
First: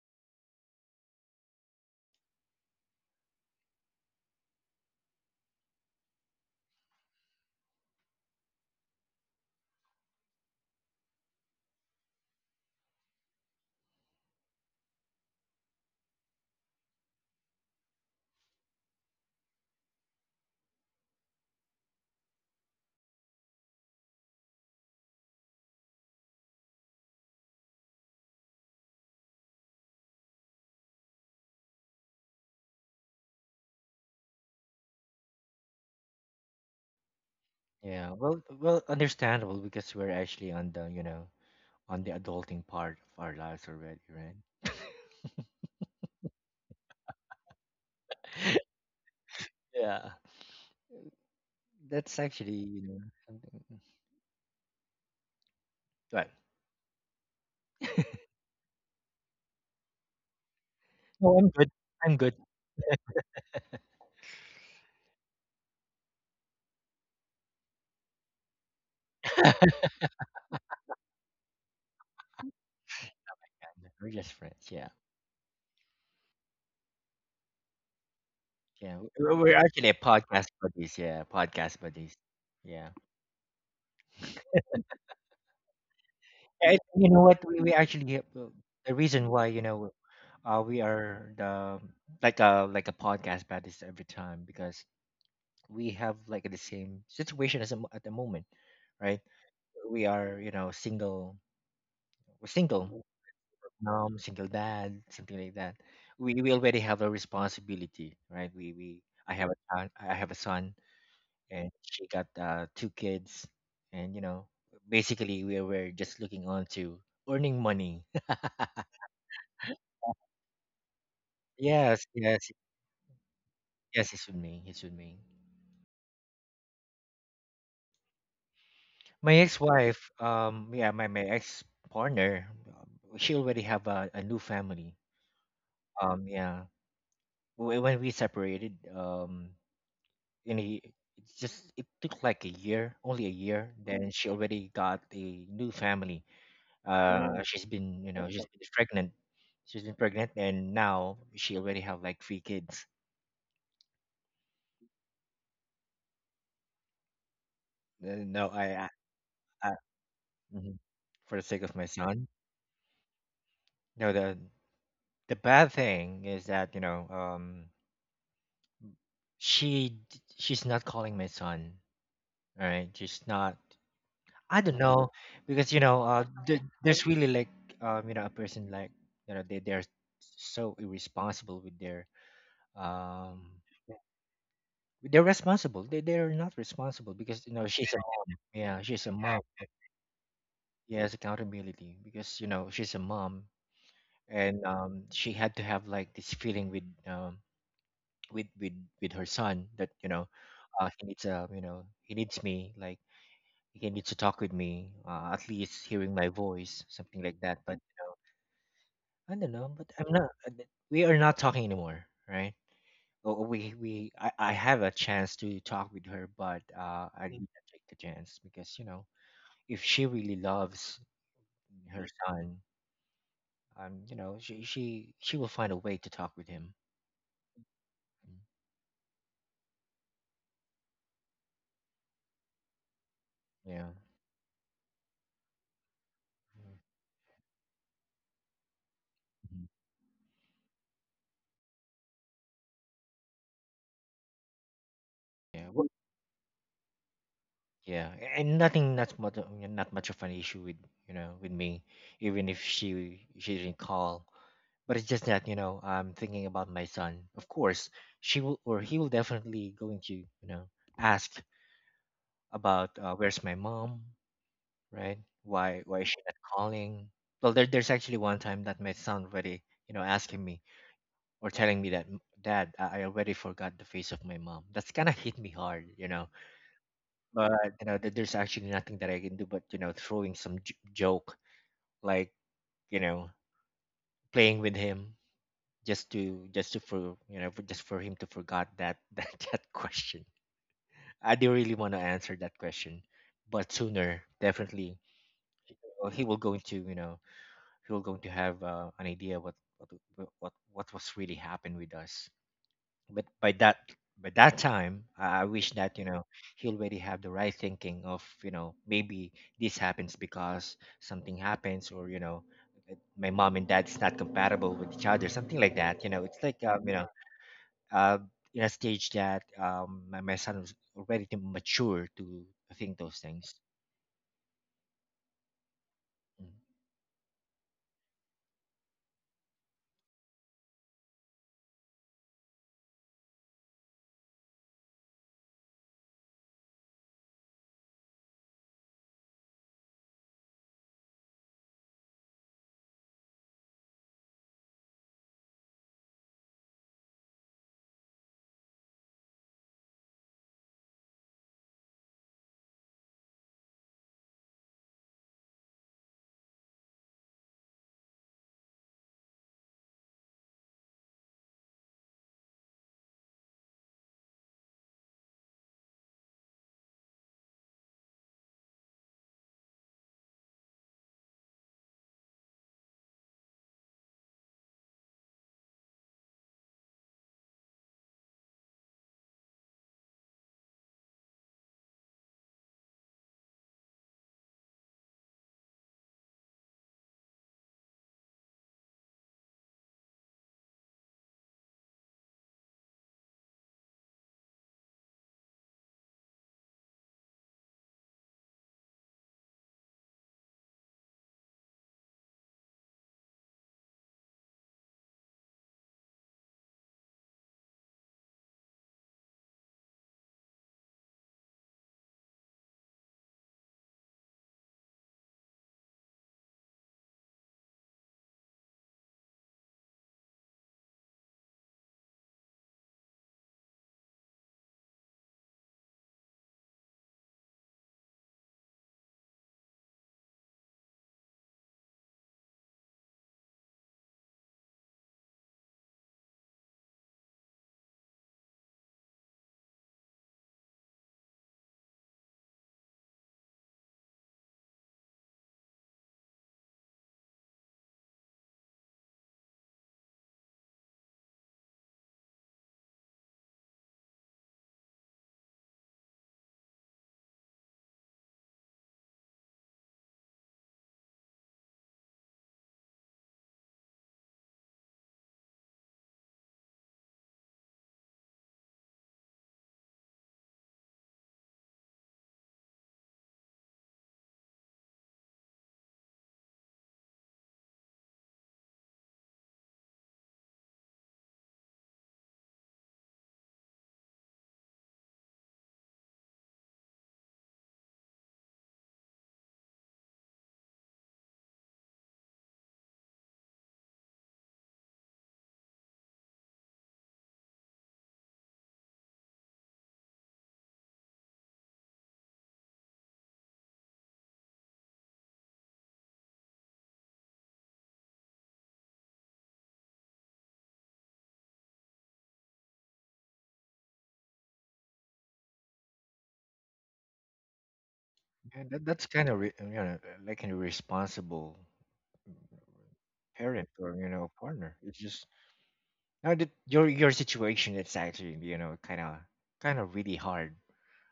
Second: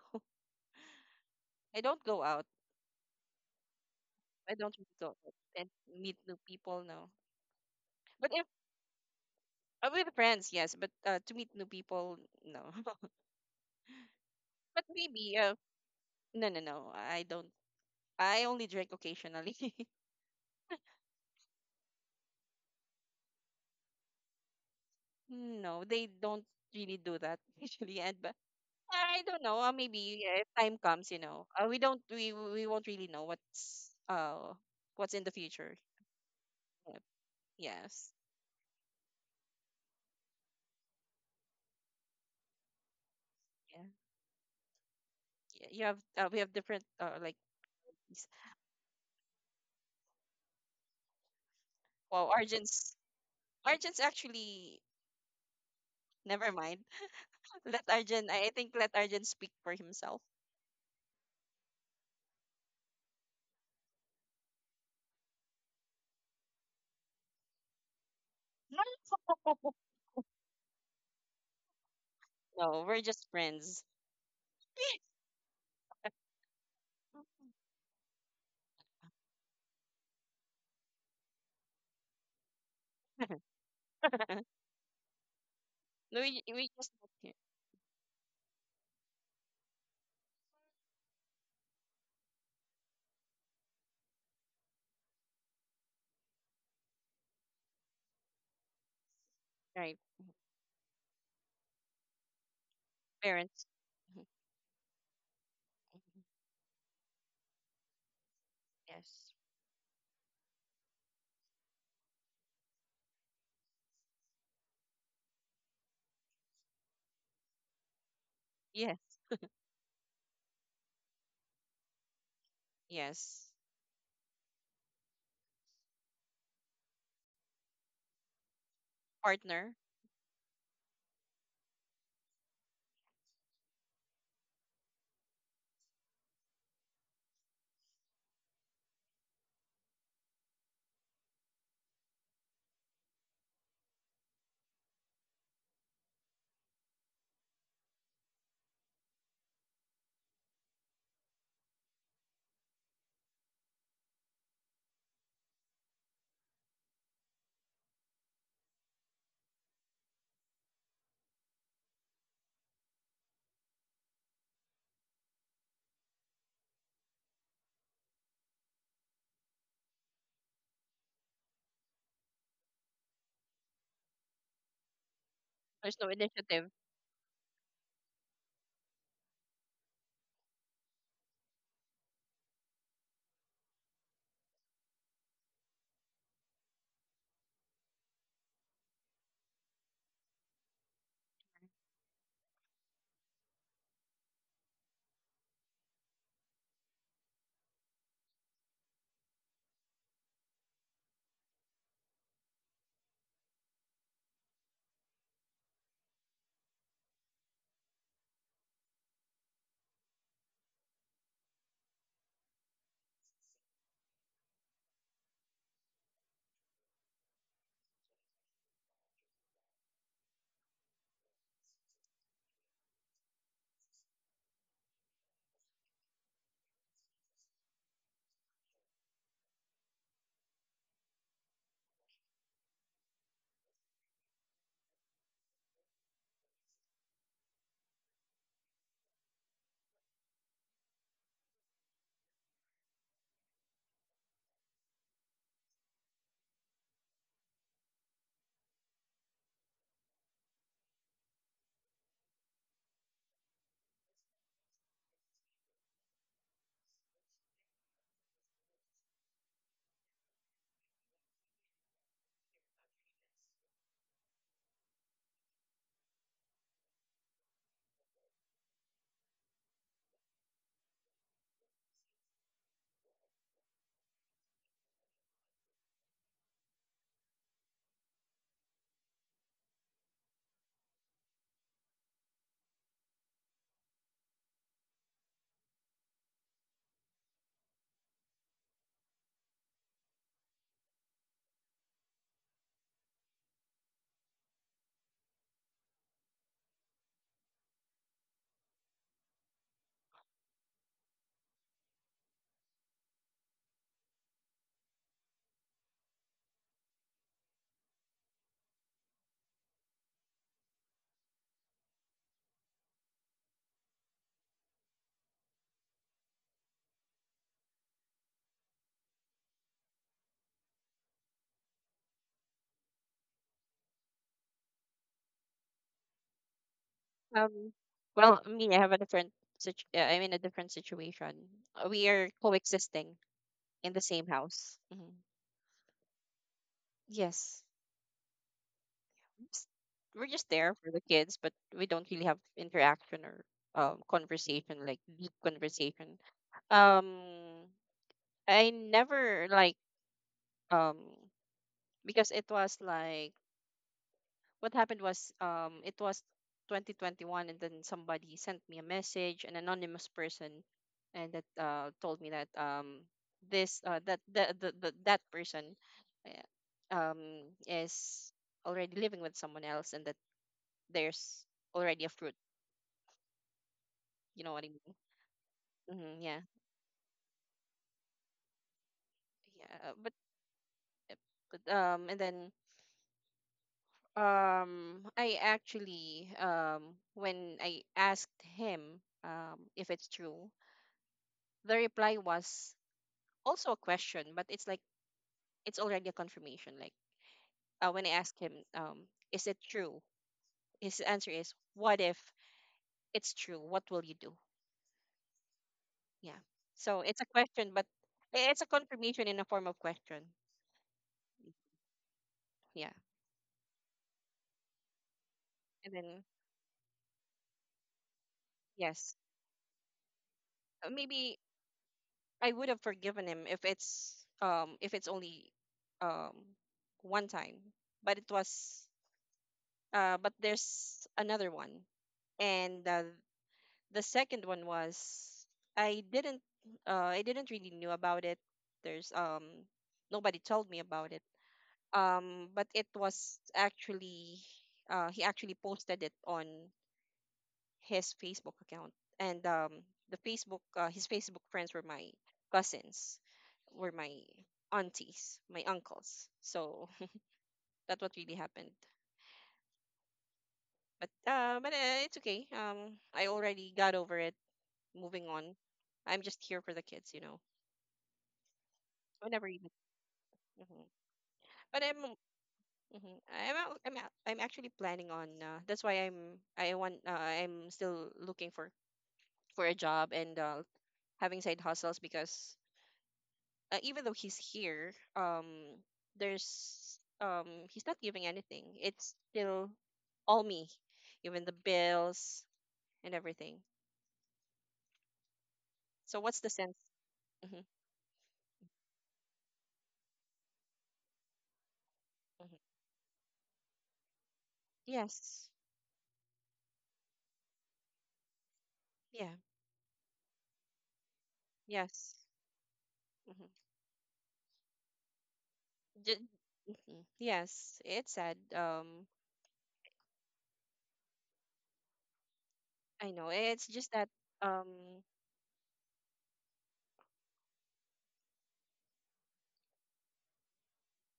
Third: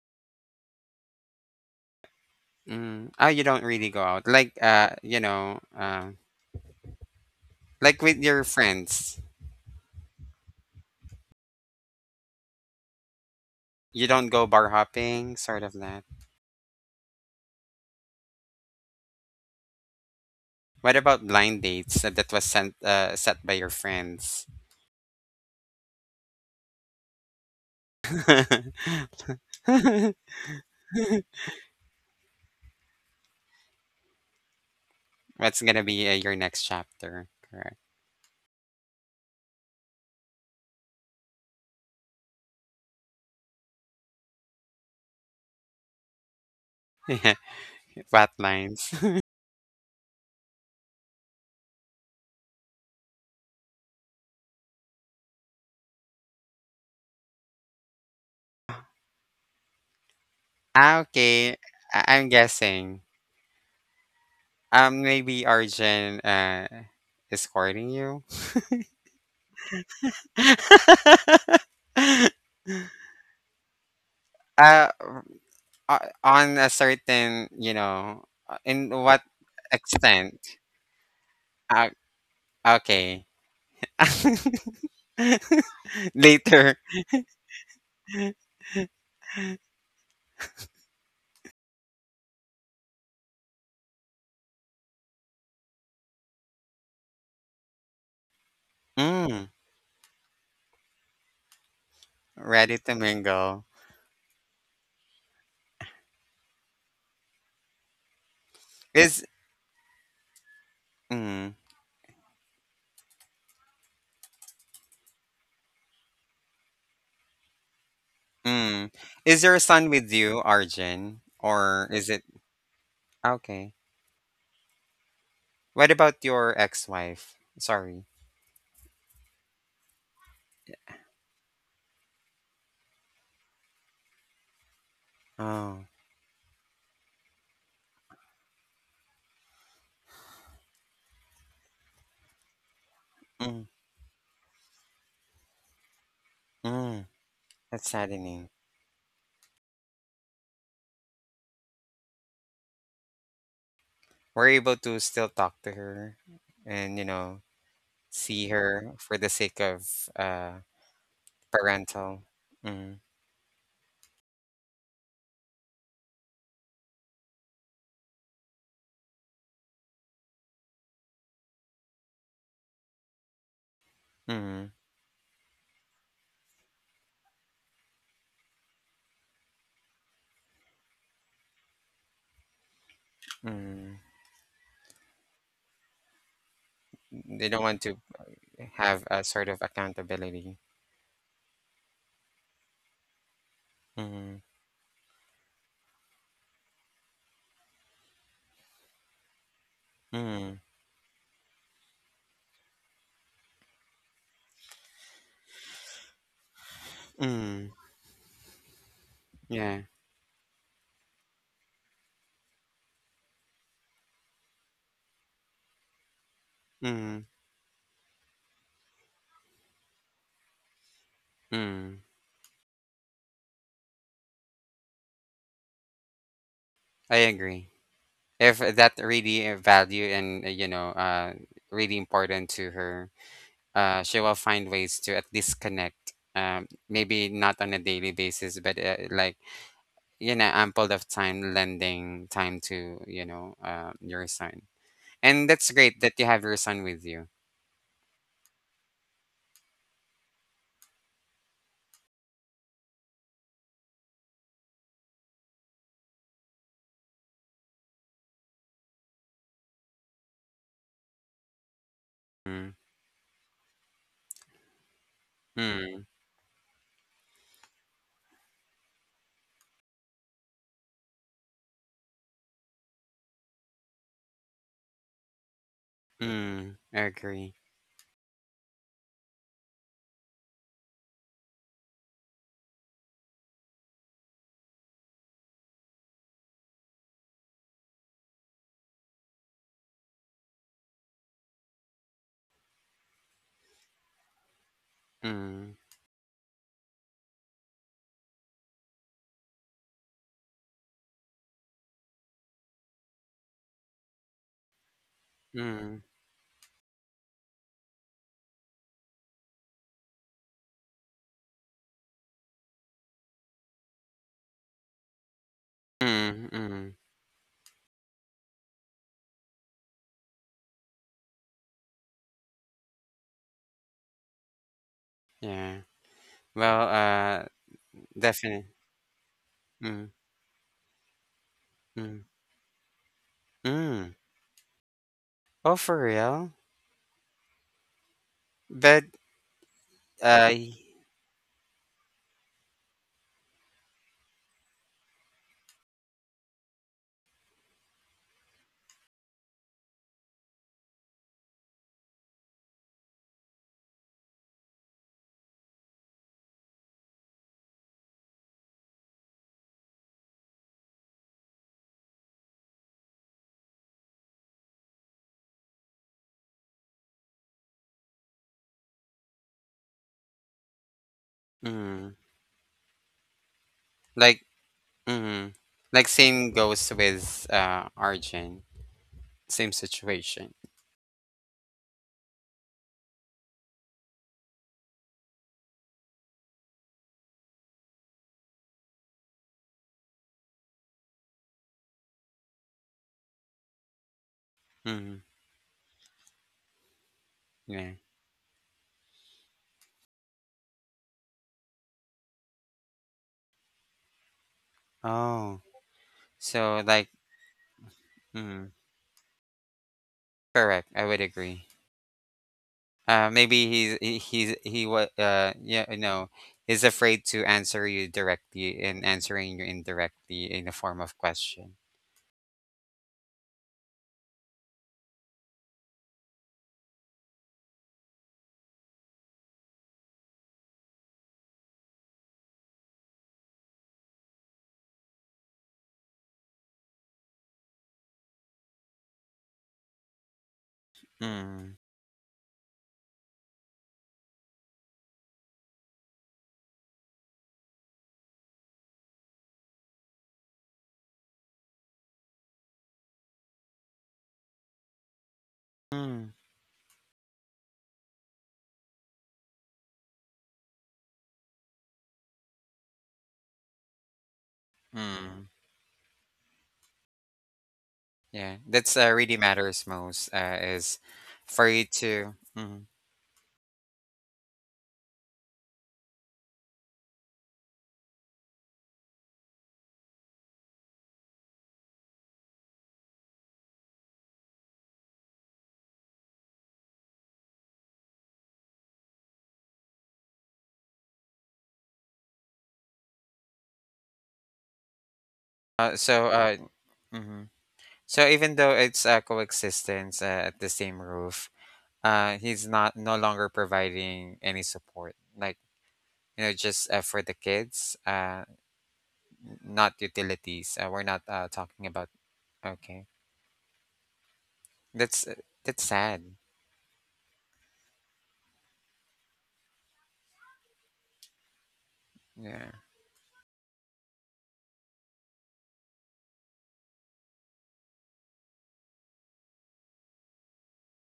A: *laughs* I don't go out.
B: Mm. Oh, you don't really go out.
A: I
B: Like,
A: don't really go
B: you
A: out
B: know,
A: and meet new people. No,
B: like, with
A: but if
B: your friends,
A: with friends, yes, but to meet new people, no. *laughs*
B: you don't go bar
A: But maybe
B: hopping, sort of that.
A: No, no, no. I don't. I only drink occasionally. *laughs*
B: What about blind dates that was sent, set by your friends? *laughs*
A: No, they don't really do that *laughs* usually. And but I don't know. Maybe if time comes, we don't. We won't really know what's what's in the
B: What's
A: future.
B: gonna be, your next
A: Yep.
B: chapter? Correct.
C: Yeah.
A: Yes.
C: Well, well, understandable because we're actually on the, you know, on the adulting part of our lives
A: Yeah.
C: already, right?
A: Yeah. You have. We have different.
B: *laughs*
A: S-
B: Fat lines.
C: Yeah. That's
A: Wow.
C: actually, you
A: Arjun's.
C: know, something. Mm,
A: Arjun's actually.
C: but
A: Never mind. *laughs* Let Arjun. I think let Arjun speak for himself.
B: Ah,
C: no, I'm
B: okay.
C: good. I'm
B: I'm
C: good.
B: guessing. Maybe Arjun is courting you.
A: *laughs* No, we're just friends.
C: *laughs* We're just friends. Yeah.
B: Uh, o- on a certain, you know, in
C: Yeah.
B: what
C: We're actually a podcast
B: extent?
C: buddies. Yeah. Podcast
B: Uh,
C: buddies. Yeah.
B: okay.
A: *laughs*
B: *laughs*
A: No, we
C: And
B: Later.
A: just met
C: you know
A: him.
C: what? We actually have, the reason why, you know, uh, we are the like a podcast about this every time because we have like the same situation as a at the moment, right?
B: Mm,
A: Right.
C: We are, you know, single, we're
B: ready to
C: single
A: Parents.
B: mingle.
C: mom,
A: Mhm.
C: single dad, something like that.
A: Mhm.
C: We already have a responsibility, right? We
B: Is
A: Yes.
C: I have a son, I have a son,
B: Mm,
C: and she got, two kids, and you know basically we're just looking on to earning money.
B: mm.
A: Yes.
B: Is your son with you, Arjun,
C: *laughs*
B: or
C: Yes,
B: is it
C: yes,
A: Yes.
B: okay?
C: yes. It's with me. It's with me.
B: What about your ex-wife? Sorry.
C: My
A: Partner.
C: ex-wife, yeah, my ex-partner, she already have a new family.
B: Oh.
C: Yeah. When we separated, in a, it's just it took like a year, only a
B: Mm,
C: year. Then she already got a new family.
B: mm.
C: Mm, she's
B: That's
C: been, you know, she's
B: saddening.
C: been pregnant. She's been pregnant, and now she already have like three kids.
B: We're able to still talk to her, and, you know,
C: No,
B: see her for the sake
C: I
B: of, uh
C: mhm, for the sake of my
B: parental.
C: son.
B: Mm,
C: No, the bad thing is that, you know, um, she's not calling my son. All right, she's not. I
B: mm,
C: don't know because, you
A: There's
C: know,
A: no
C: there,
A: initiative.
C: there's really like, you know, a person like, you know, they they're so irresponsible with their um
B: mm.
C: they're responsible. They're not responsible because,
B: They
C: you
B: don't
C: know,
B: want
C: she's
B: to
C: a mom. Yeah,
B: have
C: she's a *laughs*
B: a
C: mom.
B: sort of accountability.
C: She has accountability because, you know, she's a mom,
B: Mm,
C: and she had to have like this feeling with with with with her son that, you know,
B: mm,
C: he needs you know, he needs me, like he needs to talk with me, at least hearing my voice, something like that.
B: mm,
C: But I don't know.
B: yeah,
C: But I'm not. We are not talking anymore, right? Oh, oh, we I have a chance to talk with her, but I
B: mm.
C: didn't take the chance because, you know, if she really loves
B: Mm,
C: her son, you know, she will find a way to talk with him.
B: I agree.
C: Mm.
B: If that really a value, and, you know, really important to her,
C: Yeah.
B: she will find ways to at least connect. Maybe not on a daily basis, but, like,
C: Mhm.
B: you know, ample of time, lending time to, you know, your son, and
C: Yeah.
B: that's
C: Well,
B: great that you have your son with you.
C: yeah, and nothing that's much not much of an issue with, you know, with me, even if she didn't call. But it's just that, you know, I'm thinking about my son. Of course, she will or he will definitely going to, you know, ask
B: Mm,
C: about, where's my mom, right? Why
B: mm,
C: is she not calling? Well, there, there's actually one time that my son already, you know, asking me or telling me that, Dad, I already forgot the face of my mom." That's kind of hit me hard, you know,
B: mm, agree.
C: but, you know, there's actually nothing that I can do but, you know, throwing some joke, like, you know, playing with him, just to for, you know, for, just for him to forgot that *laughs* that, that question. I do really want to answer that question, but sooner definitely,
B: Mm,
C: he will going to, you know, he will going to have, an idea what was really happened with us. But by that time, I wish that,
B: mm,
C: you know, he already have the right thinking of, you know, maybe this happens because something happens, or, you know, it- my mom and dad is not compatible with each other, something like that, you know, it's
B: mm,
C: like, you
B: mm.
C: know, uh, in a stage that, my son was already too mature to think those things.
B: Yeah.
C: Mm.
B: Well,
A: Um, well, me,
B: definitely.
A: I have a different
B: Mm,
A: I'm in a different situation. We are
B: mm,
A: coexisting in the
B: mm.
A: same house. Hmm.
B: Oh, for real.
A: Yes.
B: But,
A: Just- We're just
B: uh
A: there for the
B: y-
A: kids, but we don't really have interaction or conversation, like deep conversation. Um, I never like— um because it was like, what happened was, it was 2021, and then somebody sent me a message, an anonymous person, and that told me that this, that the that person uh, um is already living with someone else, and that there's already a
B: mm,
A: fruit, you know
B: like,
A: what I mean.
B: mm,
A: Hmm.
B: like,
A: Yeah.
B: same goes with Arjun, same
A: Yeah, but
B: situation.
A: and then I actually, when I asked him if it's true, the reply was also a question, but it's like
B: Mm,
A: it's already a confirmation. Like,
B: yeah.
A: when I ask him, is it true? His answer is, "What if it's true? What will you do?"
B: Oh,
A: Yeah.
B: so
A: So
B: like.
A: it's a question, but it's a
B: Mm.
A: confirmation in a form of question.
B: Correct. I would agree.
A: Yeah.
B: Maybe he's he what
A: And
B: yeah
A: then,
B: no is afraid to answer you directly, and
A: yes.
B: answering you indirectly in the form of
A: Maybe
B: question.
A: I would have forgiven him if it's only um one time, but it was but there's another one, and the second one was— I didn't I didn't really knew about it. There's nobody told me about it.
B: Mm.
A: But it was actually he actually posted it on his Facebook account, and the Facebook his Facebook friends were my cousins, were my aunties, my uncles.
B: Mm.
A: So *laughs* that's what really happened. But it's okay. I already got over it. Moving on.
B: Mm.
A: I'm just here for the kids, you know.
B: Yeah, that's,
A: Whenever
B: really
A: you—
B: matters most,
A: hmm.
B: is for
A: But I'm—
B: you to. Mm.
A: mhm, I'm out. I'm out. I'm actually planning on— that's why I want— I'm still looking for a job, and having side hustles, because even though he's here, there's he's not giving anything. It's still all me, even the bills and everything. So what's
B: So,
A: the sense? Hmm.
B: mhm. So even though it's, coexistence, at the same roof,
A: Hmm.
B: he's not no longer providing any support.
A: Yes.
B: Like, you know, just, for the kids.
A: Yeah.
B: Not utilities. We're not, talking
A: Yes.
B: about. Okay,
A: Hmm.
B: that's uh, that's sad.
A: Mhm. Yes, it's sad.
C: Yeah, that, that's kind of you know, like an irresponsible, mm,
B: Yeah,
A: I know. It's
C: parent
A: just
C: or,
A: that
C: you know, partner.
A: um
C: It's just now that your situation it's actually, you know, kinda kinda really hard,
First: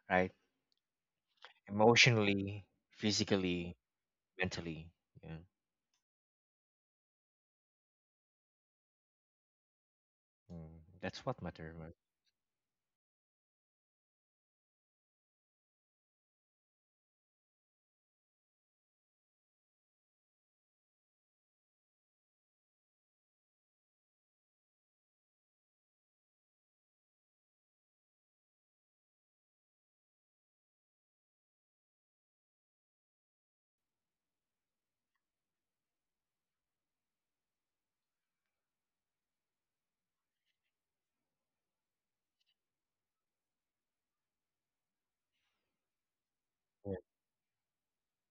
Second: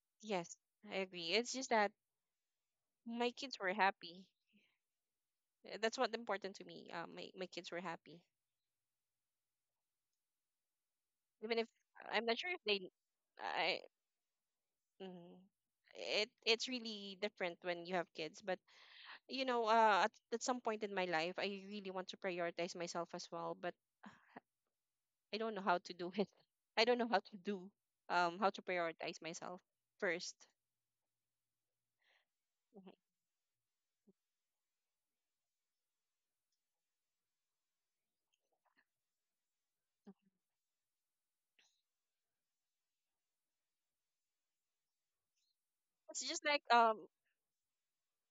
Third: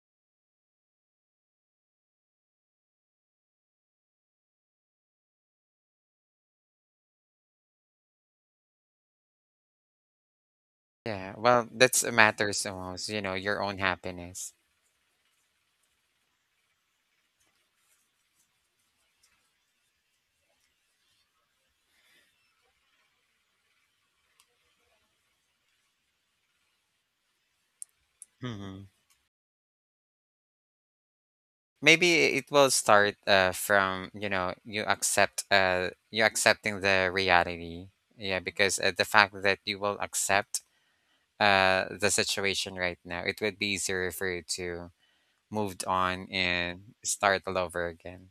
C: right?
A: yes, I agree. It's just that
C: Emotionally,
A: my kids were
C: physically,
A: happy.
C: mentally. Yeah.
A: That's what important to me. My kids were happy.
C: Mm, that's
B: yeah.
C: what
A: Even if—
B: Well,
C: matter, right?
B: that's,
A: I'm not sure if
B: matters the
A: they—
B: most. You know, your own
A: I—
B: happiness.
A: mm, it's really different when you have kids, but at some point in my life, I really want to prioritize myself as well, but I don't know how to do it. *laughs* I don't know how to do how to
B: Hmm.
A: prioritize myself first.
B: Maybe it will
A: Mhm.
B: start, from, you know, you accepting the reality. Yeah, because, the fact that you will accept the situation right now, it would be easier for you to moved
A: It's
B: on
A: just like
B: and
C: Yeah.
A: um
B: start all over again.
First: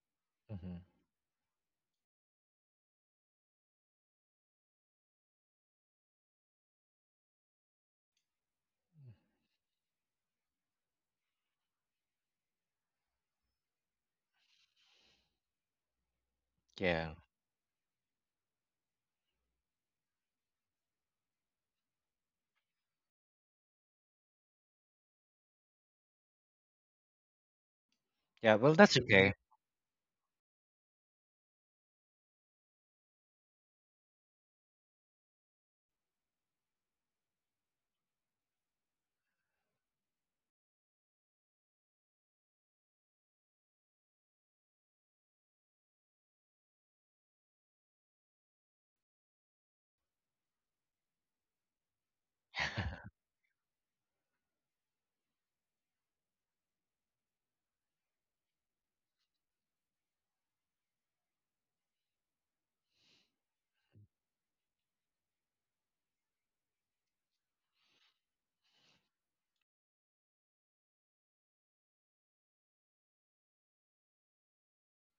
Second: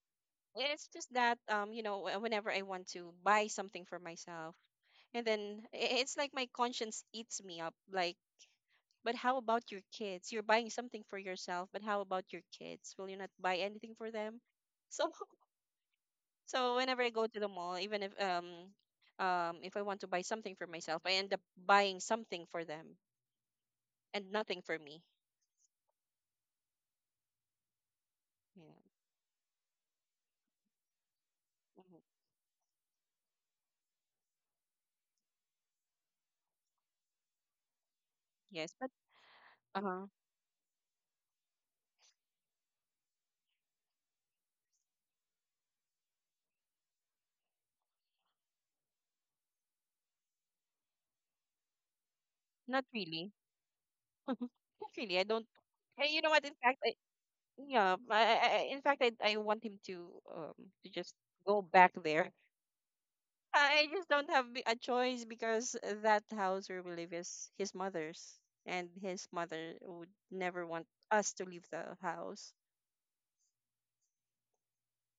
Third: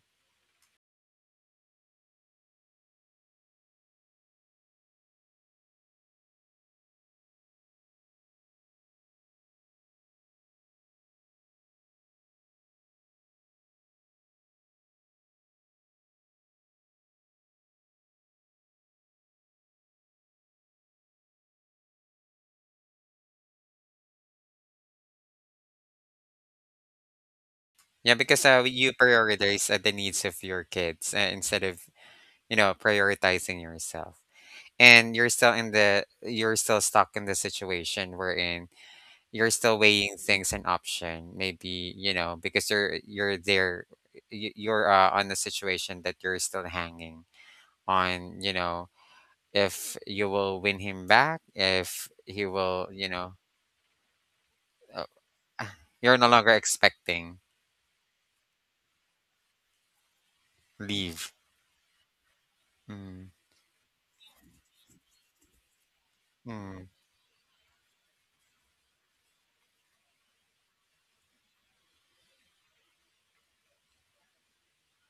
C: Hmm.
A: It's just that, whenever I want to buy something for myself, and then i- it's like my conscience eats me up. Like, but how about your kids? You're buying something for yourself, but how about your kids? Will you not buy anything for them? So, *laughs* so whenever I
C: Yeah.
A: go to the mall, even if I want to buy something for myself, I end up buying something for them and nothing for me.
B: Yeah, because,
C: Yeah,
A: Yeah.
C: well, that's
B: you
C: okay.
B: prioritize, the needs of your kids, instead of,
A: Mhm.
B: you know, prioritizing yourself, and you're still in the you're still stuck in the situation wherein
A: Yes, but
B: you're still
A: uh,
B: weighing things, an option maybe, you know, because you're there, you're, on the situation that you're still hanging on, you know, if you will win him back, if he
A: not
B: will,
C: *laughs*
B: you
A: really.
B: know,
A: *laughs* Not
B: uh,
A: really. I don't.
B: *sighs*
A: You
B: you're
A: know
B: no
A: what? In
B: longer
A: fact, I—
B: expecting,
A: yeah, I want him to just
B: leave.
A: go back there.
B: Mm,
A: I just don't have a choice, because that house where we
B: mm,
A: live is his mother's, and his mother would never want us to leave the house.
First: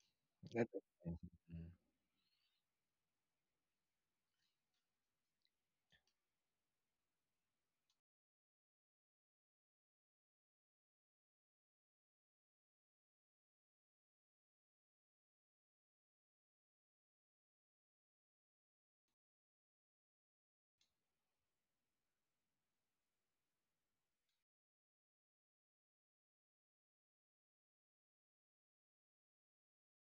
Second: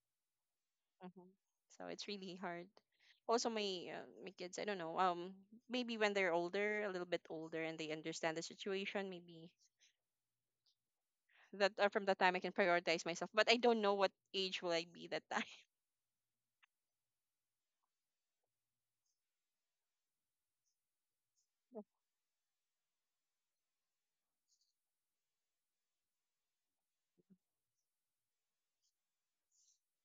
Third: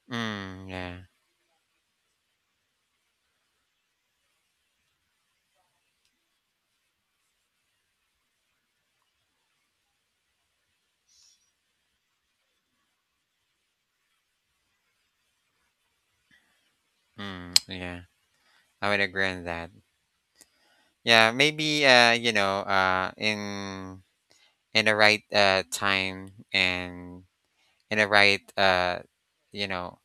B: mm,
C: That-
B: yeah,
C: mhm.
A: Hmm. So it's really hard. Also, my kids, I don't know. Maybe when they're older, a little bit older, and they understand the situation, maybe that from that time I can prioritize myself. But I don't know what age will I be that time.
B: mm, yeah. I would agree on that. Yeah, maybe, you know, in the right time, and in the right, you know,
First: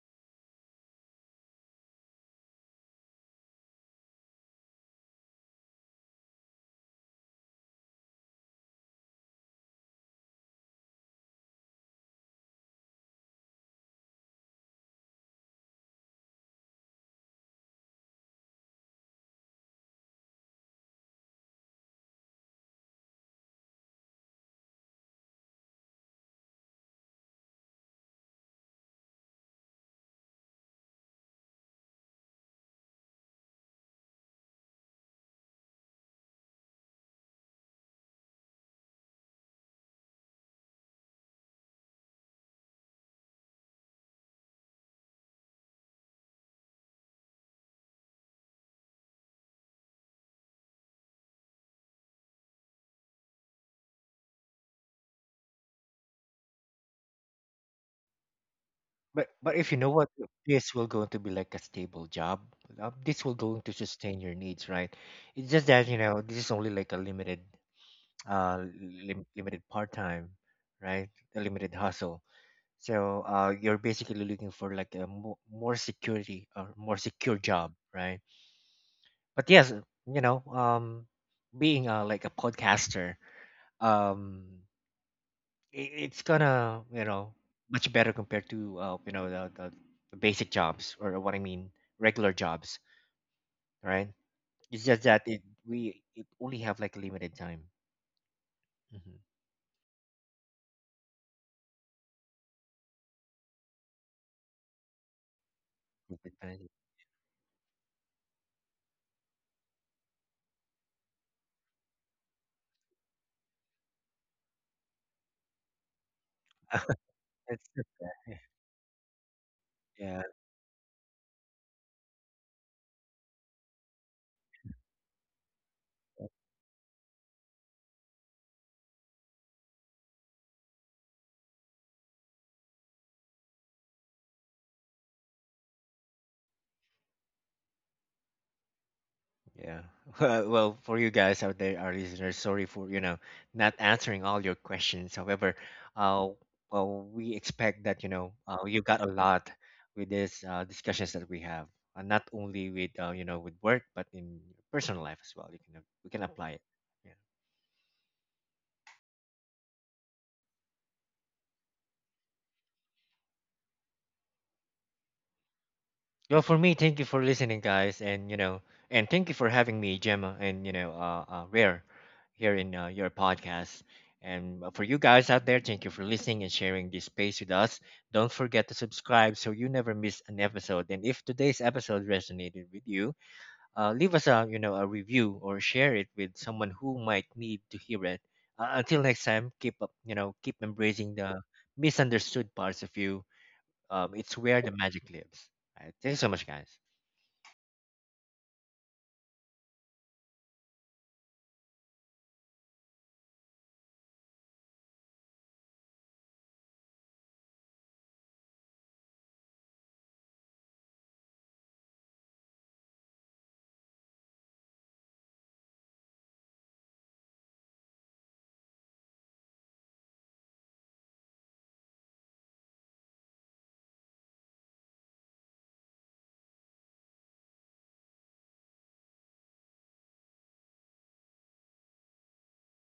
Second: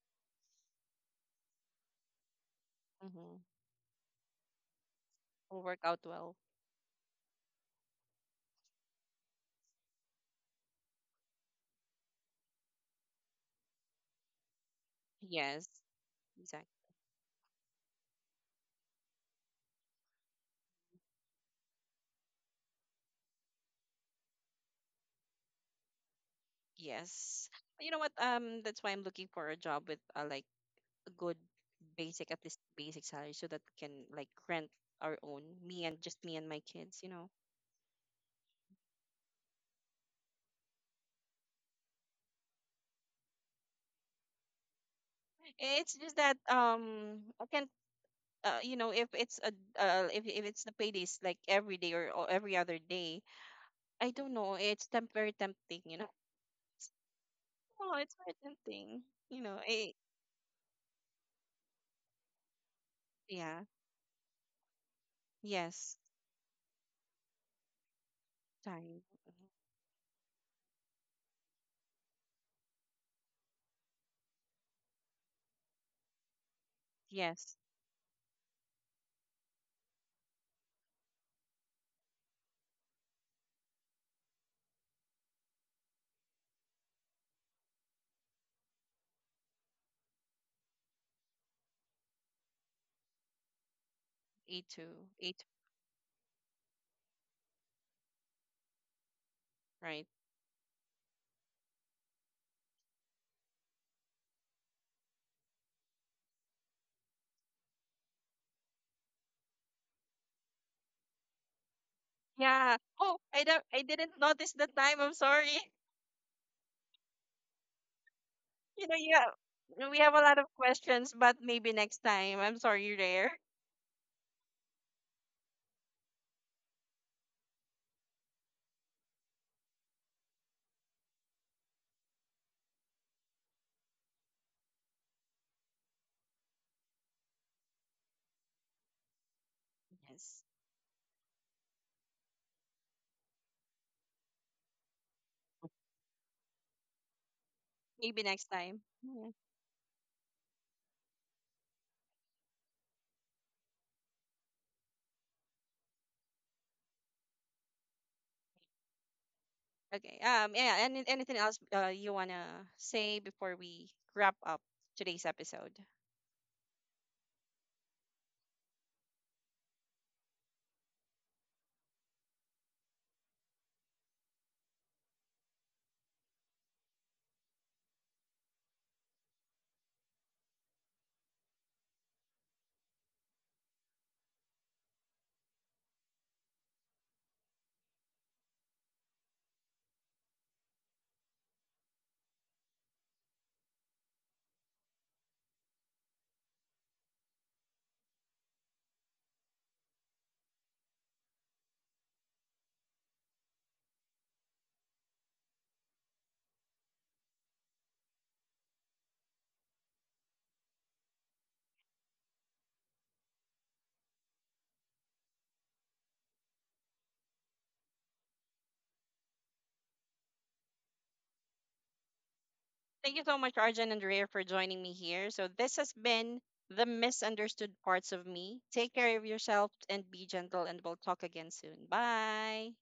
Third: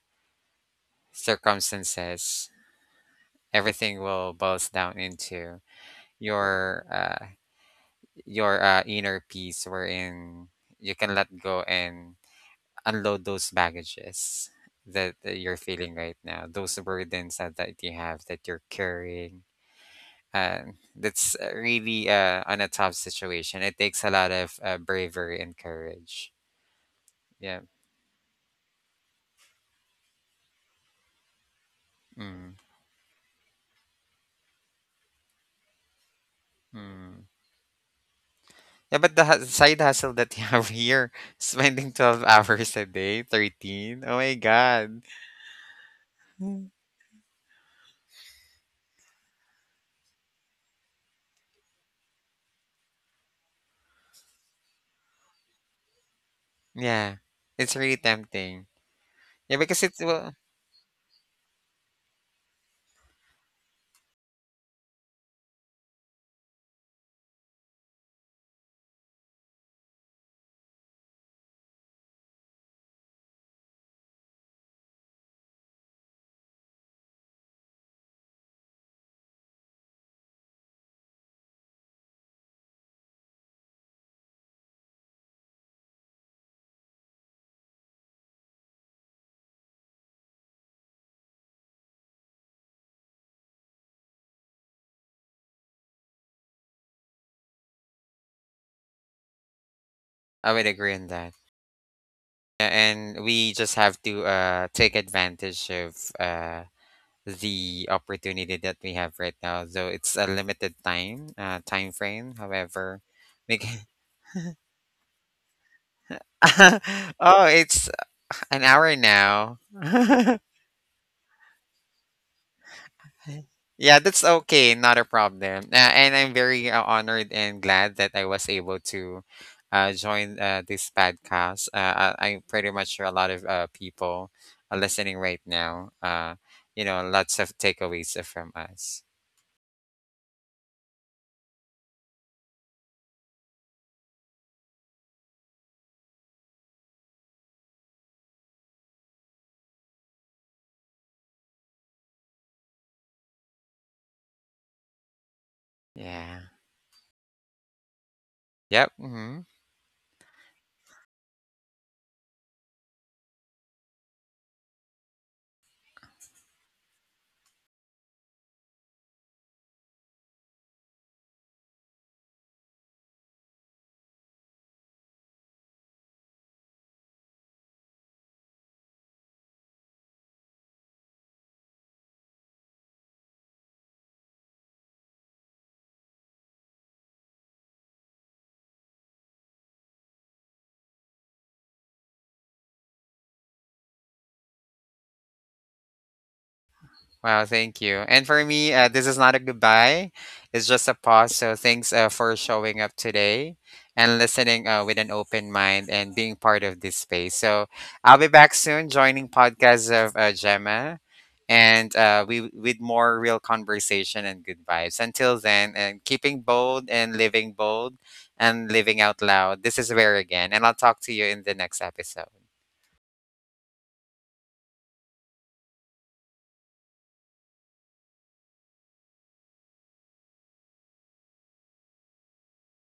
B: circumstances,
A: *laughs* Hmm.
B: everything will boils down into
A: Will work out well.
B: your uh your inner peace, wherein you can let go and unload those baggages that, you're
A: Yes.
B: feeling right now,
A: Exactly.
B: those burdens that, you have, that you're carrying. And that's, really, on a tough situation. It takes a lot of, bravery and courage.
A: Yes.
B: Yeah.
A: You know what? That's why I'm looking for a job with like a good basic, at
B: Mm.
A: least basic salary, so that we can like rent our own, me and just me and my kids. You
B: Mm.
A: know,
B: Yeah, but the, side hustle that you have *laughs* here, spending 12 hours a day, 13. Oh my God.
A: it's just that,
B: Mm.
A: I can't. Uh, you know, if it's a if it's the paydays, like every day, or, every other day, I don't know. It's very tempting. You know,
B: Yeah. It's
A: *laughs*
B: really
A: oh, it's very
B: tempting.
A: tempting. You
B: Yeah,
C: But
A: know,
C: if
B: because
C: you know
B: it's,
A: it—
C: what,
B: well,
C: this will going to be like a stable job, this will going
A: yeah,
C: to sustain your needs, right? It's just that, you
A: yes,
C: know, this is only like a limited,
A: time, mm-hmm,
C: limited part time, right? A limited hustle. So you're basically looking for like a more security or more secure
A: yes,
C: job, right? But yes, you know, being like a podcaster, um, i- it's gonna, you know, much better compared to, you know, the basic jobs, or what I mean, regular jobs, right?
A: a
C: It's just
A: two,
C: that it
A: eight,
C: we it only have like limited time. Mm-hmm.
A: right.
B: I would agree on that. Yeah, and we just have to, take advantage of, the opportunity that we have right now. So it's a limited time, time frame.
A: Yeah.
B: However,
A: Oh, I
B: make
A: don't I didn't notice the time. I'm sorry. *laughs*
B: *laughs* oh,
C: That's
B: it's
C: just that.
B: an hour
A: You know,
B: now.
A: yeah, we have
C: Yeah.
A: a lot of questions, but maybe next time. I'm sorry, you're there.
B: Yeah, that's okay. Not a problem. And I'm very, honored and glad that I was able to, join, this podcast. I'm pretty much sure a lot of, people are listening right now. You know, lots of takeaways from us.
C: Yeah.
A: Yes.
C: *laughs* Well, for you guys out there, our listeners, sorry for, you know, not answering all your questions. However, uh, well, we expect that, you
A: Maybe
C: know,
A: next time.
C: you got a
A: Yeah.
C: lot with these discussions that we have, not only with, you know, with work, but in personal life as well. You can, we can
B: Yeah.
C: apply it. Yeah.
B: Yep. Hmm.
A: Okay. Yeah, anything else you want to say before we wrap up today's episode?
C: Well, for me, thank you for listening, guys, and you know, and thank you for having me, Gemma, and you know, uh, Rare, here in, your podcast. And for you guys out there, thank you for listening and sharing this space with us. Don't forget to subscribe so you never miss an episode. And if today's episode resonated with you, leave us a, you know, a review, or share it with someone who might need to hear it. Until next time, keep up, you know, keep embracing the misunderstood parts of you. It's where the magic lives. All right, thank you so much, guys.
B: Wow, thank you. And for me, this is not a goodbye. It's just a pause. So thanks, for showing up today and listening, with an open mind and being part of this space. So I'll be back soon joining podcasts of, Gemma, and, we with more real conversation and good vibes. Until then, and keeping bold and living out loud. This is where again, and I'll talk to you in the next episode.
A: Thank you so much, Arjan and Rare, for joining me here. So this has been The Misunderstood Parts of Me. Take care of yourself and be gentle, and we'll talk again soon. Bye.